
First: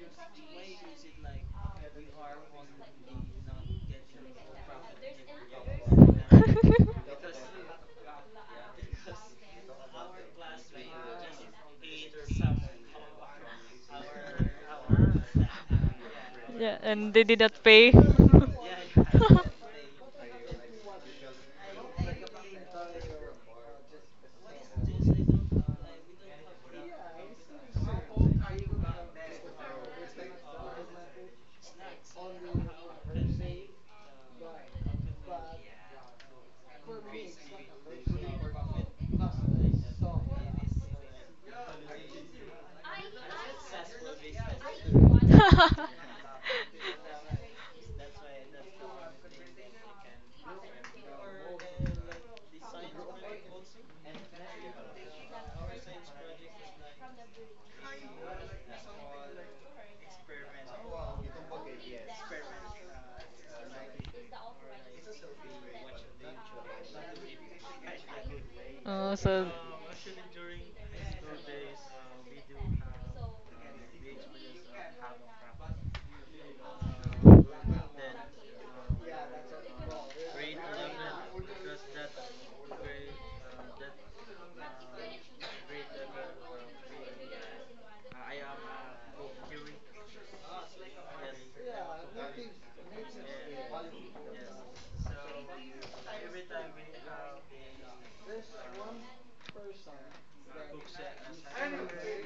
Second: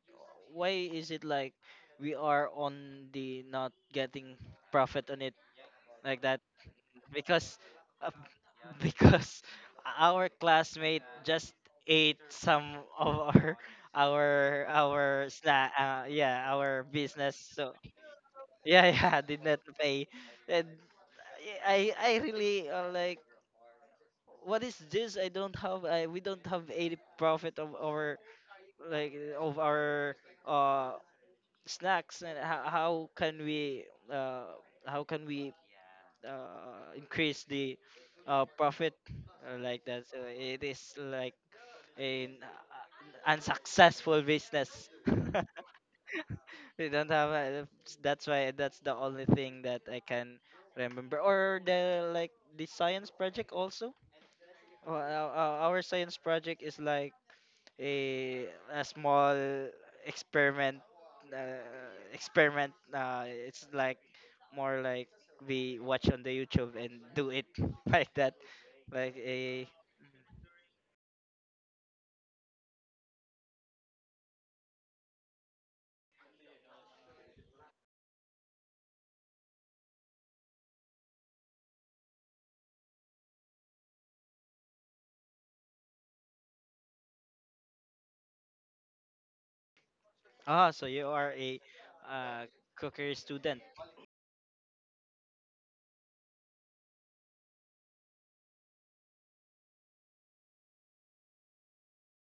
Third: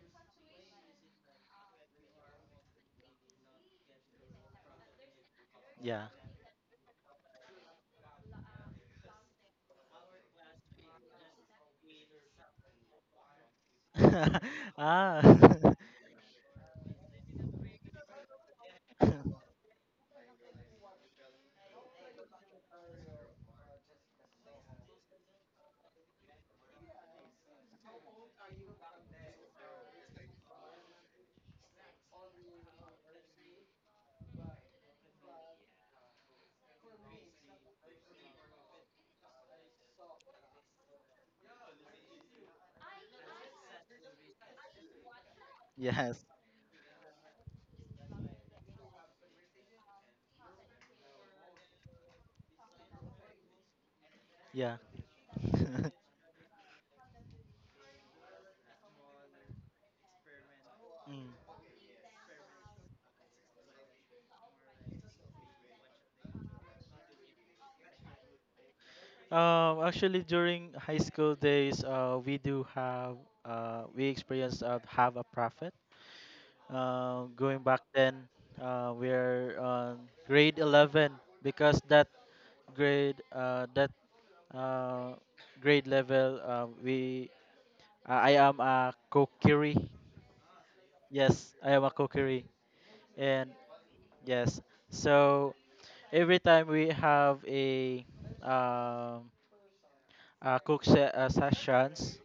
Speaker 2: why is it like we are on the not getting profit on it
Speaker 3: yeah.
Speaker 2: like that, because uh, because our classmate just ate some of our our
Speaker 3: ah.
Speaker 2: our sna- uh, yeah
Speaker 1: Yeah,
Speaker 2: our
Speaker 1: and they
Speaker 2: business,
Speaker 1: did not
Speaker 2: so
Speaker 1: pay.
Speaker 2: yeah, yeah, did not pay. And i i I really, uh, like, what is this, I don't have, I, we don't have any profit of our, like of our, uh snacks. And how, how can we uh how can we uh, increase the uh, profit, uh, like that. So it is like an uh, unsuccessful business.
Speaker 3: yes.
Speaker 2: We don't have a, that's why, that's the only thing that I can remember. Or the, like the science project also.
Speaker 3: Yeah.
Speaker 2: Uh, uh, our our science project is like a a small experiment,
Speaker 3: Mm.
Speaker 2: uh, experiment, uh, it's like more like we watch on the youtube and do it like that, like
Speaker 1: Oh, so
Speaker 2: a.
Speaker 3: Um, actually, during high school days, uh, we do have, uh, we experienced, uh, have a prophet. Uh, going back then, uh, we're on grade eleven, because that grade, uh, that, uh, grade level, uh, we, I I am a kokiri.
Speaker 2: Ah, so you are
Speaker 3: Yes,
Speaker 2: a,
Speaker 3: I am a
Speaker 2: uh,
Speaker 3: kokiri,
Speaker 2: cookery
Speaker 3: and
Speaker 2: student.
Speaker 3: yes. So every time we have a um a cook se- uh, sessions,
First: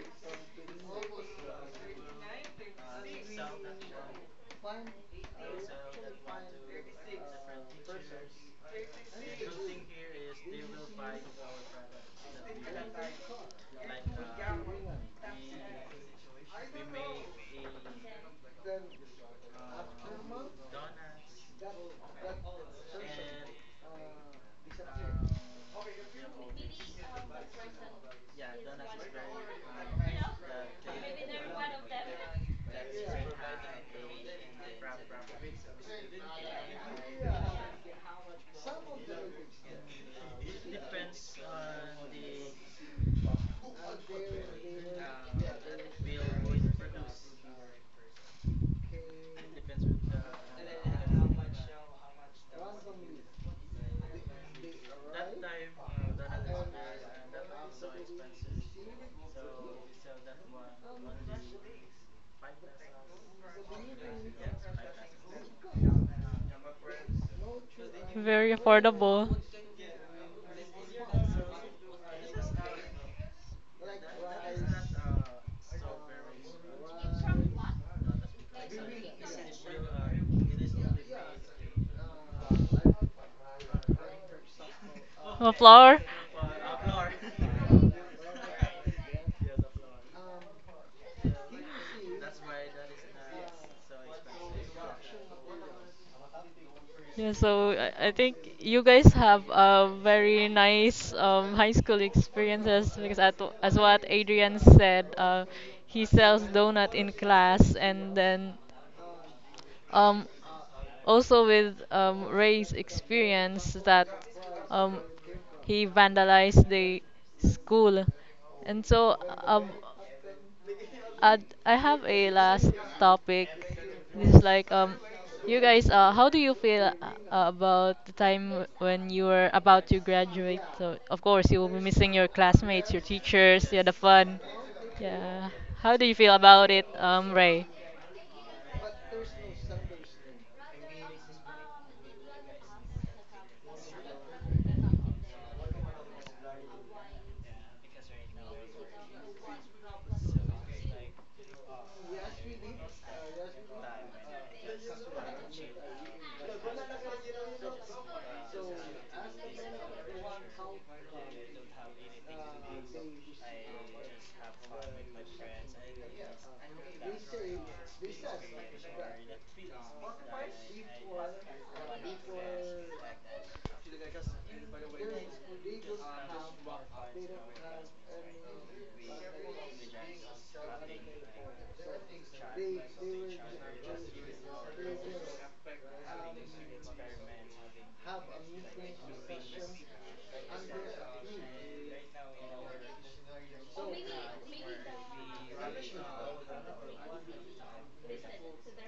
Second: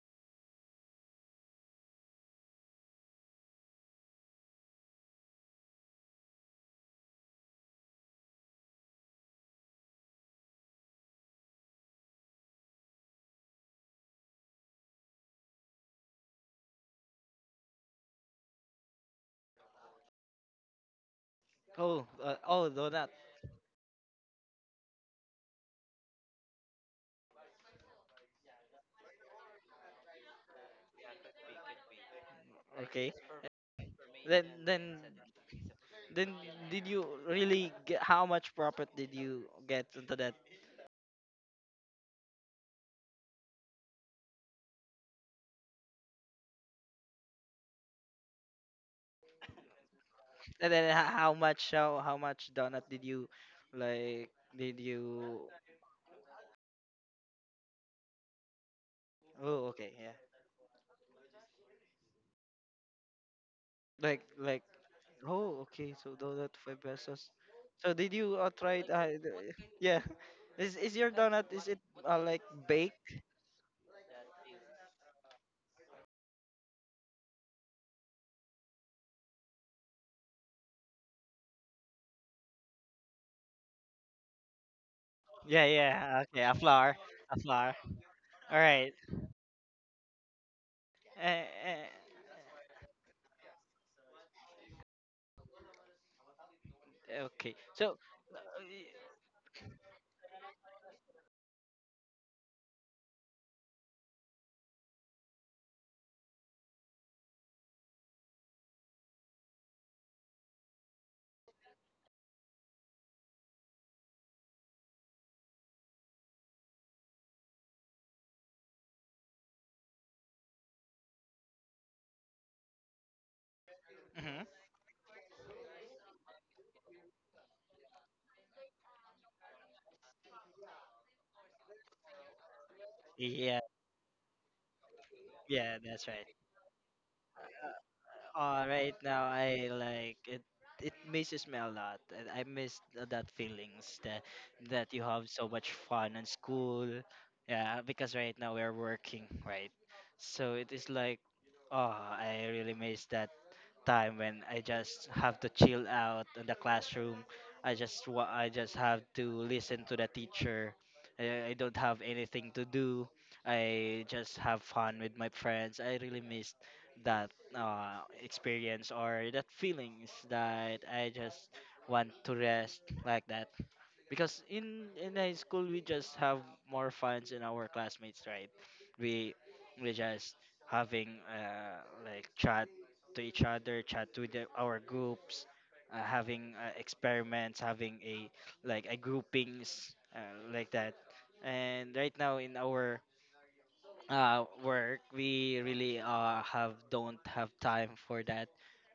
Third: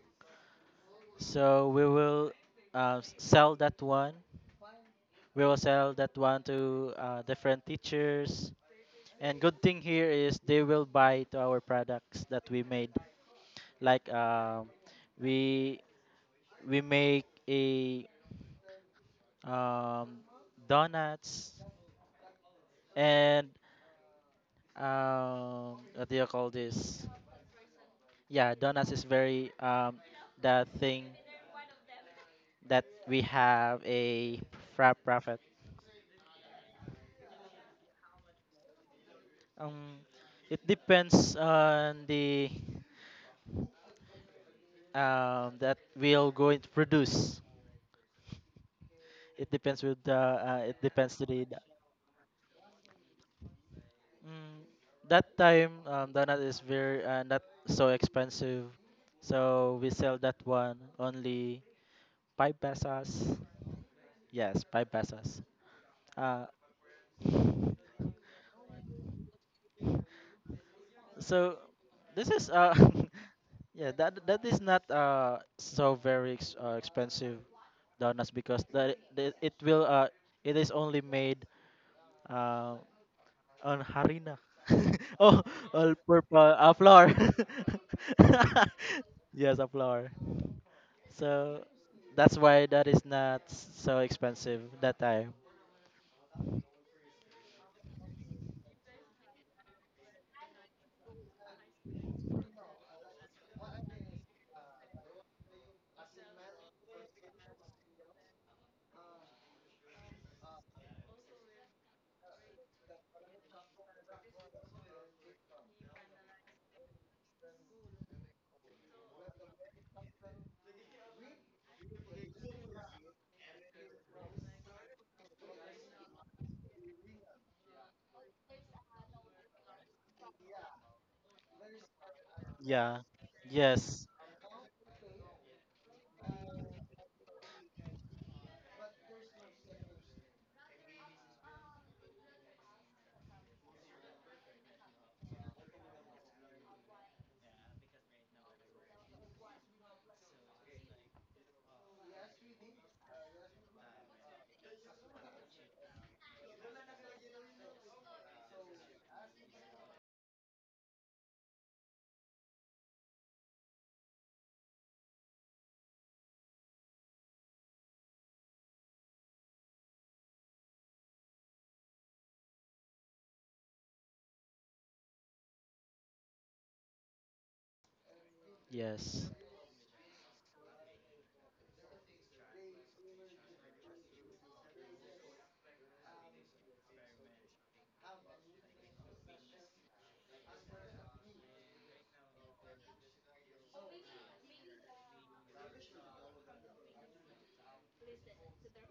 Speaker 3: so we will, uh, s- sell that one. We will sell that one to uh, different teachers. And good thing here is they will buy to our products that we made. Like, um, we we make a, um, donuts,
Speaker 2: Oh, uh, oh, no, that,
Speaker 3: and, um, what do you call this? Yeah, donuts is very um the thing that
Speaker 2: okay.
Speaker 3: we have a
Speaker 2: Then, then,
Speaker 3: fra- profit.
Speaker 2: then, did you really get? How much profit did you get
Speaker 3: Um,
Speaker 2: into that?
Speaker 3: it depends on the um that we'll going to produce. It depends with the, uh,
Speaker 2: And
Speaker 3: it
Speaker 2: then, h-
Speaker 3: depends to
Speaker 2: how
Speaker 3: the the-
Speaker 2: much, how, how much donut did you, like,
Speaker 3: Mm,
Speaker 2: did
Speaker 3: that
Speaker 2: you?
Speaker 3: time, um, donut is very uh, not so expensive,
Speaker 2: Oh,
Speaker 3: so we
Speaker 2: okay, yeah.
Speaker 3: sell that one only five pesos.
Speaker 2: Like, like,
Speaker 3: Yes, five pesos.
Speaker 2: oh, okay. So
Speaker 3: Uh,
Speaker 2: donut five pesos. So did you uh,
Speaker 1: very
Speaker 2: try? Uh,
Speaker 1: affordable.
Speaker 2: the- yeah. Is is your donut?
Speaker 3: so
Speaker 2: Is it uh,
Speaker 3: this
Speaker 2: like
Speaker 3: is uh...
Speaker 2: baked?
Speaker 3: yeah, that that is not uh so very ex- uh, expensive donuts, because that it, it will uh it is only made uh on harina. oh,
Speaker 1: A
Speaker 2: Yeah,
Speaker 3: all
Speaker 1: flower?
Speaker 2: yeah. Okay, a
Speaker 3: purpose uh,
Speaker 2: flower,
Speaker 3: flour.
Speaker 2: a flower. All right.
Speaker 3: yes, a flour.
Speaker 2: Uh,
Speaker 3: So
Speaker 2: uh,
Speaker 3: that's why that is not so expensive that time.
Speaker 1: Yeah, so
Speaker 2: okay.
Speaker 1: I
Speaker 2: So,
Speaker 1: I think you guys have a very nice um, high school experiences because at, as what Adrian said, uh, he sells donut in class, and then um, also with um, Ray's experience that um, he vandalized the school, and so um, and I have a last topic. This is
Speaker 2: mm
Speaker 1: like um, you guys, uh, how do you feel uh, about the time when you were about to graduate? So of course you will be missing your classmates,
Speaker 3: Yeah.
Speaker 1: your
Speaker 2: yeah,
Speaker 1: teachers, yeah, the
Speaker 3: Yes.
Speaker 1: fun. Yeah.
Speaker 2: yeah,
Speaker 1: How
Speaker 2: that's
Speaker 1: do you
Speaker 2: right.
Speaker 1: feel about it, um, Ray?
Speaker 2: Uh, right now, I like it. It misses me a lot, and I miss th- that feelings that that you have so much fun in school. Yeah, because right now we're working, right? So it is like, oh, I really miss that time when I just have to chill out in the classroom. I just wa- I just have to listen to the teacher. I, I don't have anything to do. I just have fun with my friends. I really missed that, uh, experience, or that feelings that I just want to rest like that, because in in high school we just have more fun in our classmates, right?
Speaker 3: Yes.
Speaker 2: we we just having uh like chat to each other, chat to the, our groups, uh, having uh, experiments, having a like a groupings, uh, like that. And right now in our uh work, we really uh have don't have time for that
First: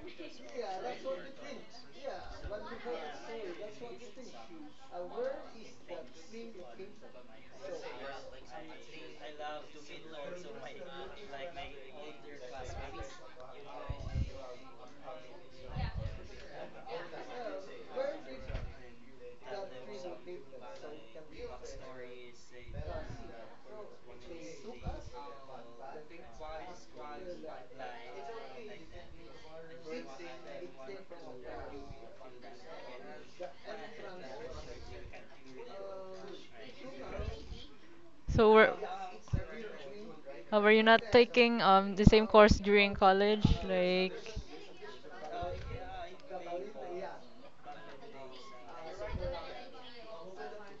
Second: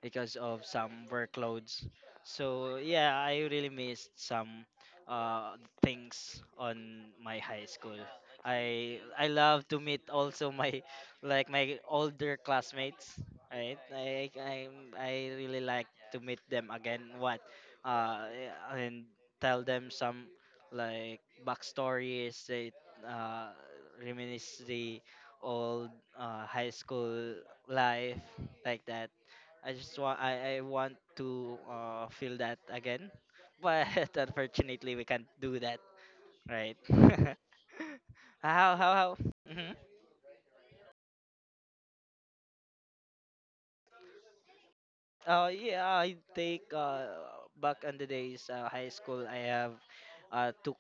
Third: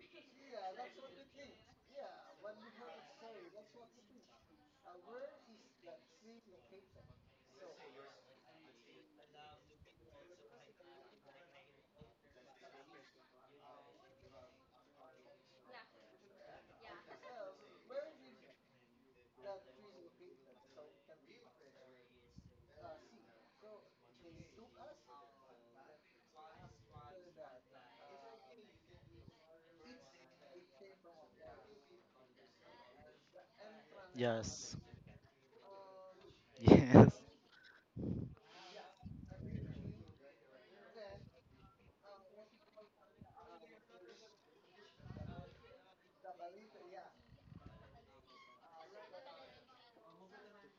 Speaker 2: because of some workloads. So yeah, I really missed some uh things on my high school. I i love to meet also my like my older classmates, right, i i, I really like to meet them again, what, uh and tell them some like backstories, they uh reminisce the old uh, high school life like that. I just want I, I want to uh, feel that again, but
Speaker 3: Yes.
Speaker 2: unfortunately we can't do that, right?
Speaker 3: Yes.
Speaker 1: So were
Speaker 2: how how how? Hmm.
Speaker 1: uh, were you not taking um the same course during college, like?
Speaker 2: Oh yeah, I take uh, back in the days, uh, high school. I have, uh, took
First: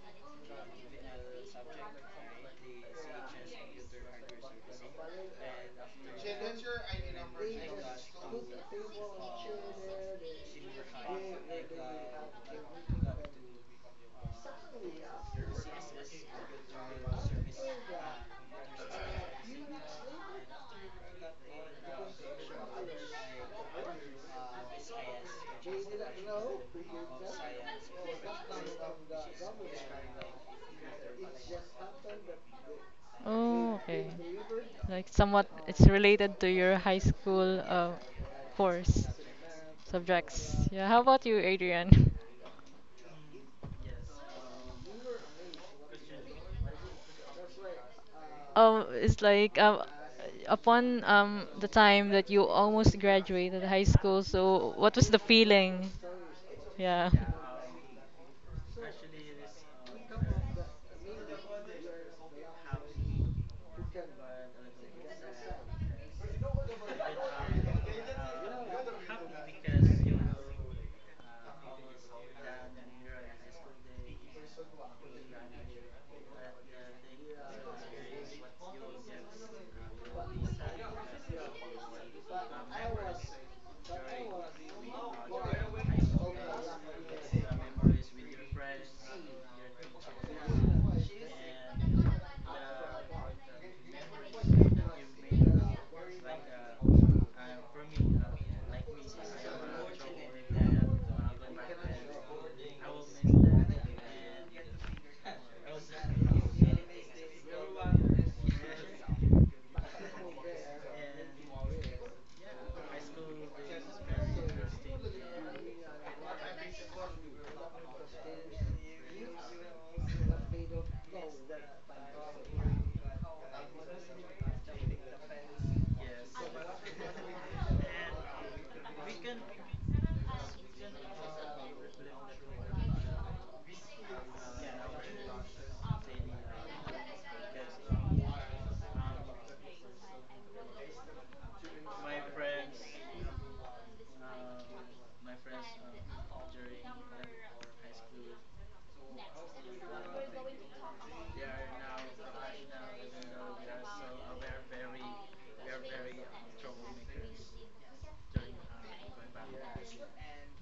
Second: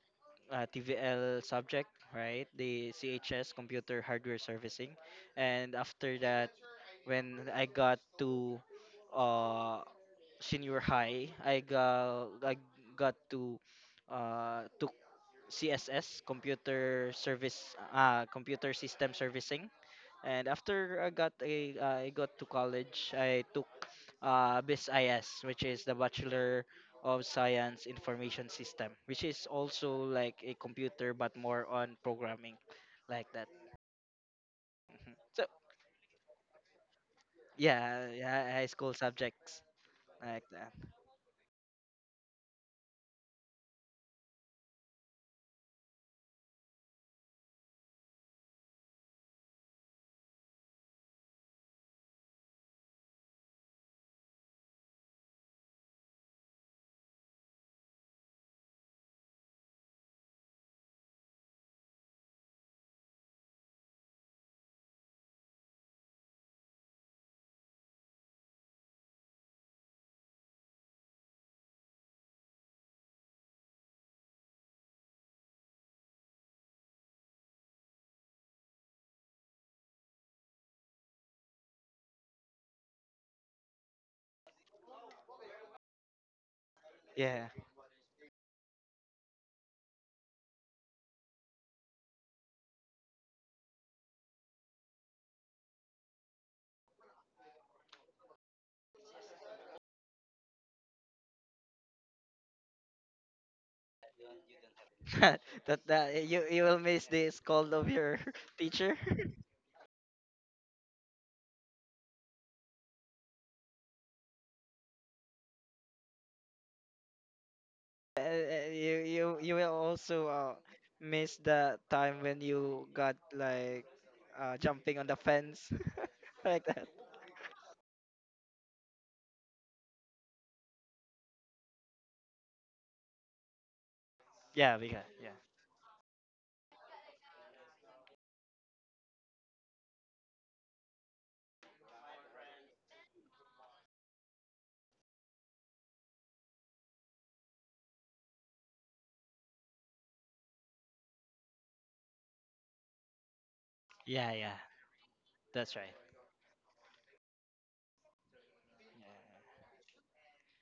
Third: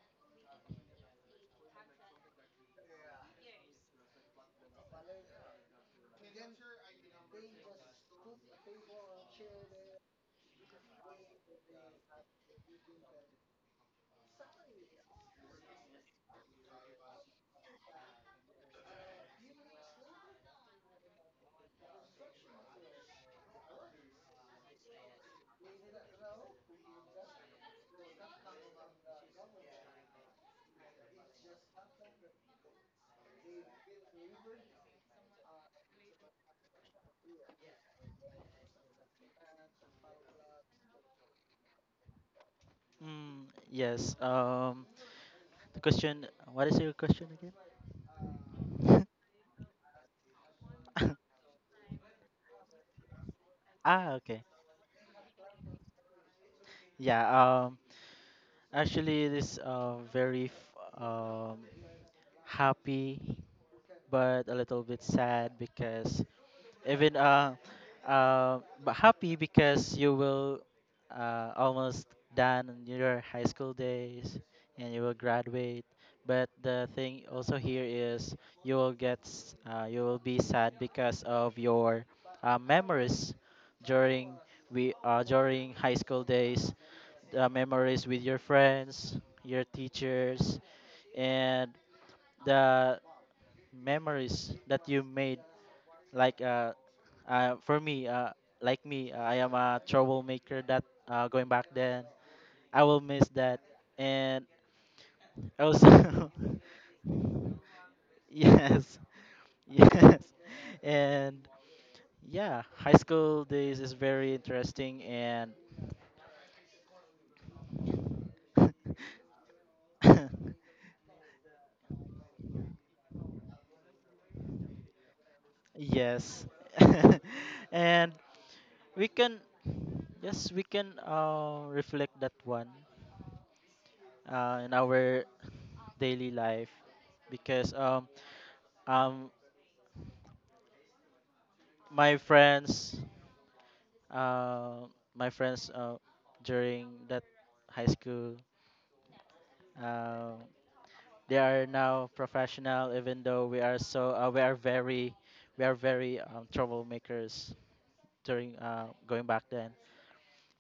Speaker 2: uh, T V L subject, right? The C H S computer hardware servicing. And after that, when I got to uh, senior high, I got I got to uh took C S S computer service uh computer system servicing. And after I got a, uh, I got to college, I took uh B S I S, which is the Bachelor of Science Information System, which is also like a computer but more on programming, like that.
Speaker 1: Oh, okay. Like
Speaker 2: Mhm. So
Speaker 1: somewhat it's related to your high school uh,
Speaker 2: yeah, yeah, high school
Speaker 1: course
Speaker 2: subjects like
Speaker 1: subjects.
Speaker 2: that.
Speaker 1: Yeah, how about you, Adrian?
Speaker 3: Mm, yes. Um The question, what is your question
Speaker 1: Um,
Speaker 3: again?
Speaker 1: it's like um, upon um the time that you almost graduated high
Speaker 3: ah,
Speaker 1: school,
Speaker 3: okay.
Speaker 1: so what was the feeling? Yeah.
Speaker 3: Yeah, um actually this uh very f- um happy, but a little bit sad, because even uh, uh, but happy, because you will uh, almost done in your high school days, and you will graduate. But the thing also here is you will get s- uh, you will be sad, because of your, uh, memories during, we uh, during high school days,
Speaker 2: Yeah.
Speaker 3: the memories with your friends, your teachers, and the memories that you made, like uh, uh for me, uh like me uh, I am a troublemaker that uh going back then. I will miss that, and
Speaker 2: That, that, eh,
Speaker 3: also...
Speaker 2: you you will miss the scold of your teacher.
Speaker 3: yes. Yes. And yeah, high school days is very interesting. And
Speaker 2: Uh, uh, you, you you will also uh, miss the time when you got like uh, jumping on the fence
Speaker 3: yes.
Speaker 2: like that.
Speaker 3: and we can, yes, we can uh reflect that one uh, in
Speaker 2: Yeah, we got
Speaker 3: our
Speaker 2: Yeah,
Speaker 3: daily life, because um um my friends, uh, my friends uh, during that high school, um they are now professional, even though we are so
Speaker 2: yeah,
Speaker 3: uh, we
Speaker 2: yeah.
Speaker 3: are very, we
Speaker 2: That's
Speaker 3: are
Speaker 2: right.
Speaker 3: very um, troublemakers, during uh, going back then.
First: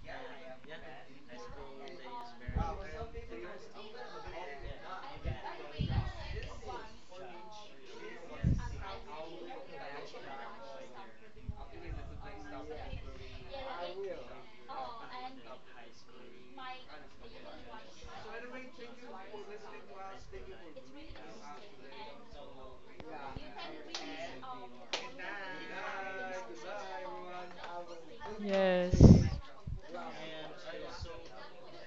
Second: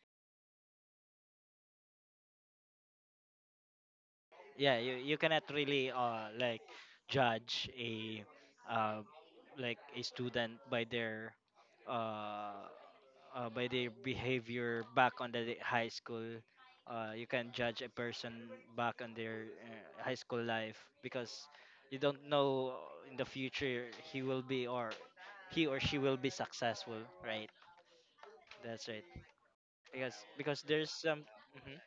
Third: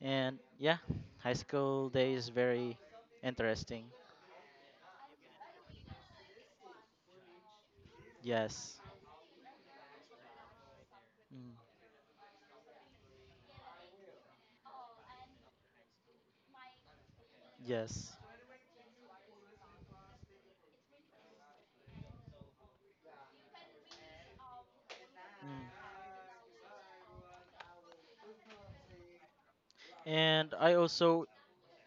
Speaker 3: And yeah, high school day is very interesting.
Speaker 2: Yeah, you, you cannot really uh like judge a
Speaker 3: Yes.
Speaker 2: uh like a student by their
Speaker 3: Mm,
Speaker 2: uh, uh by their behavior back on the high school. Uh, you can judge a
Speaker 3: yes.
Speaker 2: person back on their uh, high school life, because you don't know in the future he will be, or he or
Speaker 3: Mm.
Speaker 2: she will be successful, right? That's
Speaker 1: Yes.
Speaker 2: right. Because
Speaker 3: And
Speaker 2: because
Speaker 3: I
Speaker 2: there's some,
Speaker 3: also,
Speaker 2: mhm.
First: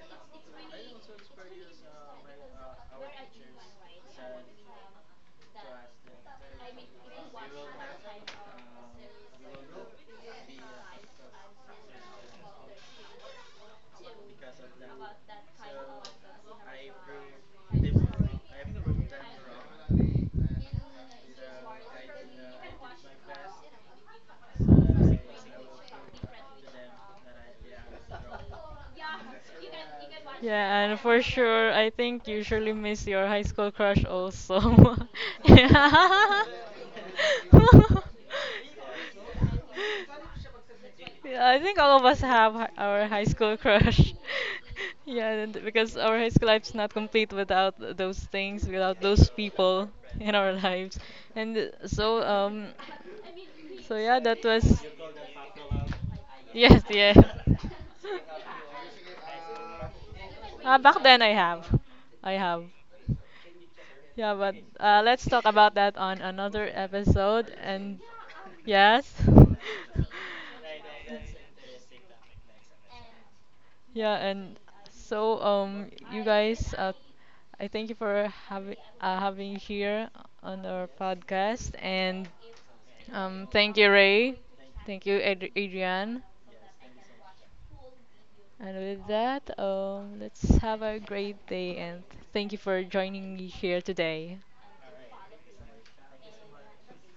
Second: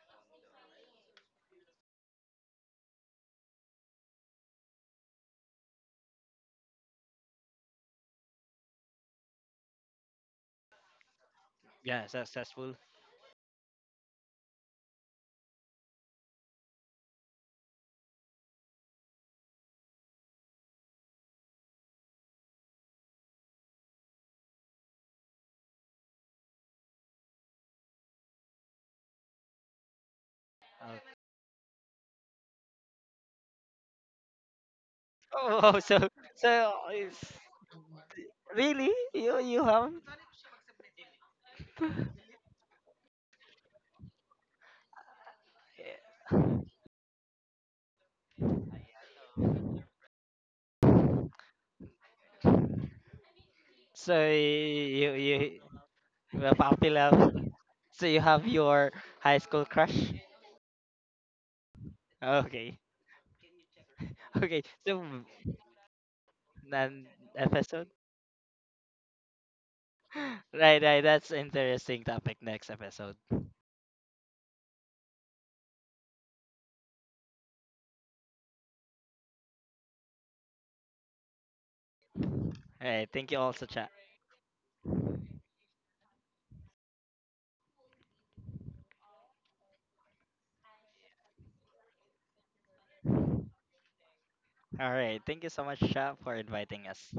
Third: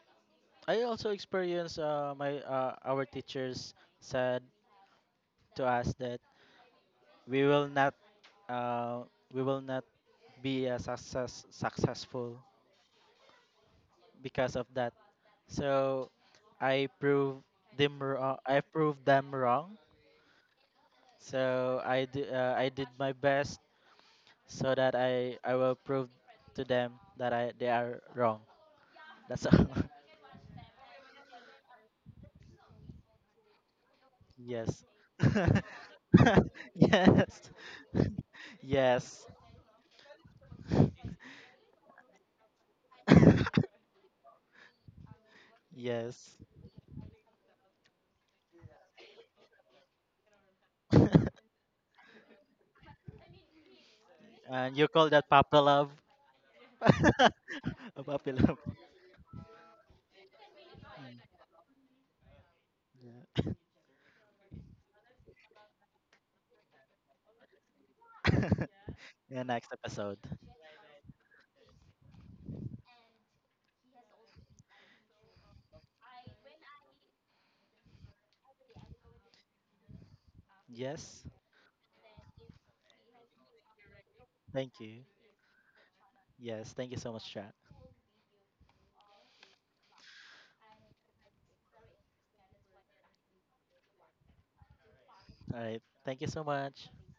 Speaker 3: I also experienced uh, my uh, our teachers said to us that we will not, uh, we will not be uh, success,
Speaker 2: Yeah,
Speaker 3: successful
Speaker 2: successful.
Speaker 3: because of that. So I proved them wrong. I proved them wrong. So I d- uh, I did my best, so that I I will prove to them that I, they are wrong. That's all.
Speaker 1: Yeah,
Speaker 2: uh,
Speaker 1: and for sure, I think you surely miss your high school crush also.
Speaker 3: yes.
Speaker 2: oh, so,
Speaker 1: Yeah.
Speaker 2: so uh, it's,
Speaker 3: yes.
Speaker 2: really?
Speaker 3: yes.
Speaker 2: You you have?
Speaker 1: Yeah, I think all of us have hi- our high school crush. Yeah, and because our high
Speaker 3: Yes.
Speaker 1: school life's not complete without those things, without those people in our lives. And so, um, so
Speaker 2: So
Speaker 1: yeah, that was
Speaker 3: and you call
Speaker 2: you
Speaker 3: that Papa
Speaker 2: you
Speaker 3: Love?
Speaker 2: were
Speaker 1: yes,
Speaker 2: popular.
Speaker 1: yeah.
Speaker 3: A
Speaker 2: So you
Speaker 3: Puppy
Speaker 2: have
Speaker 3: Love.
Speaker 2: your high school crush?
Speaker 1: Uh, back then I
Speaker 3: Mm,
Speaker 1: have, I have.
Speaker 2: Okay.
Speaker 3: yeah.
Speaker 1: Yeah, but
Speaker 2: Okay.
Speaker 1: uh,
Speaker 2: So
Speaker 1: let's talk about that on another
Speaker 2: then,
Speaker 1: episode.
Speaker 2: episode.
Speaker 1: And yes,
Speaker 3: In the next episode.
Speaker 2: Right, right. That's interesting topic next episode.
Speaker 1: yeah, and so um, you guys, uh, I thank you for having uh, having here on our
Speaker 3: Yes.
Speaker 1: podcast, and
Speaker 2: All right. Thank you
Speaker 1: um,
Speaker 2: also,
Speaker 1: thank
Speaker 2: chat.
Speaker 1: you Ray,
Speaker 3: Thank you.
Speaker 1: thank you Ad- Adrian,
Speaker 3: Yes. Thank you so much, Jack.
Speaker 1: and with that, um, let's have a great day, and thank you for joining me here today.
Speaker 2: All right. Thank you
Speaker 3: All
Speaker 2: so much,
Speaker 3: right.
Speaker 2: chat,
Speaker 3: Thank you
Speaker 2: for
Speaker 3: so
Speaker 2: inviting
Speaker 3: much.
Speaker 2: us.